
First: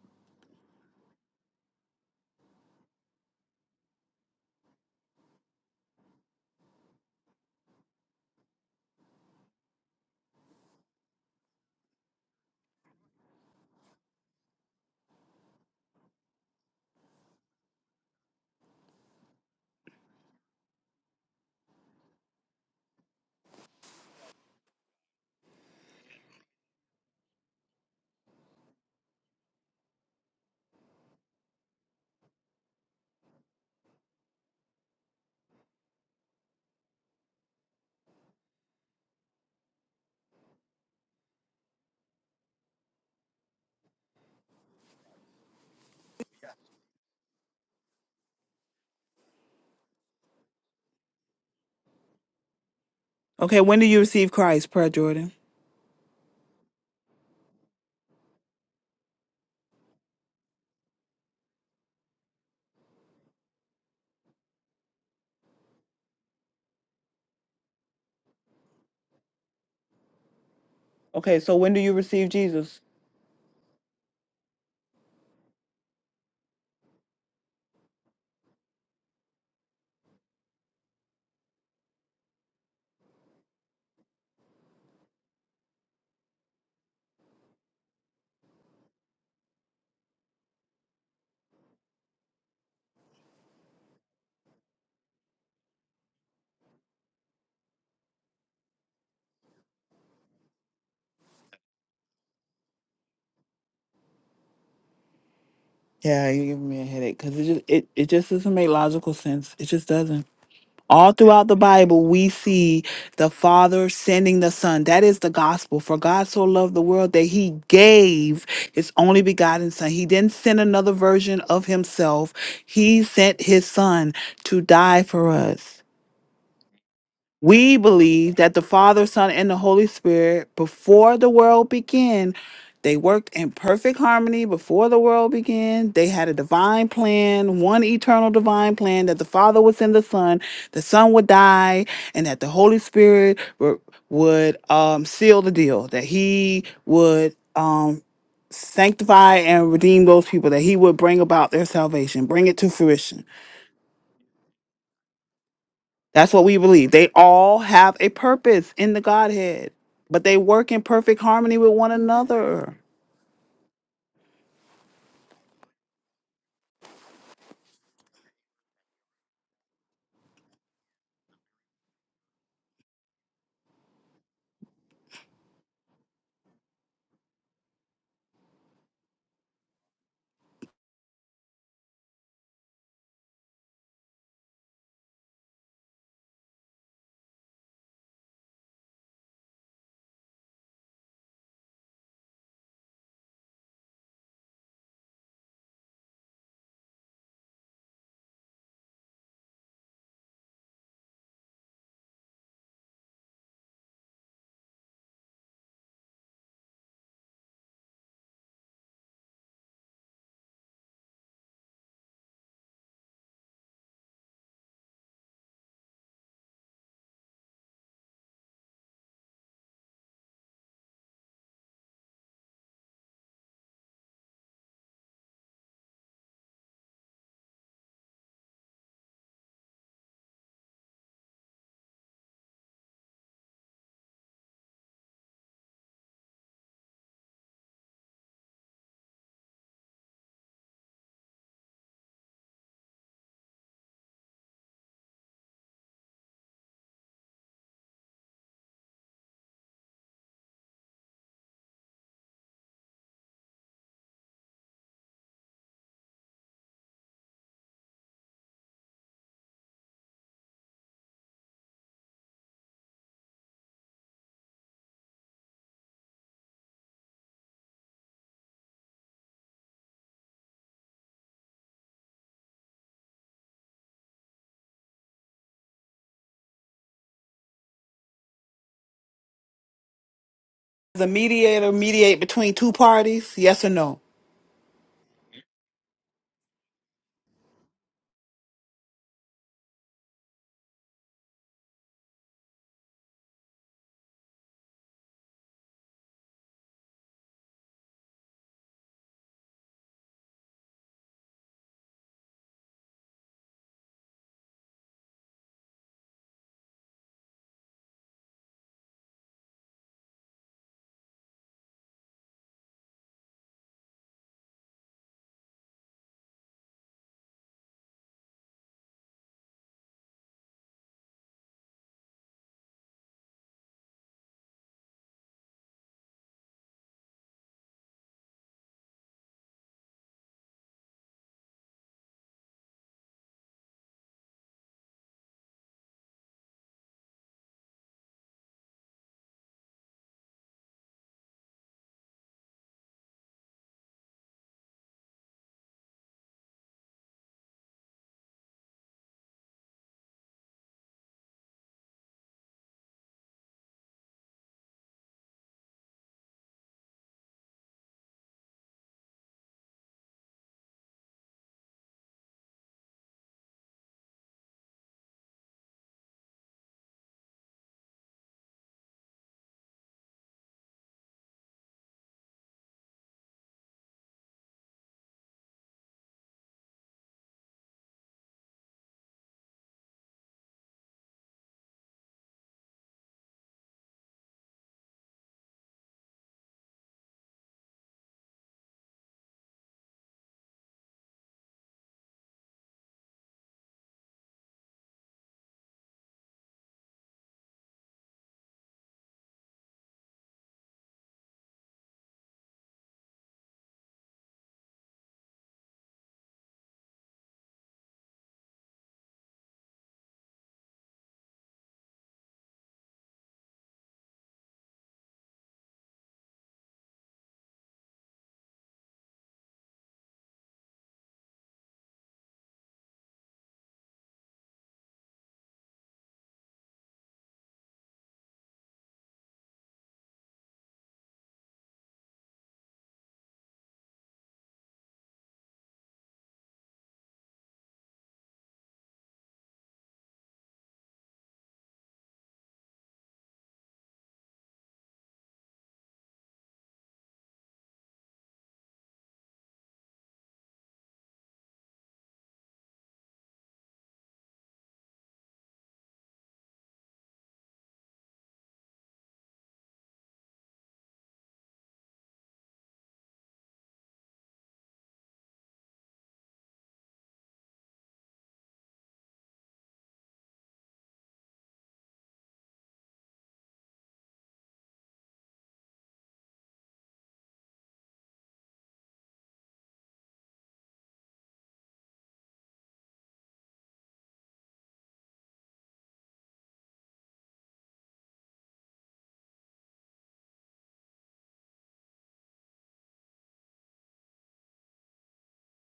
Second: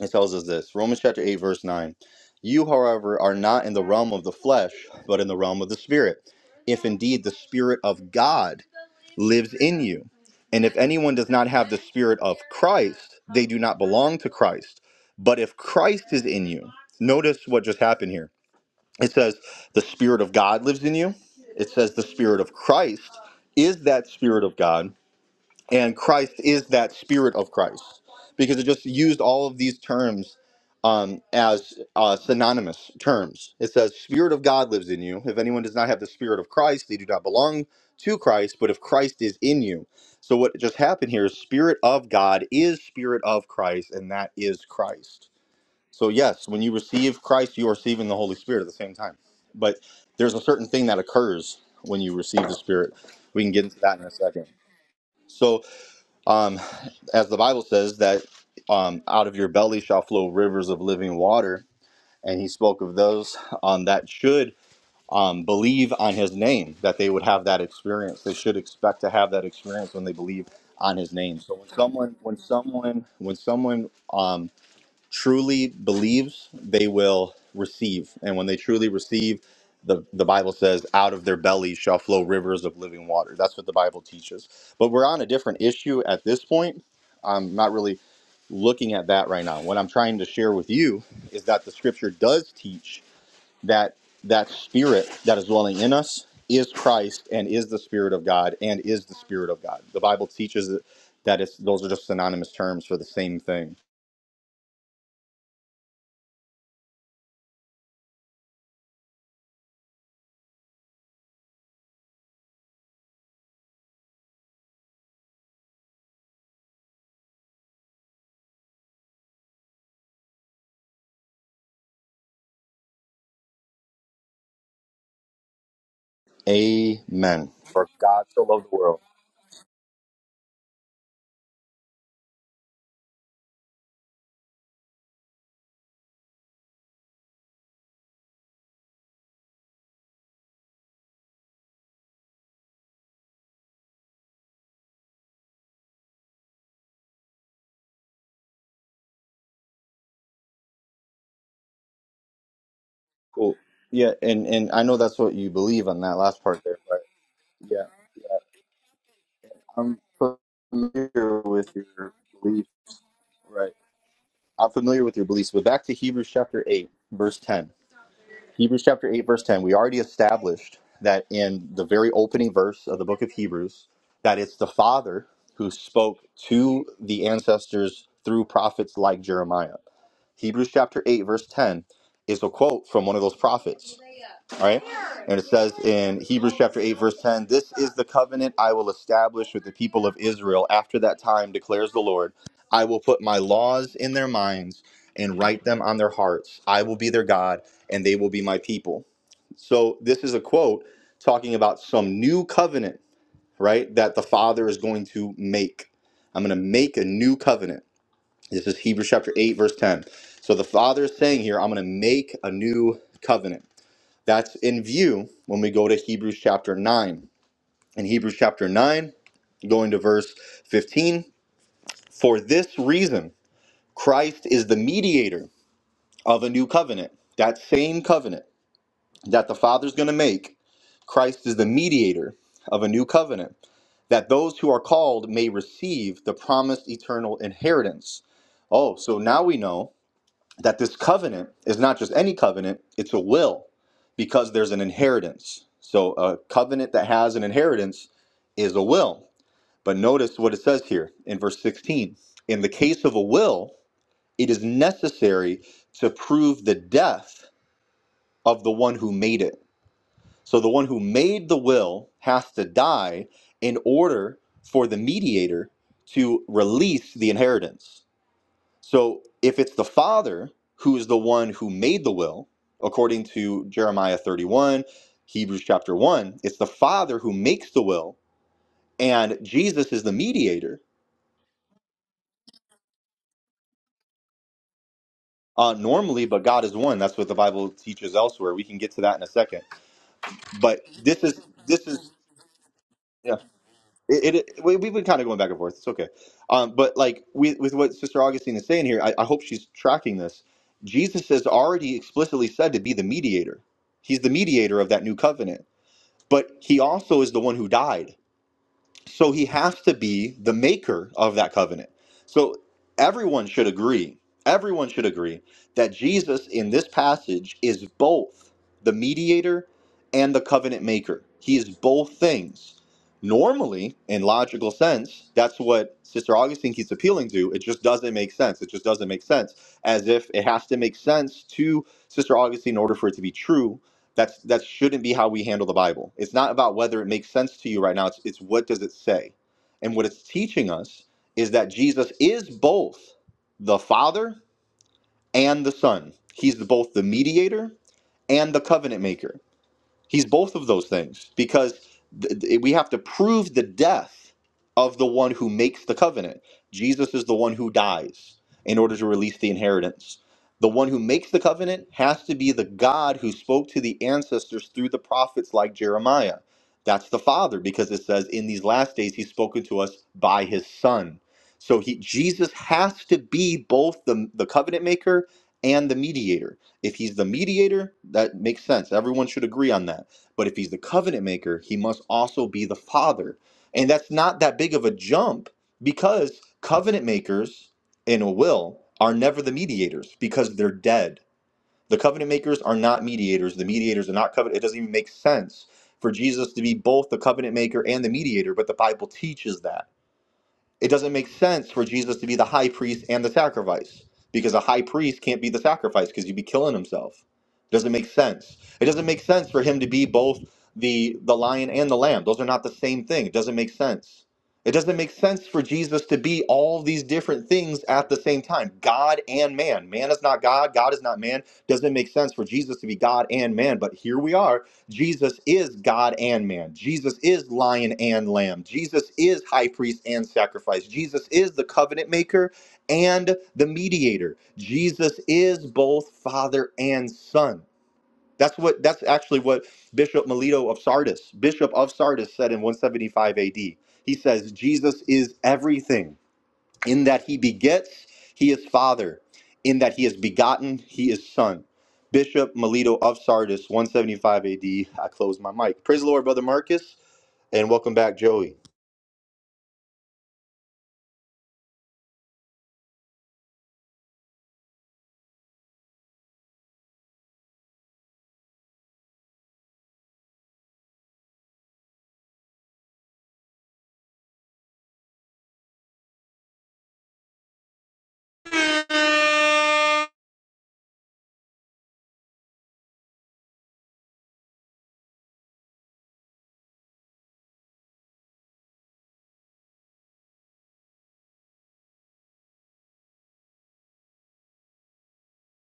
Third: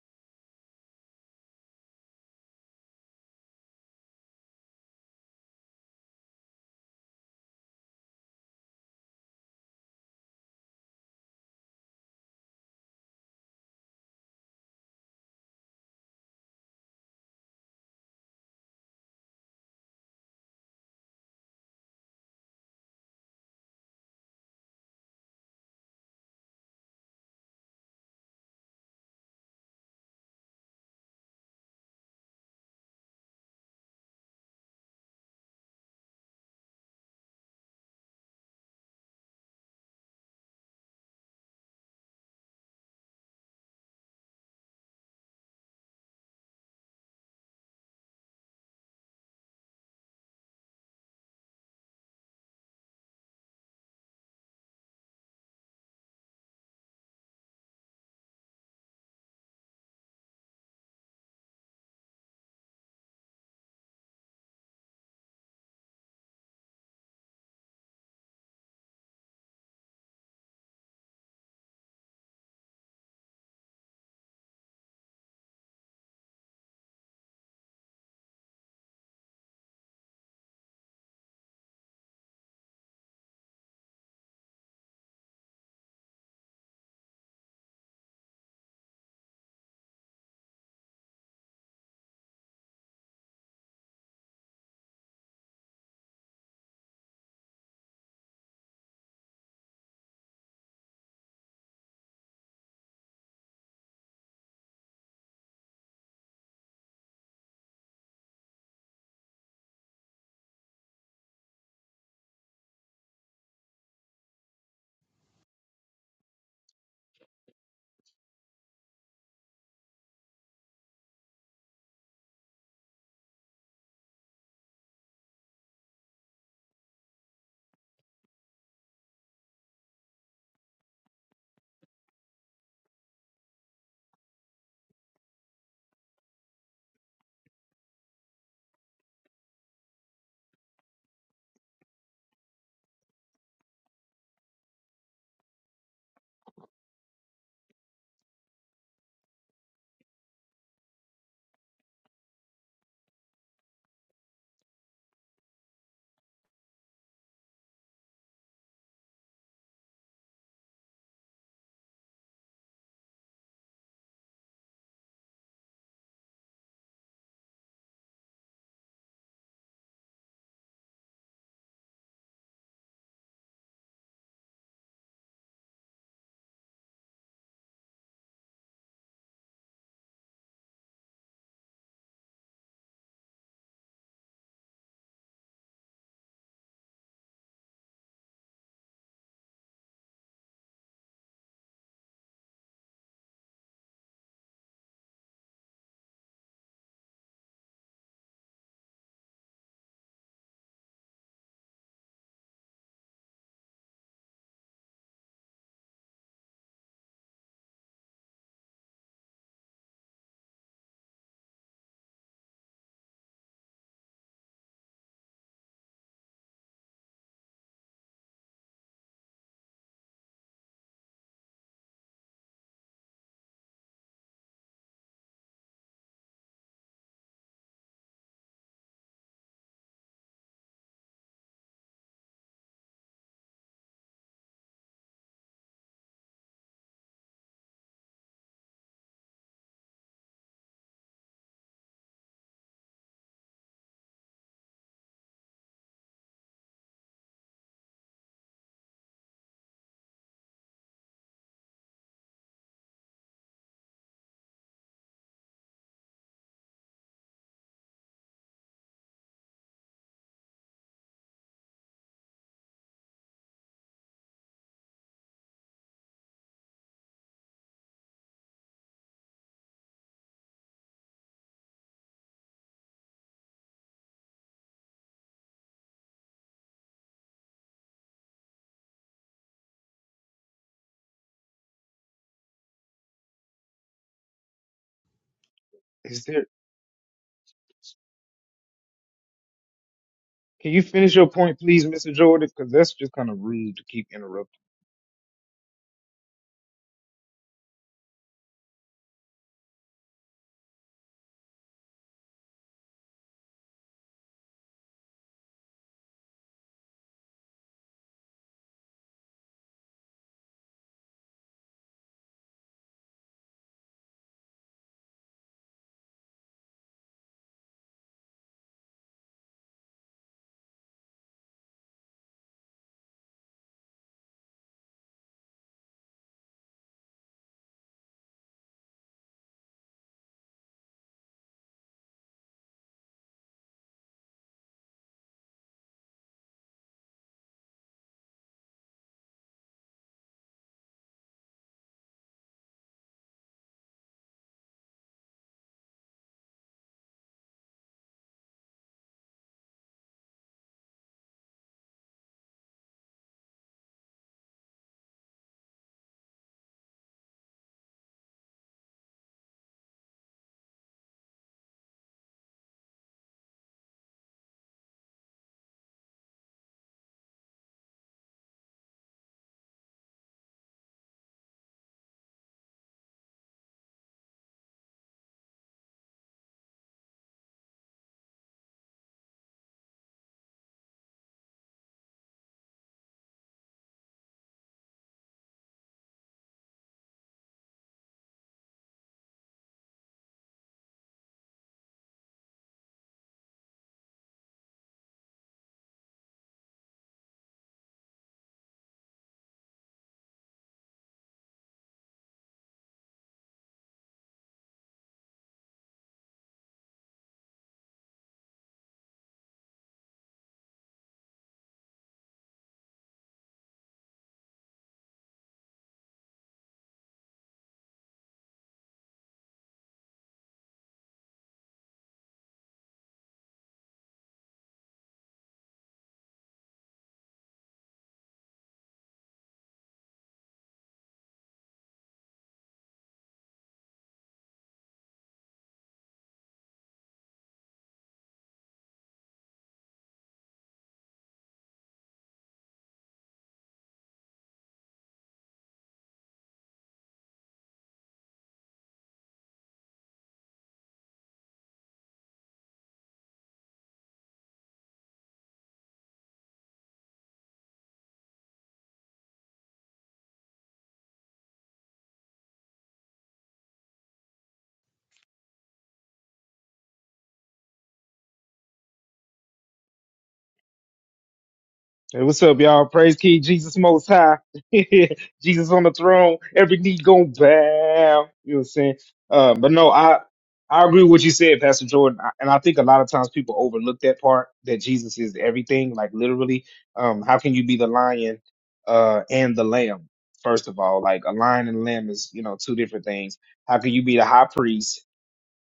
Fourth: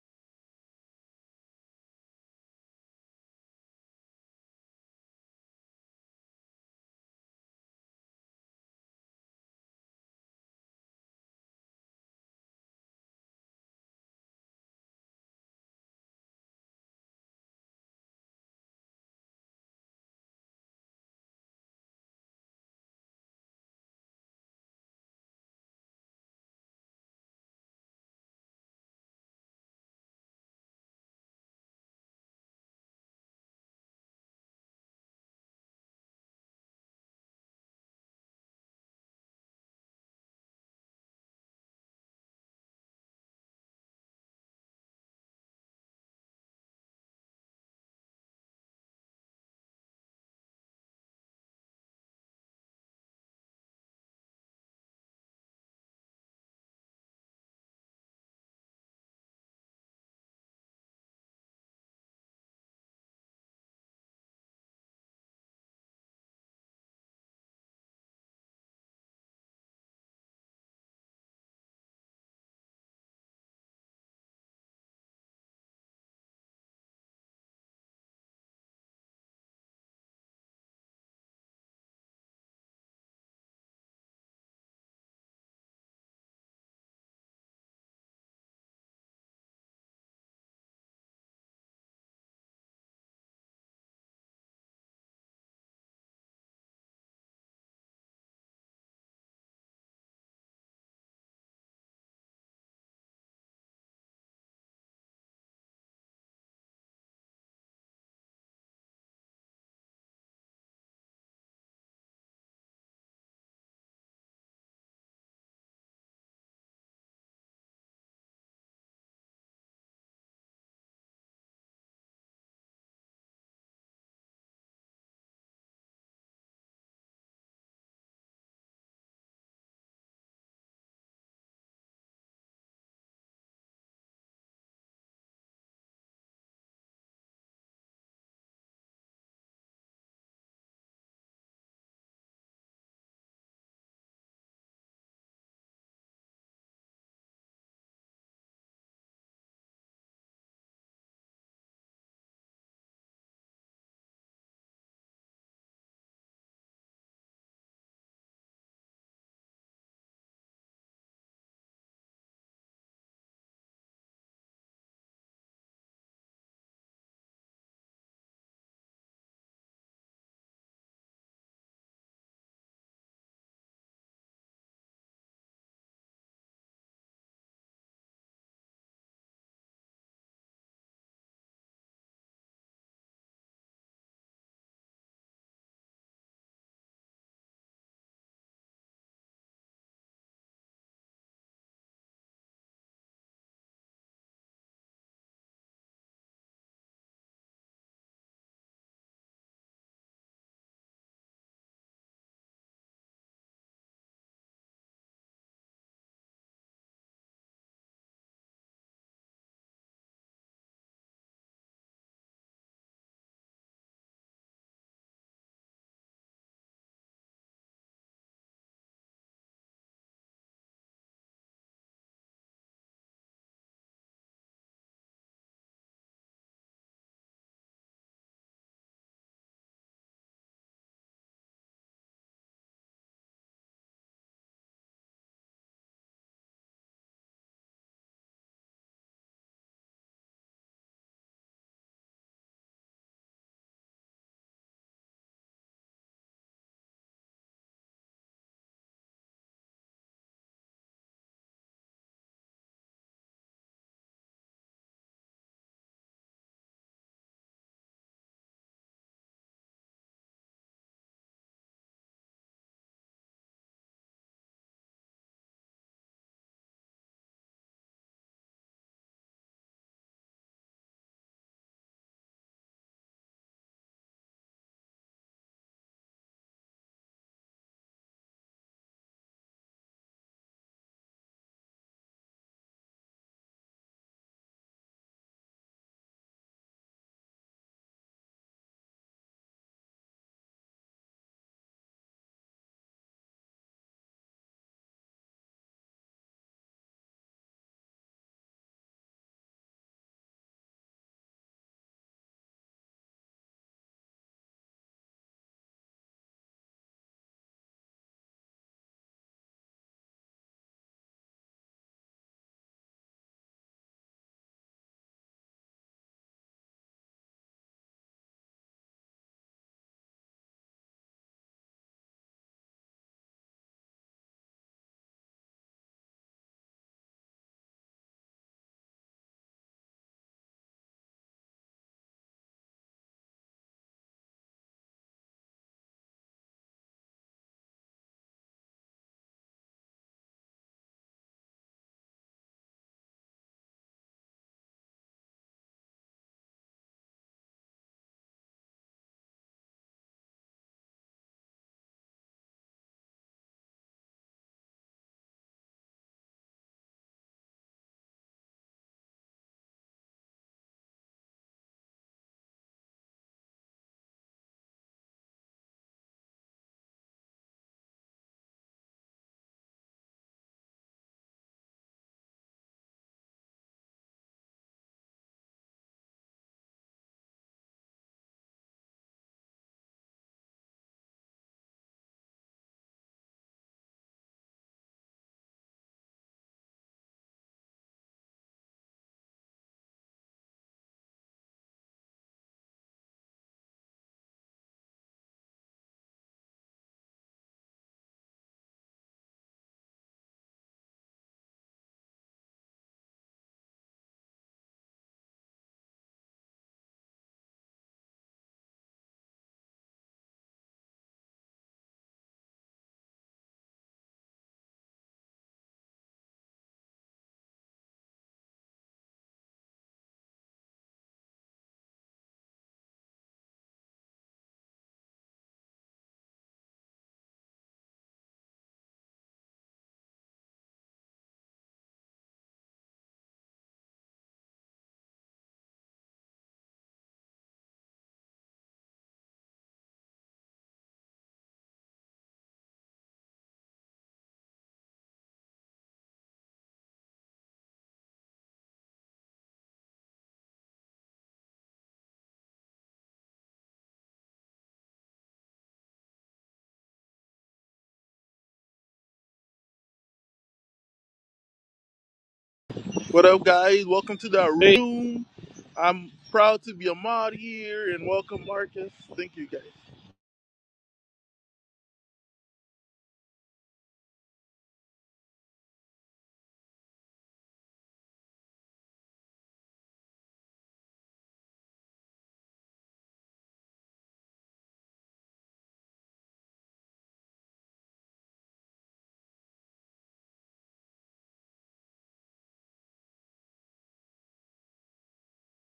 A: It tells us this Romans chapter 8, verse 9. You, however, are not in the realm of the flesh, but in the realm of the Spirit, if indeed the Spirit of God lives in you. And if anyone does not have the Spirit of Christ, they do not belong to Christ. But if Christ is in you, notice what just happened here. It says, the Spirit of God lives in you. It says, the Spirit of Christ is that Spirit of God and Christ is that spirit of Christ because it just used all of these terms um, as uh, synonymous terms. It says, "Spirit of God lives in you. If anyone does not have the Spirit of Christ, they do not belong to Christ. But if Christ is in you, so what just happened here is Spirit of God is Spirit of Christ, and that is Christ. So yes, when you receive Christ, you are receiving the Holy Spirit at the same time. But there's a certain thing that occurs when you receive the Spirit. We can
C: Okay,
A: get into
C: when do you
A: that in a
C: receive
A: second.
C: Christ, Prayer Jordan?
A: So um, as the Bible says that um, out of your belly shall flow rivers of living water, and he spoke of those um, that should um, believe on his name, that they would have that experience. They should expect to have that experience when they believe on his name.
C: Okay,
A: So
C: so
A: when
C: when do you
A: someone,
C: receive
A: when
C: Jesus?
A: someone, when someone um, truly believes, they will receive. And when they truly receive, the, the Bible says, out of their belly shall flow rivers of living water. That's what the Bible teaches. But we're on a different issue at this point. I'm not really looking at that right now. What I'm trying to share with you is that the scripture does teach that that spirit that is dwelling in us is Christ and is the spirit of God and is the spirit of God. The Bible teaches that it's those are just synonymous terms for the same thing
C: Yeah, you give me a headache because it just it, it just doesn't make logical sense. It just doesn't. All throughout the Bible, we see the Father sending the Son. That is the gospel. For God so loved the world that he gave his only begotten Son. He didn't send another version of himself, he sent his Son to die for us.
A: Amen.
C: We
A: For God
C: believe
A: so
C: that the
A: loved the world.
C: Father, Son, and the Holy Spirit, before the world began, they worked in perfect harmony before the world began. They had a divine plan, one eternal divine plan that the Father was in the Son, the Son would die, and that the Holy Spirit wo- would um, seal the deal, that He would um, sanctify and redeem those people, that He would bring about their salvation, bring it to fruition.
A: Cool. Yeah, and and I know that's what you believe on that
C: That's
A: last
C: what we
A: part there,
C: believe.
A: but
C: They all
A: yeah,
C: have a purpose in the Godhead,
A: I'm
C: but they work in perfect
A: familiar
C: harmony with
A: with
C: one
A: your beliefs.
C: another.
A: Right. I'm familiar with your beliefs. But back to Hebrews chapter eight, verse ten. Hebrews chapter eight, verse ten. We already established that in the very opening verse of the book of Hebrews, that it's the Father who spoke to the ancestors through prophets like Jeremiah. Hebrews chapter eight, verse ten is a quote from one of those prophets. All right. And it says in Hebrews chapter 8, verse 10, This is the covenant I will establish with the people of Israel after that time, declares the Lord. I will put my laws in their minds and write them on their hearts. I will be their God, and they will be my people. So this is a quote talking about some new covenant, right? That the Father is going to make. I'm going to make a new covenant. This is Hebrews chapter 8, verse 10. So the Father is saying here, I'm going to make a new covenant. That's in view when we go to Hebrews chapter 9. In Hebrews chapter 9, going to verse 15, for this reason, Christ is the mediator of a new covenant. That same covenant that the Father's going to make, Christ is the mediator of a new covenant, that those who are called may receive the promised eternal inheritance. Oh, so now we know that this covenant is not just any covenant, it's a will because there's an inheritance. So a covenant that has an inheritance is a will. But notice what it says here in verse 16. In the case of a will, it is necessary to prove the death of the one who made it. So the one who made the will has to die in order for the mediator to release the inheritance. So if it's the father who is the one who made the will, according to Jeremiah 31, Hebrews chapter 1, it's the father who makes the will, and Jesus is the mediator.
C: Does a mediator mediate between two parties? Yes or no?
A: Uh,
D: Is
A: normally, but
D: there?
A: God is one. That's what the Bible teaches elsewhere. We can get to that in a second.
D: Can you
A: But
D: finish
A: this
D: your
A: is
D: point, please,
A: this is
D: Mr. Jordan? Because that's just kind
A: yeah.
D: of rude to keep
A: It, it,
D: interrupting.
A: it we, we've been kind of going back and forth. It's okay. Um, but like we, with what Sister Augustine is saying here, I, I hope she's tracking this. Jesus is already explicitly said to be the mediator. He's the mediator of that new covenant but he also is the one who died. So he has to be the maker of that covenant. So everyone should agree, everyone should agree that Jesus in this passage is both the mediator and the covenant maker. He is both things. Normally, in logical sense, that's what Sister Augustine keeps appealing to. It just doesn't make sense. It just doesn't make sense. As if it has to make sense to Sister Augustine in order for it to be true that's that shouldn't be how we handle the Bible. It's not about whether it makes sense to you right now. It's it's what does it say? And what it's teaching us is that Jesus is both the Father and the Son. He's both the mediator and the covenant maker. He's both of those things because th- th- we have to prove the death of the one who makes the covenant. Jesus is the one who dies in order to release the inheritance. The one who makes the covenant has to be the God who spoke to the ancestors through the prophets like Jeremiah. That's the Father because it says in these last days he's spoken to us by his Son. So he Jesus has to be both the, the covenant maker and the mediator if he's the mediator, that makes sense. Everyone should agree on that. But if he's the covenant maker, he must also be the father. And that's not that big of a jump because covenant makers in a will are never the mediators because they're dead. The covenant makers are not mediators. The mediators are not covenant. It doesn't even make sense for Jesus to be both the covenant maker and the mediator, but the Bible teaches that. It doesn't make sense for Jesus to be the high priest and the sacrifice because a high priest can't be the sacrifice because he'd be killing himself. It doesn't make sense. It doesn't make sense for him to be both the the lion and the lamb. Those are not the same thing. It doesn't make sense. It doesn't make sense for Jesus to be all these different things at the same time, God and man. Man is not God, God is not man. Doesn't make sense for Jesus to be God and man, but here we are Jesus is God and man. Jesus is lion and lamb. Jesus is high priest and sacrifice. Jesus is the covenant maker and the mediator. Jesus is both father and son. That's what that's actually what Bishop Melito of Sardis, Bishop of Sardis said in 175 AD. He says Jesus is everything. In that he begets, he is father. In that he is begotten, he is son. Bishop Melito of Sardis, 175 AD. I close my mic. Praise the Lord, Brother Marcus, and welcome back, Joey.
B: What up, guys? Welcome to the Hey, room. I'm proud to be a mod here, and welcome, Marcus. Thank you, guys.
D: Hey, what's up, y'all? Praise King Jesus Most High. [laughs] Jesus on the throne. Every knee going bow. You know what I'm saying? Uh, but no, I I agree with what you said, Pastor Jordan. I, and I think a lot of times people overlook that part that Jesus is everything. Like literally, um, how can you be the lion uh and the lamb? First of all, like a lion and a lamb is you know two different things. How can you be the high priest?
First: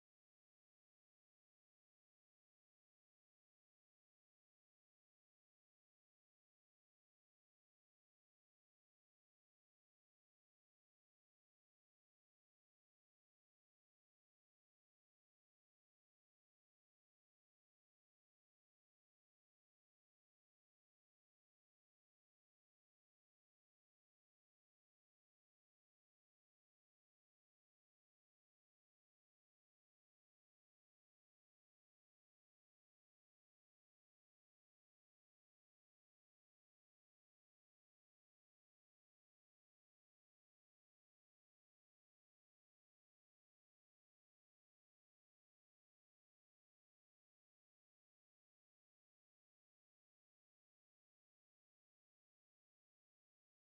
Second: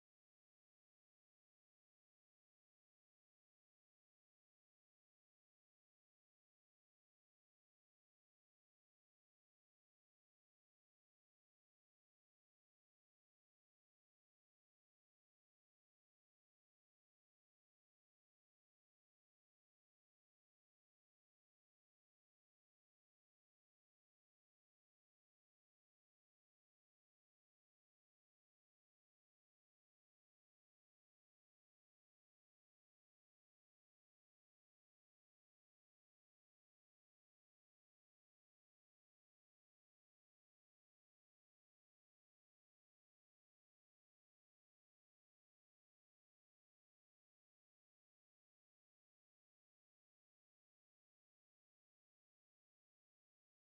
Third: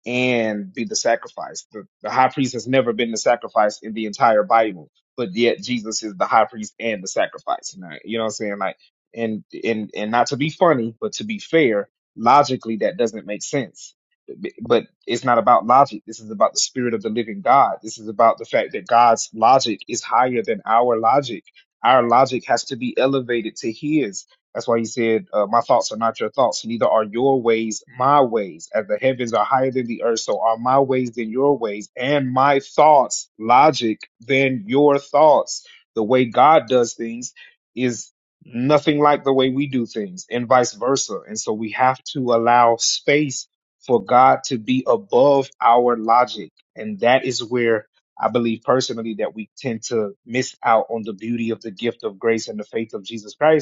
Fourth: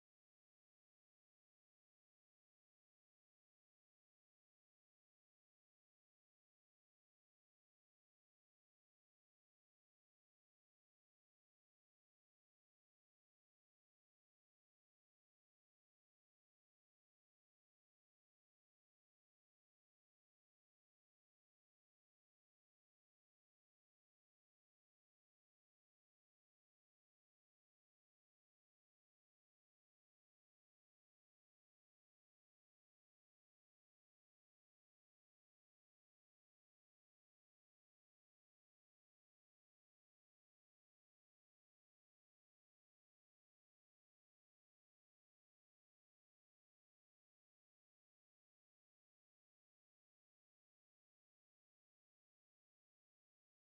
D: and be the sacrifice. The, the high priest has never been the sacrifice in the entire Bible, but yet Jesus is the high priest and the sacrifice. And I- You know what I'm saying? Like, and and and not to be funny, but to be fair, logically that doesn't make sense. B- But it's not about logic. This is about the spirit of the living God. This is about the fact that God's logic is higher than our logic. Our logic has to be elevated to His that's why he said, uh, My thoughts are not your thoughts, neither are your ways my ways. As the heavens are higher than the earth, so are my ways than your ways, and my thoughts, logic, than your thoughts. The way God does things is nothing like the way we do things, and vice versa. And so we have to allow space for God to be above our logic. And that is where I believe personally that we tend to miss out on the beauty of the gift of grace and the faith of Jesus Christ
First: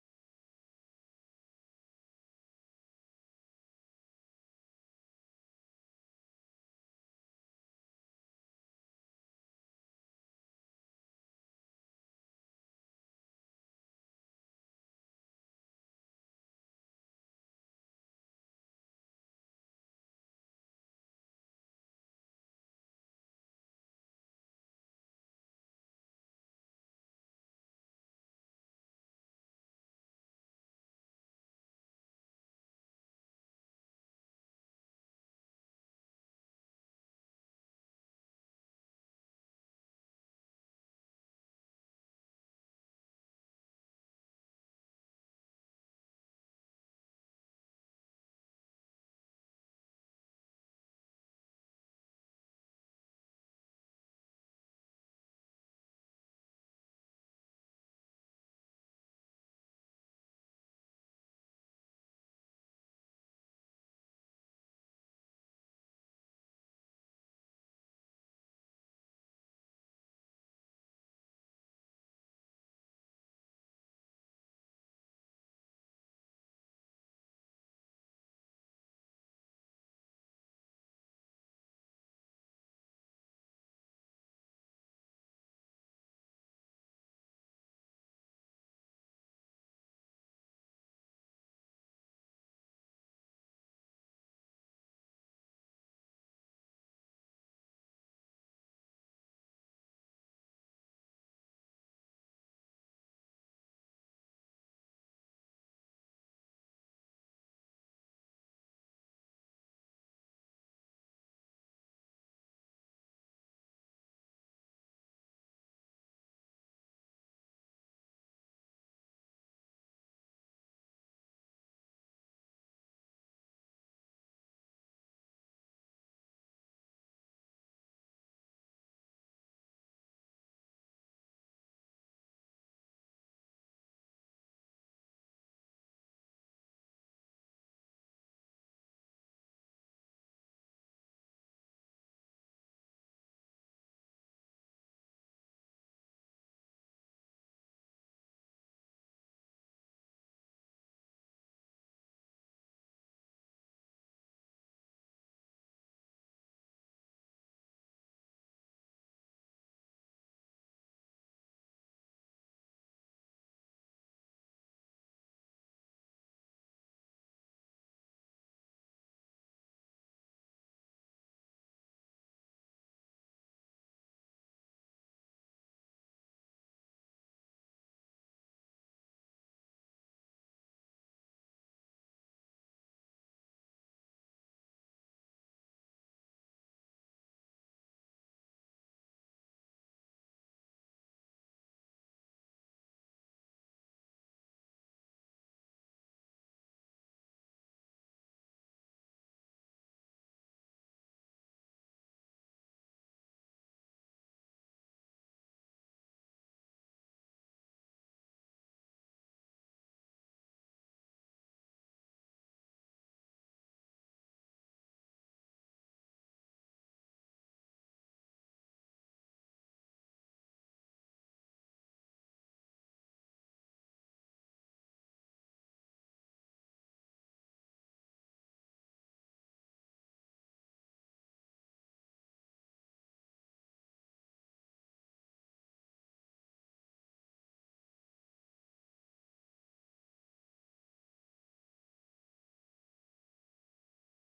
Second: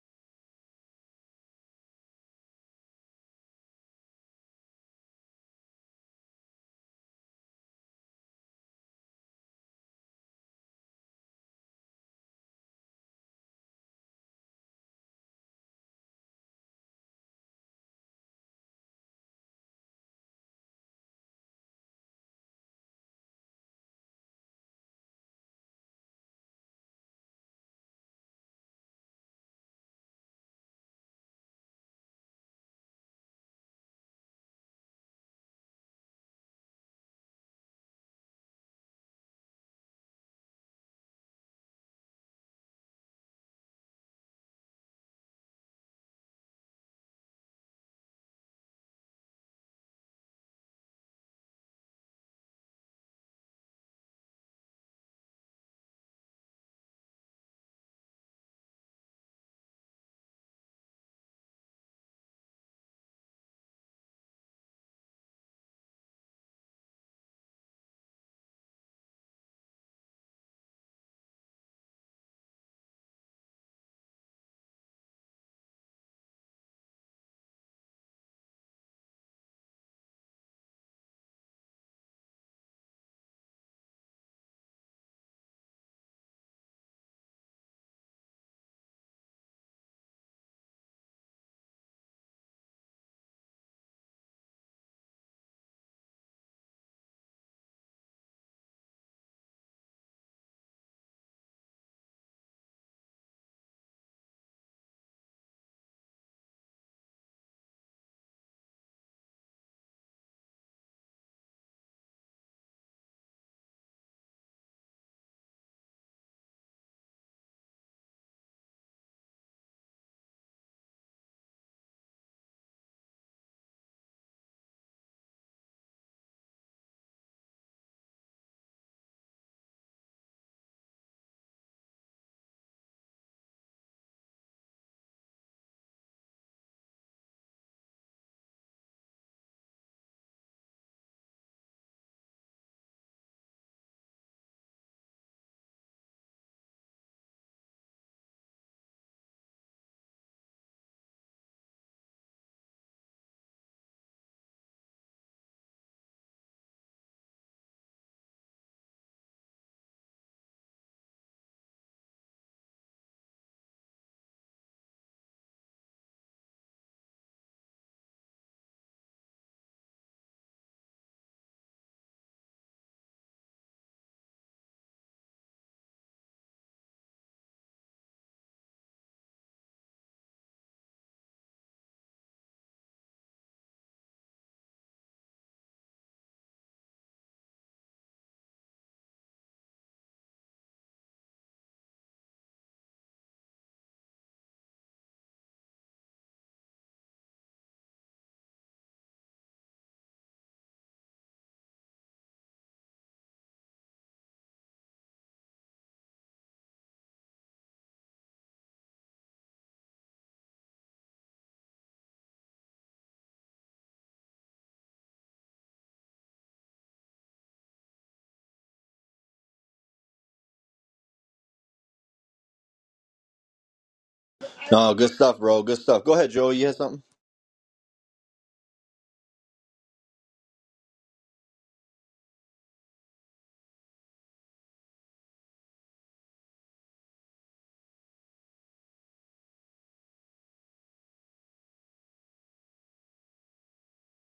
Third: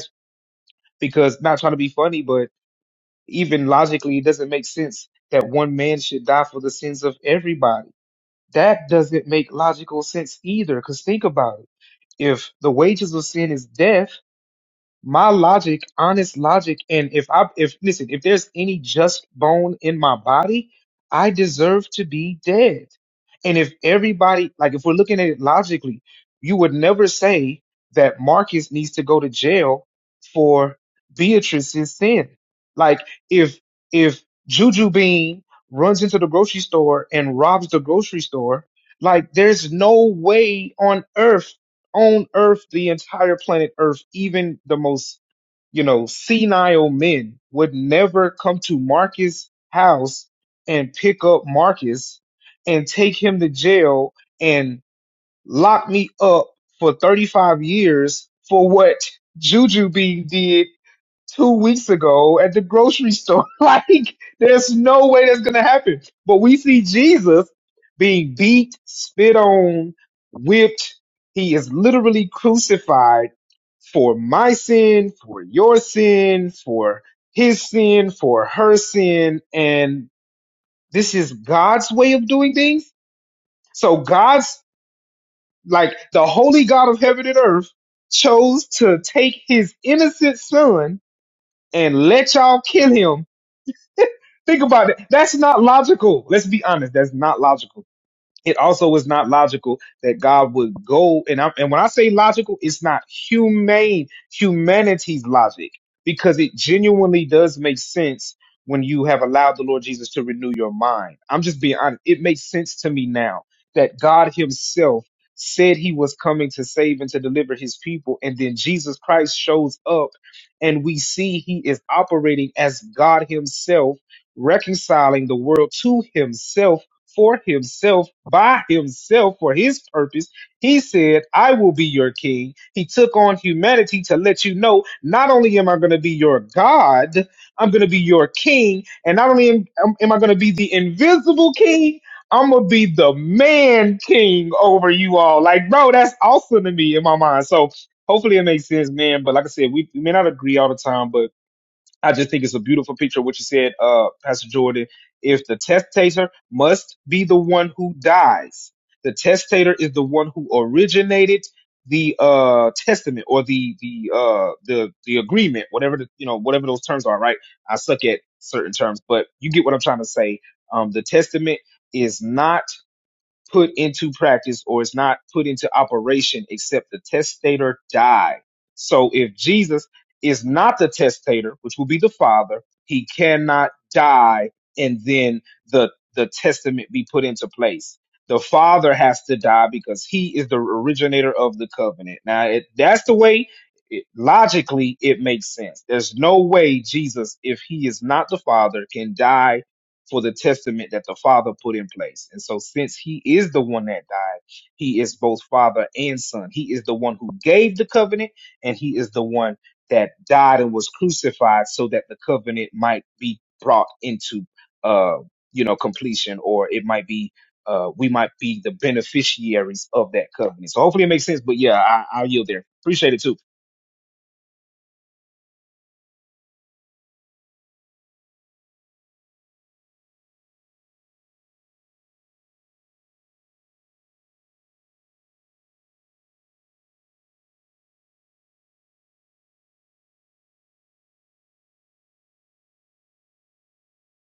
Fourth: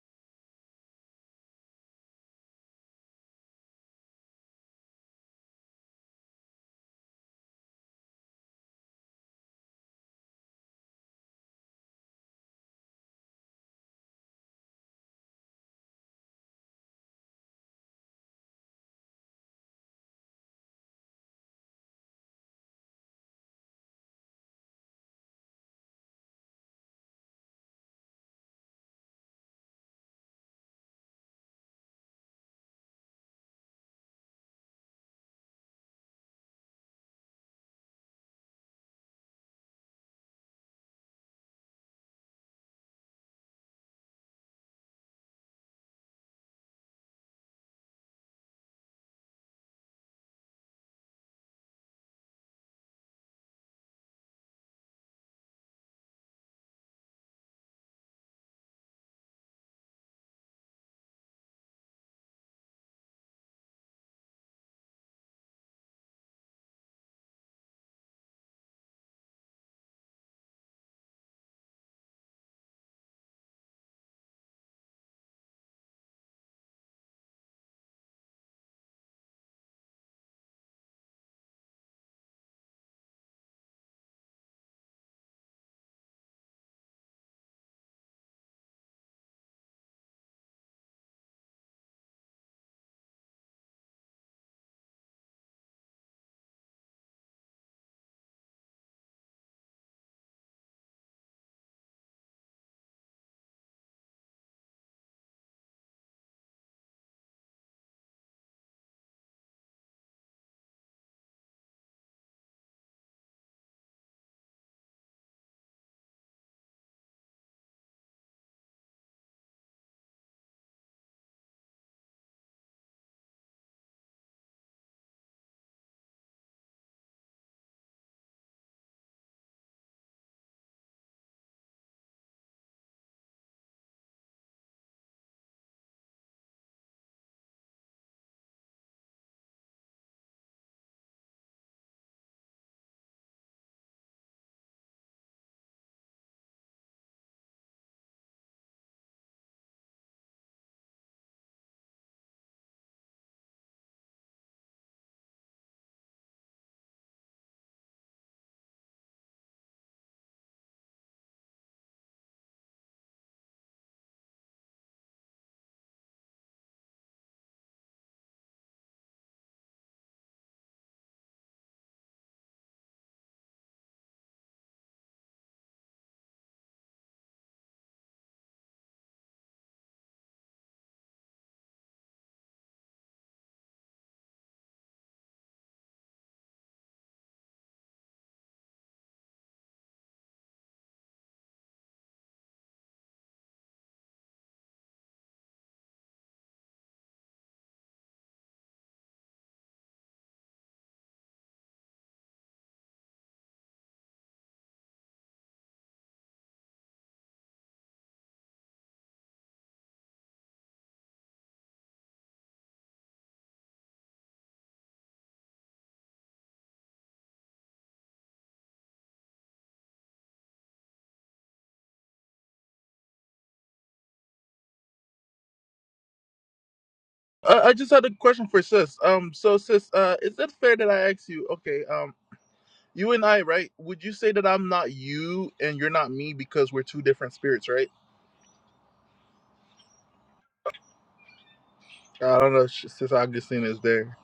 D: because not trying to be funny, but even logically, it doesn't make sense that one man should die for the sins of everybody. That doesn't make logical sense either. Because think about it. If the wages of sin is death, my logic, honest logic, and if I if listen, if there's any just bone in my body, I deserve to be dead. And if everybody like if we're looking at it logically, you would never say that Marcus needs to go to jail for Beatrice's sin. Like if if Juju Bean runs into the grocery store and robs the grocery store, like there's no way on earth on Earth, the entire planet Earth, even the most, you know, senile men would never come to Marcus' house and pick up Marcus and take him to jail and lock me up for 35 years for what Juju B did two weeks ago at the grocery store. [laughs] Like, there's no way that's going to happen. But we see Jesus being beat, spit on, whipped. He is literally crucified for my sin, for your sin, for his sin, for her sin. And this is God's way of doing things. So God's, like, the holy God of heaven and earth chose to take his innocent son and let y'all kill him [laughs] Think about it. That's not logical. Let's be honest. That's not logical it also is not logical that God would go and I, and when I say logical, it's not humane humanity's logic because it genuinely does make sense when you have allowed the Lord Jesus to renew your mind. I'm just being honest. It makes sense to me now that God Himself said He was coming to save and to deliver His people, and then Jesus Christ shows up, and we see He is operating as God Himself, reconciling the world to Himself for himself by himself for his purpose. He said, I will be your king. He took on humanity to let you know not only am I going to be your God, I'm going to be your king. And not only am, am am I going to be the invisible king, I'm going to be the man king over you all. Like, bro, that's awesome to me in my mind. So hopefully it makes sense, man. But like I said, we, we may not agree all the time, but I just think it's a beautiful picture of what you said, uh, Pastor Jordan. If the testator must be the one who dies, the testator is the one who originated the uh testament or the the uh the the agreement, whatever the you know whatever those terms are. Right? I suck at certain terms, but you get what I'm trying to say. Um, the testament is not put into practice or is not put into operation except the testator die. So if Jesus is not the testator, which will be the Father, he cannot die and then the the testament be put into place. The Father has to die because he is the originator of the covenant. Now it, that's the way it, logically it makes sense. There's no way Jesus, if he is not the Father, can die for the testament that the Father put in place. And so, since He is the one that died, He is both Father and Son. He is the one who gave the covenant, and He is the one that died and was crucified so that the covenant might be brought into, uh, you know, completion, or it might be. Uh, we might be the beneficiaries of that covenant. So hopefully it makes sense. But yeah, I, I'll yield there. Appreciate it too.
A: No, good stuff, bro. Good stuff. Go ahead, Joey. You had something?
B: I, I just had a question for sis. Um, so sis, uh, is it fair that I ask you? Okay, um, you and I, right? Would you say that I'm not you and you're not me because we're two different spirits, right? I don't know. if sh- Sis Augustine is there.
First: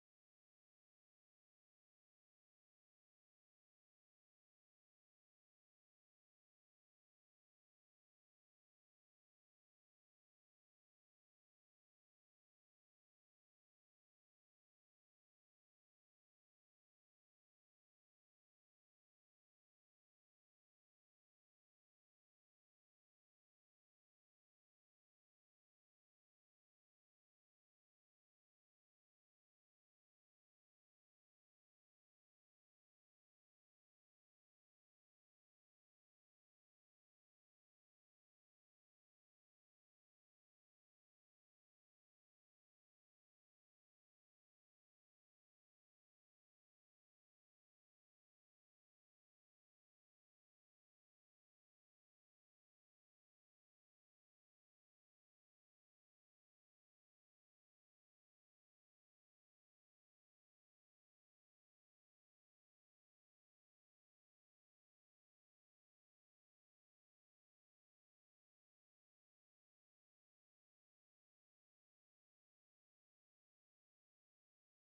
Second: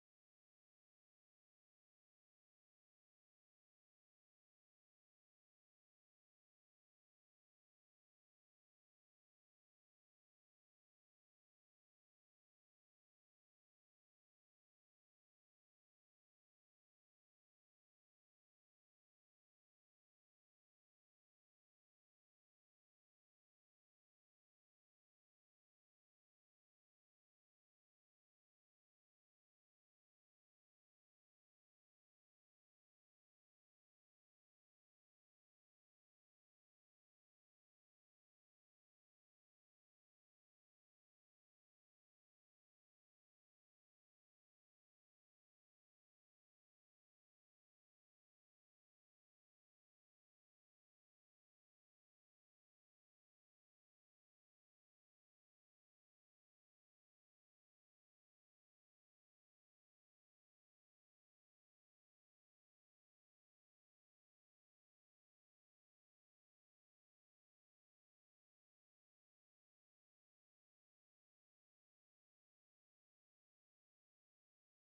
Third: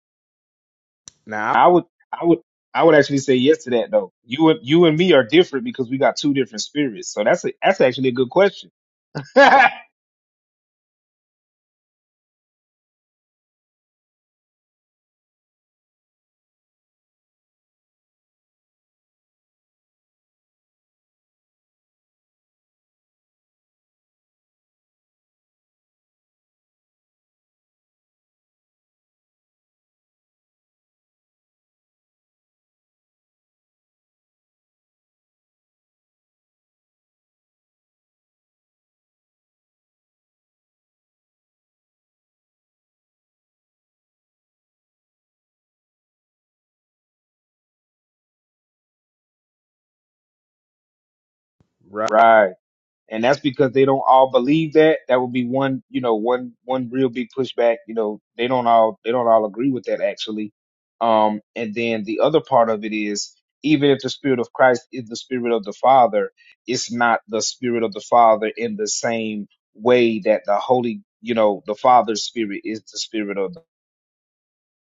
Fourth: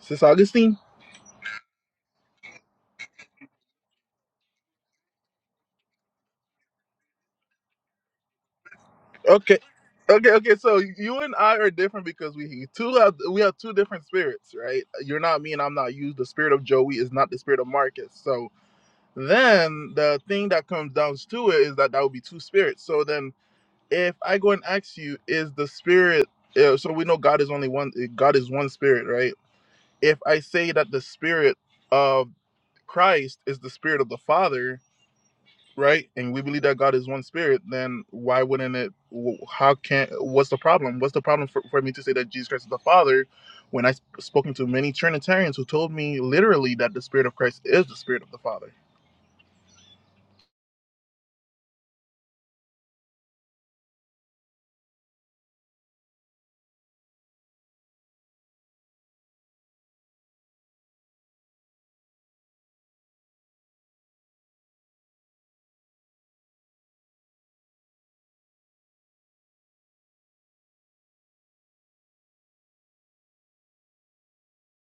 B: Sis Augustine.
D: Now, I would, I would, I would actually say yes to that though. You and you and me are different because we got two different spirits. So that's a, that's actually a good question, [laughs]
B: Okay.
D: Right.
B: Okay, okay, so you and I are different because we two have we have two different spirits, right? You're not me and I'm not you. The spirit of Joey is not the spirit of Marcus. So then the thing that comes down to it is that that would be two spirits. So then if I go and ask you, is the spirit? uh, So we know God is only one. God is one spirit, right? If I say that the spirit of Christ is the spirit of the Father, right? And we believe that God is one spirit, then why wouldn't it? wh- How can? What's the problem? What's the problem for, for me to say that Jesus Christ is the Father? When I sp- spoken to many Trinitarians who told me literally that the spirit of Christ is the spirit of the Father.
D: right? And that's because they don't all believe that. That would be one, you know, one one real big pushback. You know, they don't all they don't all agree with that actually. Um, and then the other part of it is even if the spirit of Christ is the spirit of the Father, it's not the spirit of the Father in the same way that the Holy, you know, the Father's spirit is the spirit of the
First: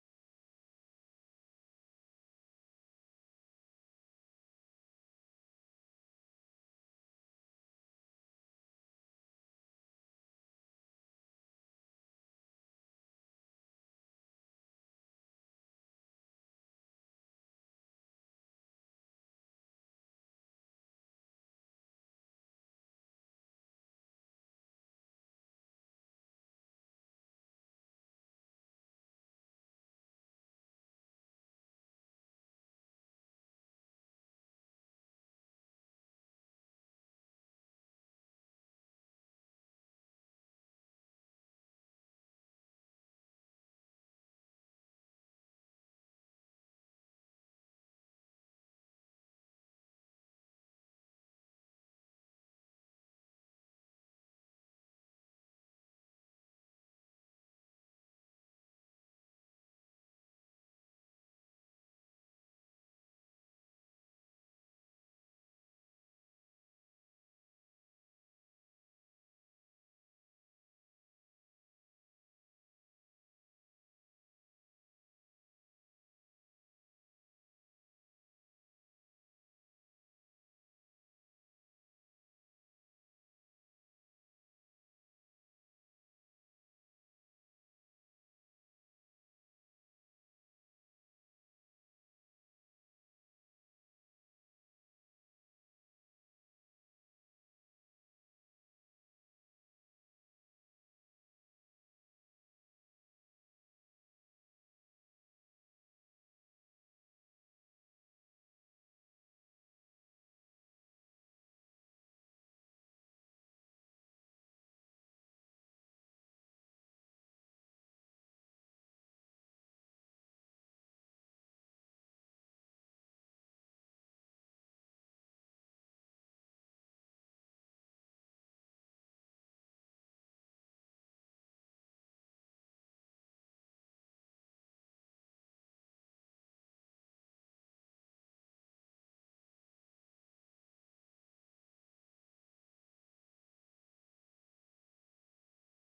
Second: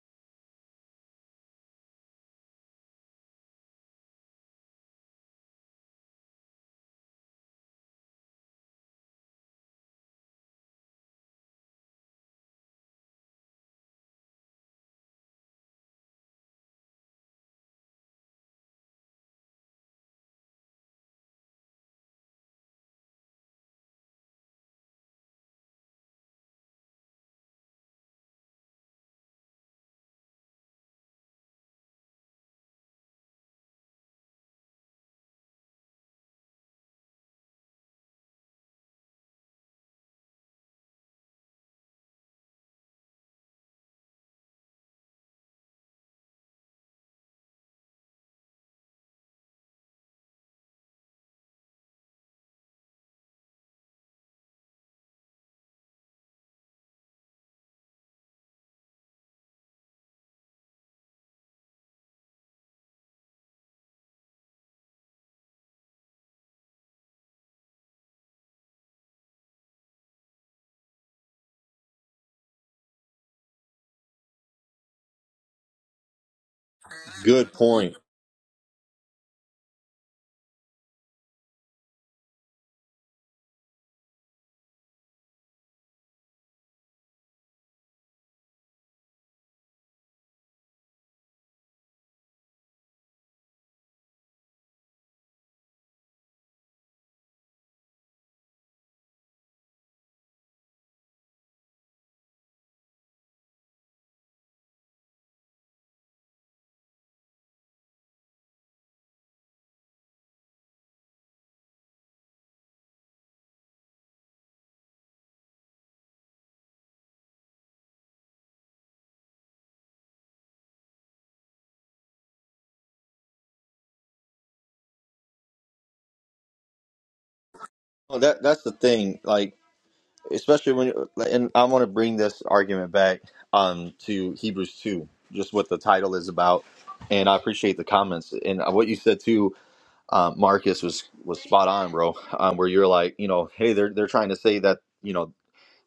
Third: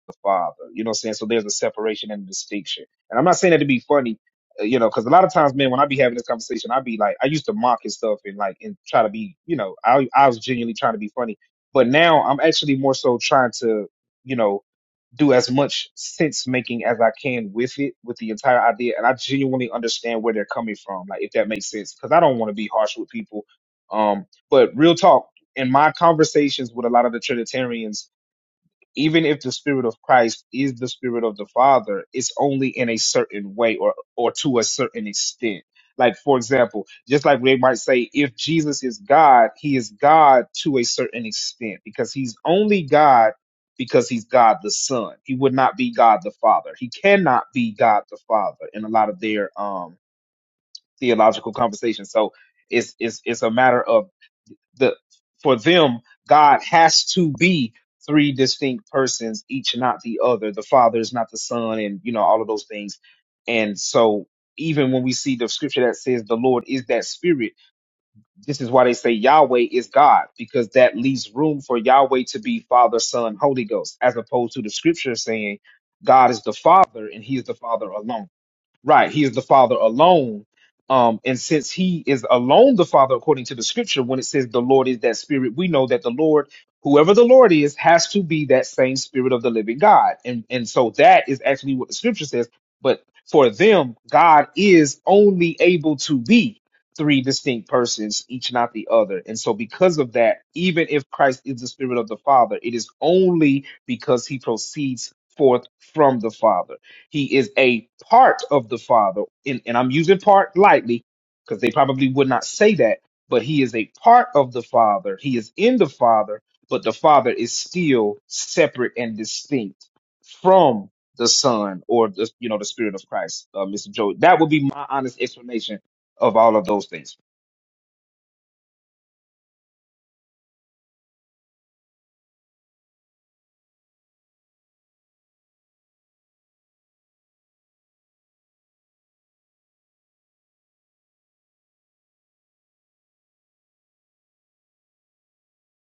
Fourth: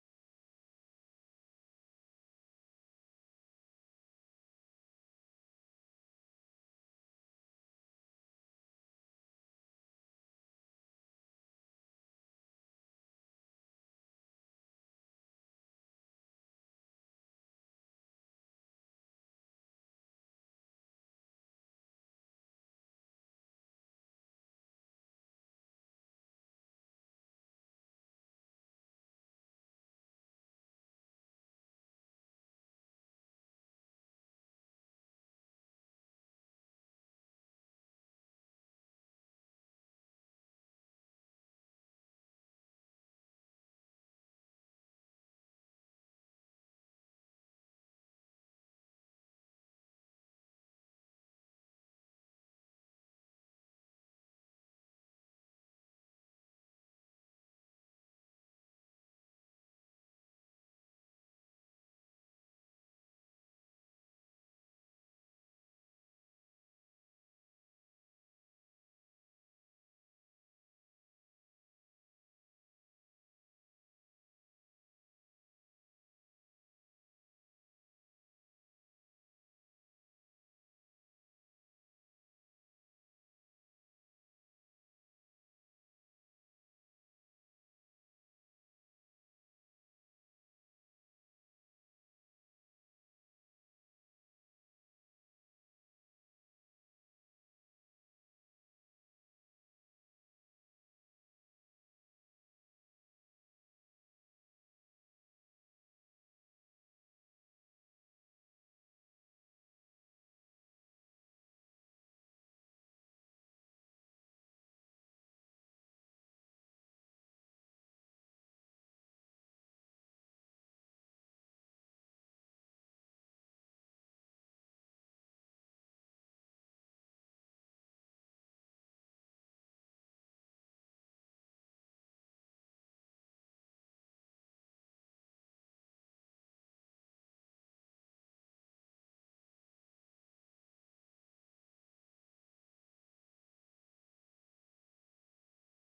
D: the father. You know what I'm saying? So there's a separation and a distinction. And I'm not saying that to be funny, uh, you know, because a lot of times, man, when I be having this conversation, I be like, I used to mock and stuff and like and try to be, you know, I I was genuinely trying to be funny. But now I'm actually more so trying to, you know, do as much sense making as I can with it, with the entire idea, and I genuinely understand where they're coming from, like if that makes sense, because I don't want to be harsh with people. Um, but real talk, in my conversations with a lot of the Trinitarians even if the spirit of Christ is the spirit of the Father, it's only in a certain way or or to a certain extent. Like for example, just like they might say, if Jesus is God, he is God to a certain extent because he's only God because he's God the Son. He would not be God the Father. He cannot be God the Father in a lot of their um theological conversations. So it's it's it's a matter of the for them god has to be three distinct persons each not the other the father is not the son and you know all of those things and so even when we see the scripture that says the lord is that spirit this is why they say yahweh is god because that leaves room for yahweh to be father son holy ghost as opposed to the scripture saying god is the father and he is
A: Good
D: the father
A: point.
D: alone Right, he is the Father alone. Um, and since he is alone the Father, according to the scripture, when it says the Lord is that spirit, we know that the Lord, whoever the Lord is, has to be that same spirit of the living God. And and so that is actually what the scripture says. But for them, God is only able to be three distinct persons, each not the other. And so because of that, even if Christ is the spirit of the Father, it is only because he proceeds forth from the Father. He is a part of the Father, and, and I'm using part lightly because they probably would not say that, but he is a part of the Father. He is in the Father, but the Father is still separate and distinct from the Son or the you know the Spirit of Christ, uh, Mr. Joe. That would be my honest explanation of all of those things.
A: Oh, That That's the thing. Like, especially when, like, and I want to bring this argument back um, to Hebrews 2, just what the title is about. And I appreciate the comments and what you said too uh, Marcus was was spot on, bro. Um, where you're like, you know, hey, they're they're trying to say that you know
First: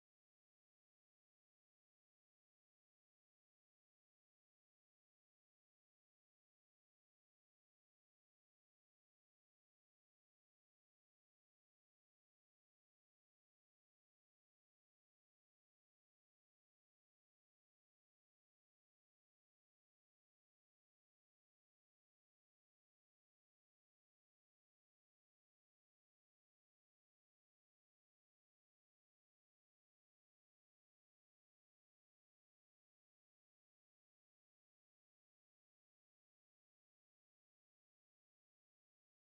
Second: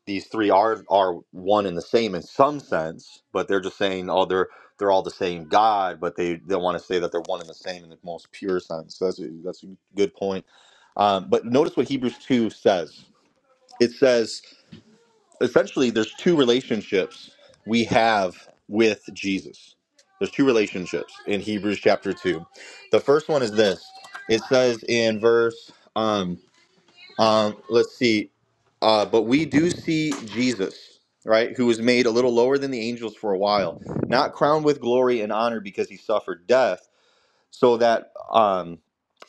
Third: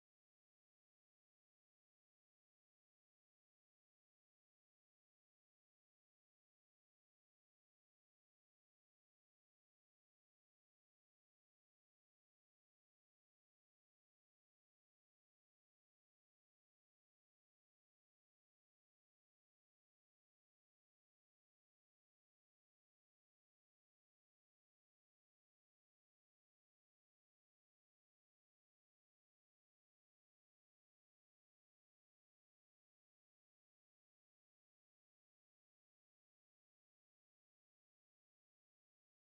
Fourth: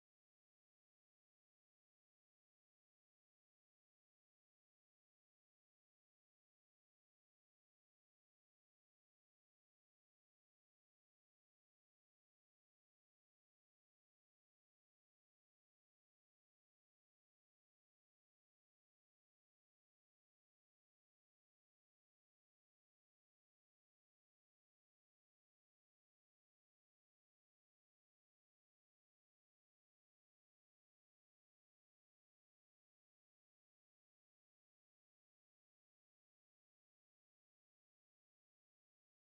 A: these three are are one and the same in some sense, but they're just saying, oh, they're they're all the same God, but they they want to say that they're one and the same in the most pure sense. So that's a, that's a good point. Um, but notice what Hebrews two says. It says essentially there's two relationships we have with Jesus. There's two relationships in Hebrews chapter 2. The first one is this. It says in verse um um let's see uh but we do see Jesus, right, who was made a little lower than the angels for a while, not crowned with glory and honor because he suffered death, so that um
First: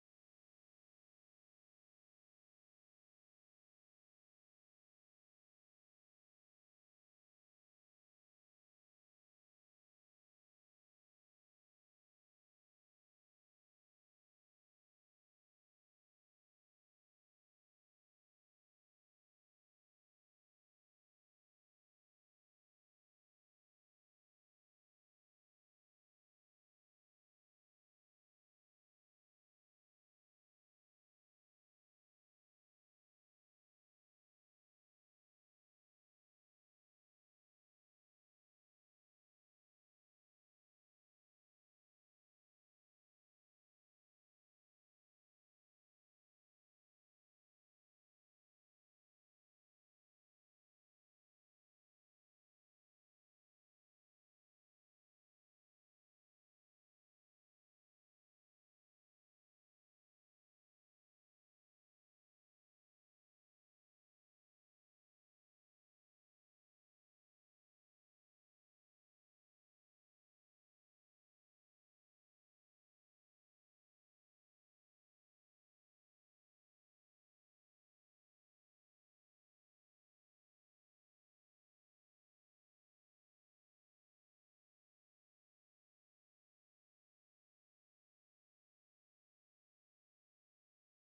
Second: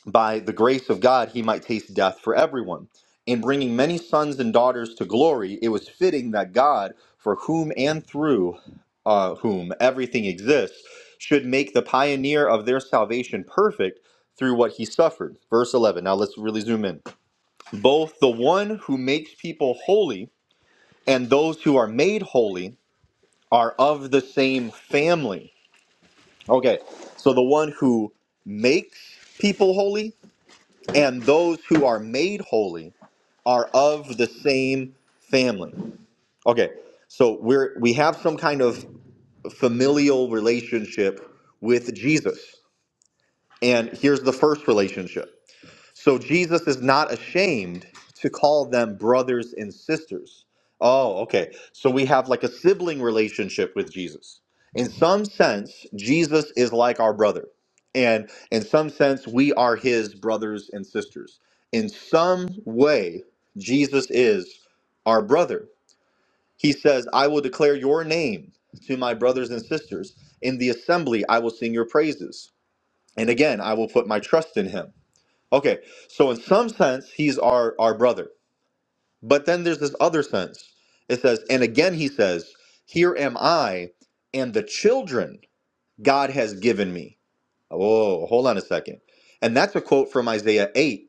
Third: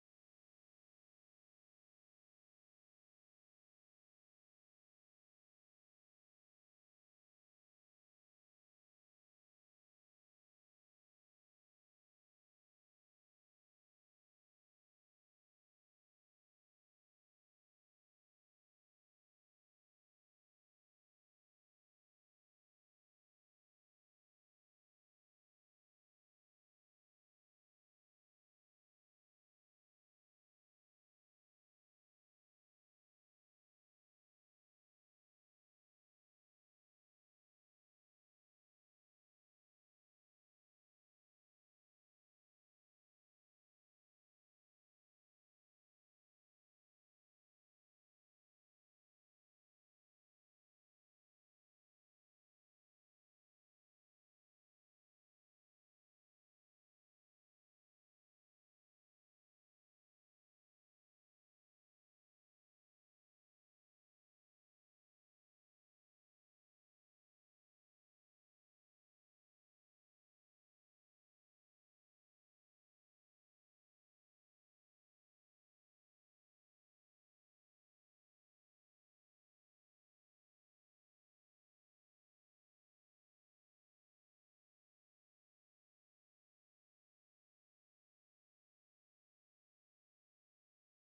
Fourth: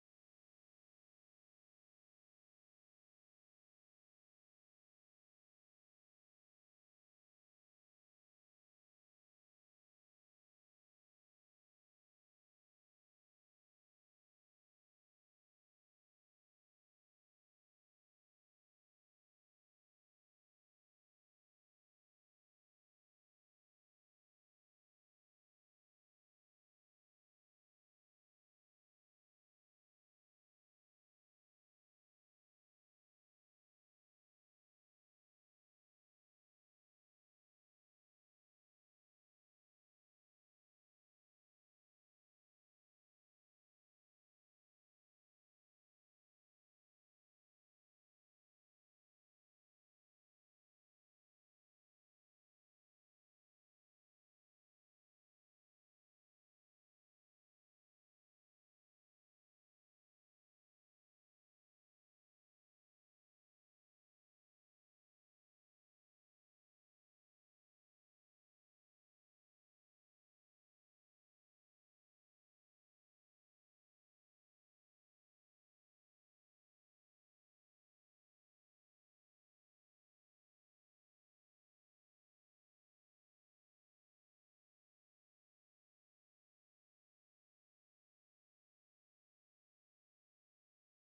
A: by the grace of God, he might taste death for everyone. In bringing many sons and daughters to glory, it was fitting that God, for whom and through uh, whom everything exists, should make the pioneer of their salvation perfect through what he suffered. Verse 11. Now let's really zoom in. Both the one who makes people holy and those who are made holy are of the same family. Okay, so the one who makes people holy and those who are made holy are of the same family. Okay, so we're we have some kind of familial relationship with Jesus. And here's the first relationship. So Jesus is not ashamed to call them brothers and sisters. Oh, okay. So we have like a sibling relationship with Jesus. In some sense, Jesus is like our brother. And in some sense, we are his brothers and sisters. In some way, Jesus is our brother. He says, I will declare your name to my brothers and sisters. In the assembly, I will sing your praises. And again, I will put my trust in him. Okay, so in some sense, he's our, our brother. But then there's this other sense. It says, and again he says, Here am I and the children God has given me. Oh, hold on a second. And that's a quote from Isaiah 8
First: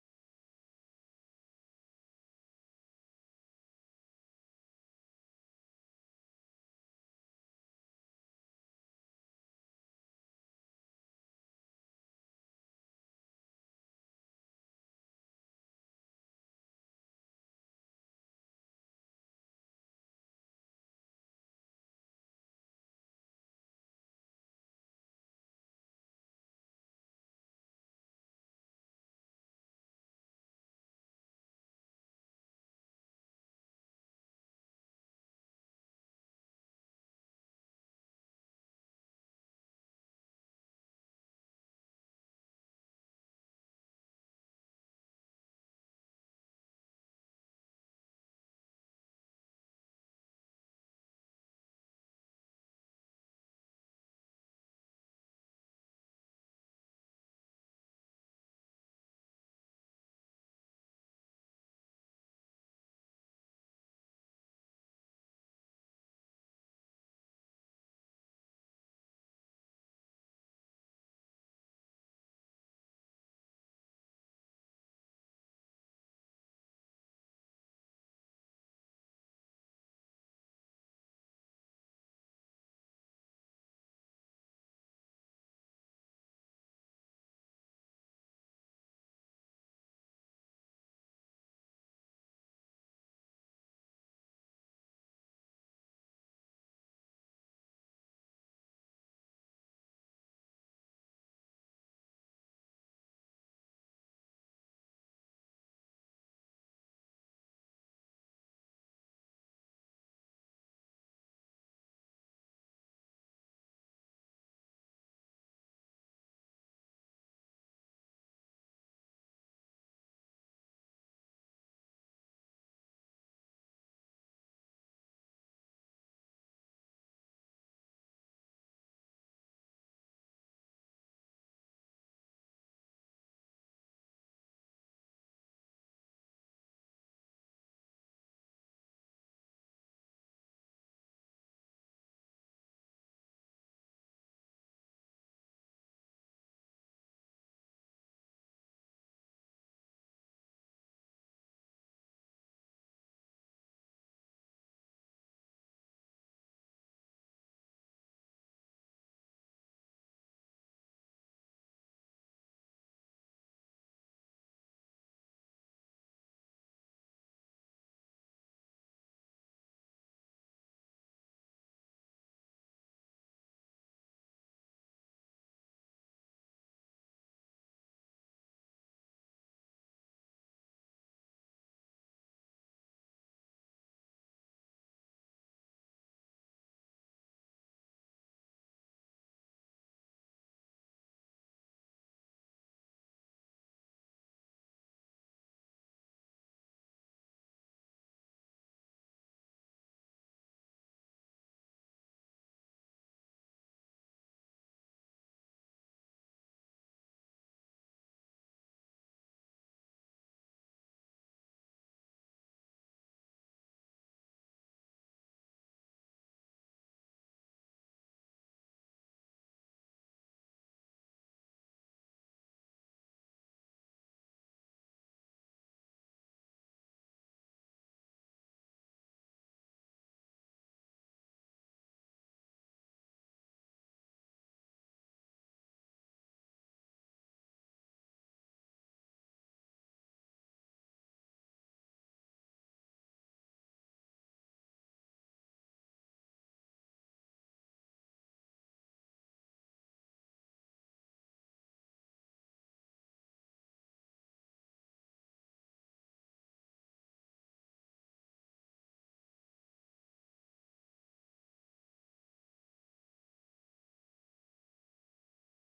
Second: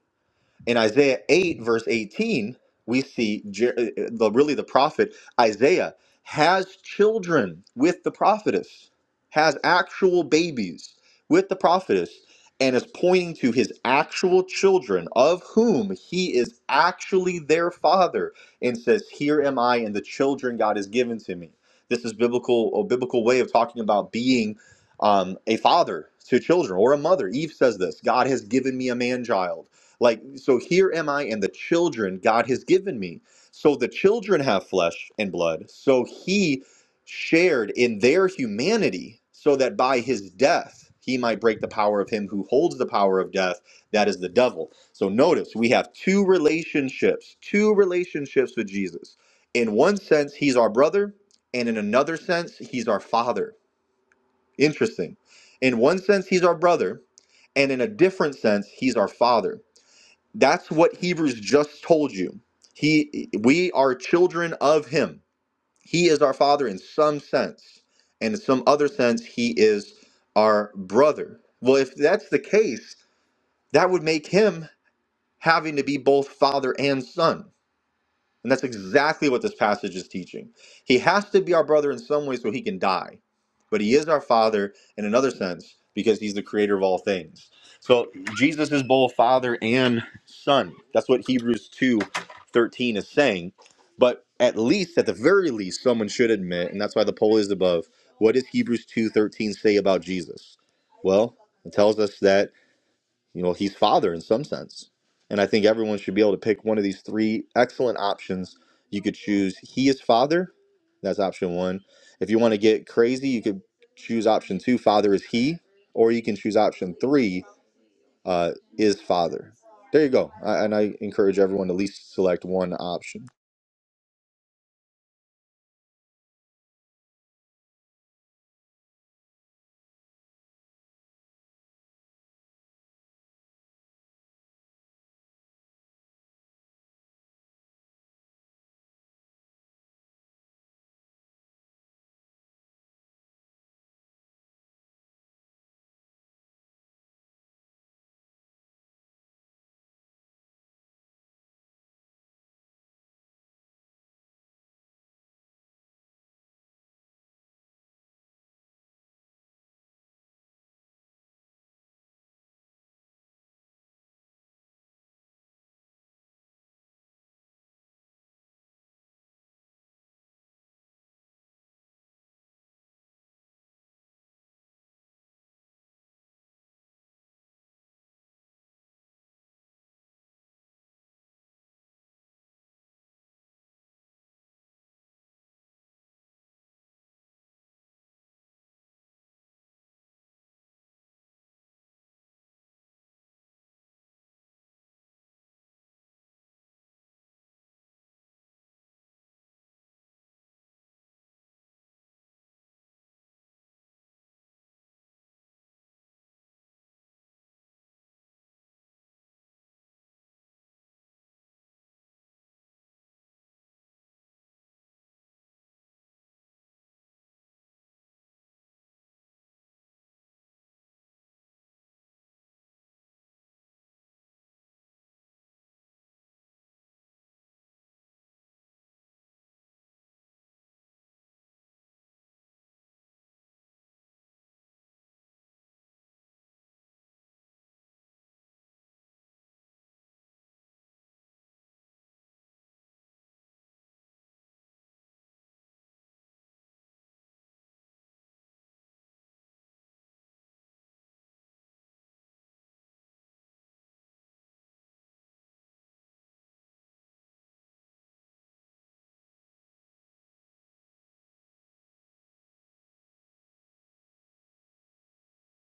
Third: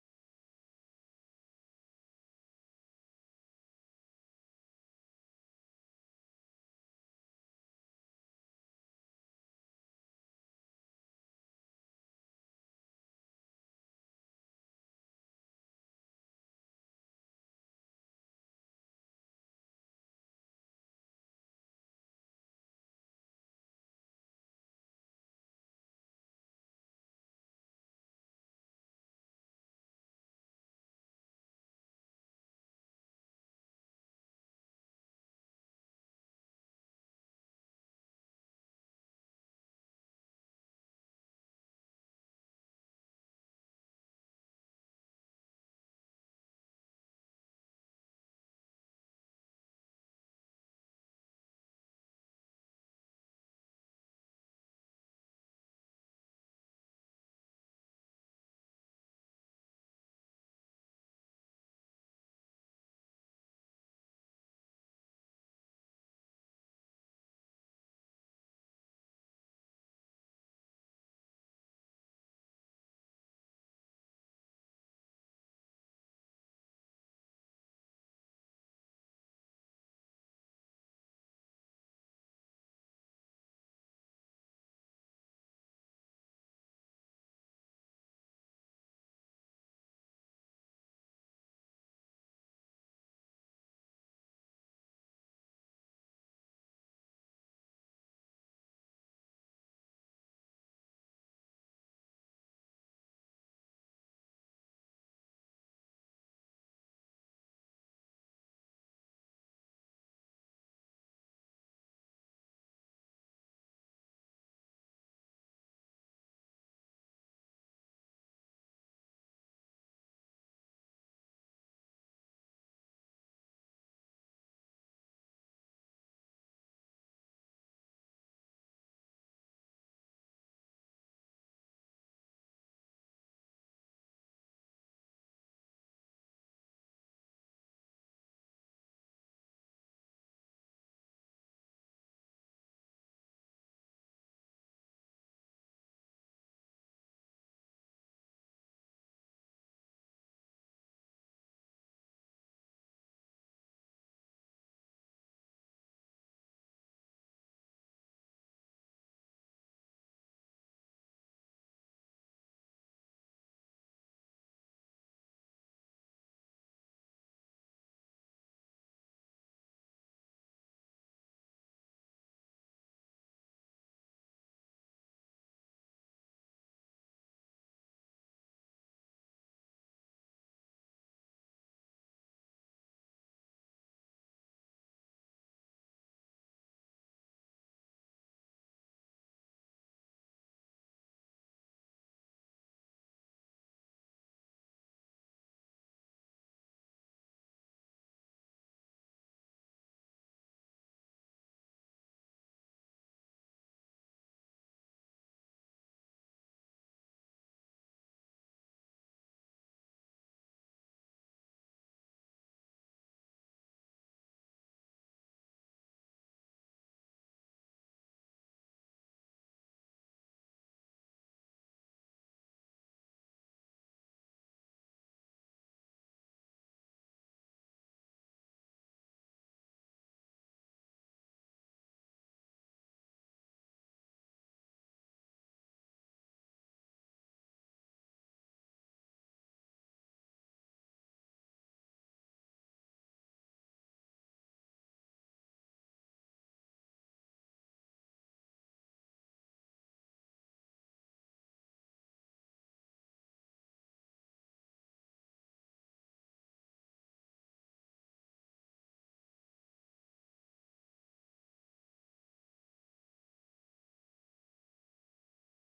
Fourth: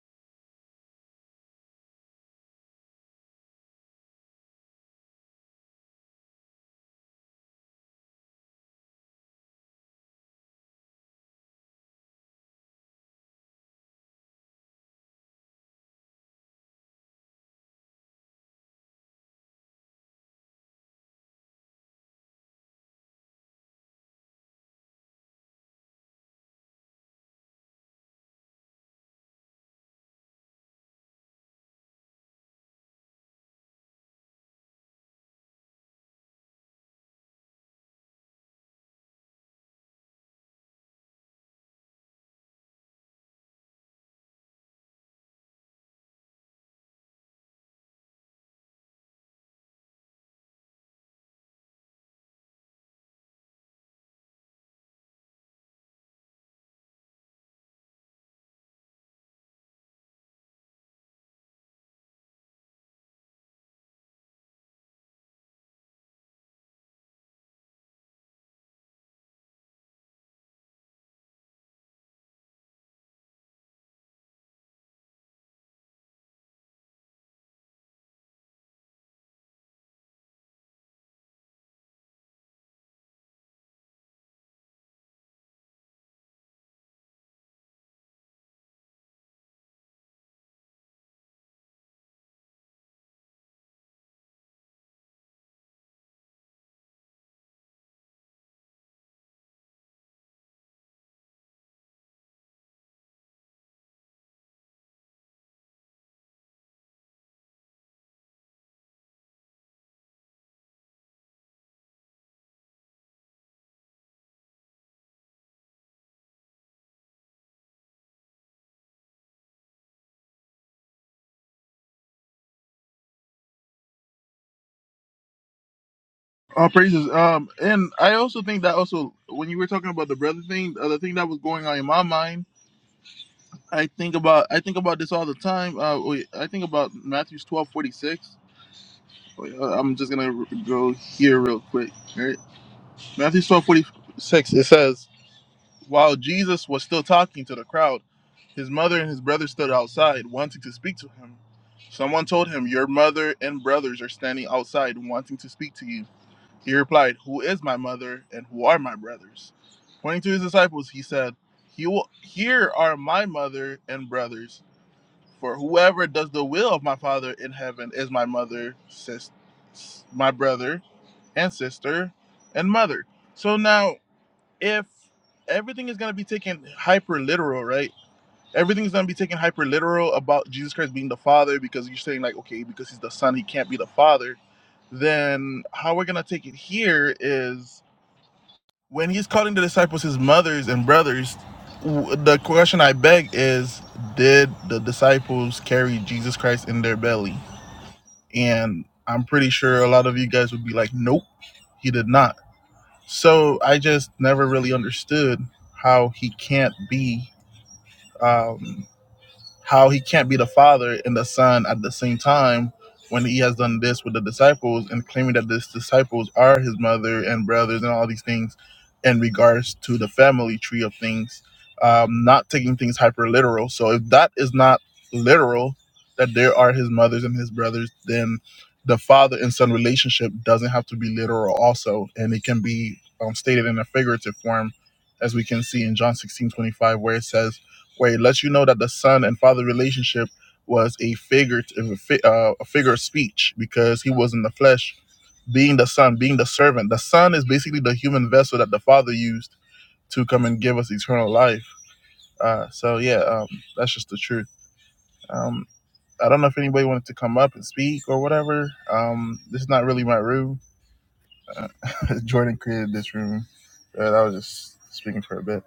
A: in Isaiah 8, verse 18, we see Je- uh, uh, the, really the prophet Isaiah has children with the prophetess, has actual babies with the prophetess, and is pointing to his actual children, of whom he is actually their father, and says, Here am I and the children God has given to me. This is biblical, a biblical way of talking about being um, a father to children or a mother. Eve says this God has given me a man child like, so here am I and the children God has given me. So the children have flesh and blood. So he shared in their humanity so that by his death, he might break the power of him who holds the power of death. That is the devil. So notice we have two relationships, two relationships with Jesus. In one sense, he's our brother, and in another sense, he's our father. Interesting. In one sense, he's our brother, and in a different sense, he's our father. That's what Hebrews just told you. He we are children of him. He is our father in some sense, and in some other sense he is our brother. Well, if that's the case, that would make him having to be both father and son. And that's exactly what this passage is teaching. He has to be our brother in some way so he can die, but he is our father in another sense because he's the creator of all things. So Jesus is both father and son. That's what Hebrews 2:13 is saying. But at least, at the very least, someone should admit, and that's why the poll is above, what does Hebrews 2:13 say about Jesus? Well, it tells us that. You know, he's father in some sense. And I think everyone should be able to pick one of these three excellent options. You could choose he is father. That's option one. If you want to get crazy, you could choose option two, father is he, or you can choose option three, uh, is father. There you go. I, and I encourage everyone to at least select one option.
B: All praises. Um, and I also think that also when you were talking about the brother thing, the other thing that was going on in my mind I think about I think about this all the time. Uh, wait, I think about Matthew's twelve forty six. Wait, uh, I'm just gonna r- go here real quick. All right, Matthew's twelve forty six. It says, while Jesus was still talking to the crowd, his mother and his brother stood outside, wanting to speak to him. Someone told him, "Your mother and brothers are standing outside, wanting to speak to you." He replied, "Who is my mother and who are my brothers?" Pointing to his disciples, he said, "He will, here are my mother and brothers." For whoever does the will of my Father in heaven is my mother, sis, my brother, and sister, and mother. So now, if everything is going to be taken hyper literal, right? Everything's going to be taken hyper literal about Jesus Christ being the Father because you're saying, like, okay, because he's the Son, he can't be the Father. Then how we're going to take it here is when he's calling the disciples his mothers and brothers the question i beg is did the disciples carry jesus christ in their belly and i'm pretty sure a lot of you guys would be like nope he did not so i just never really understood how he can't be um, how he can't be the father and the son at the same time when he has done this with the disciples and claiming that these disciples are his mother and brothers and all these things in regards to the family tree of things um, not taking things hyper literal so if that is not literal that there are his mothers and his brothers then the father and son relationship doesn't have to be literal also and it can be um, stated in a figurative form as we can see in john 16 25, where it says where it lets you know that the son and father relationship was a figurative a uh, a figure of speech because he was in the flesh being the son being the servant the son is basically the human vessel that the father used to come and give us eternal life uh, so yeah um, that's just the truth um, i don't know if anybody wanted to come up and speak or whatever um, this is not really my room [laughs] jordan created this room uh, that was just speaking for a bit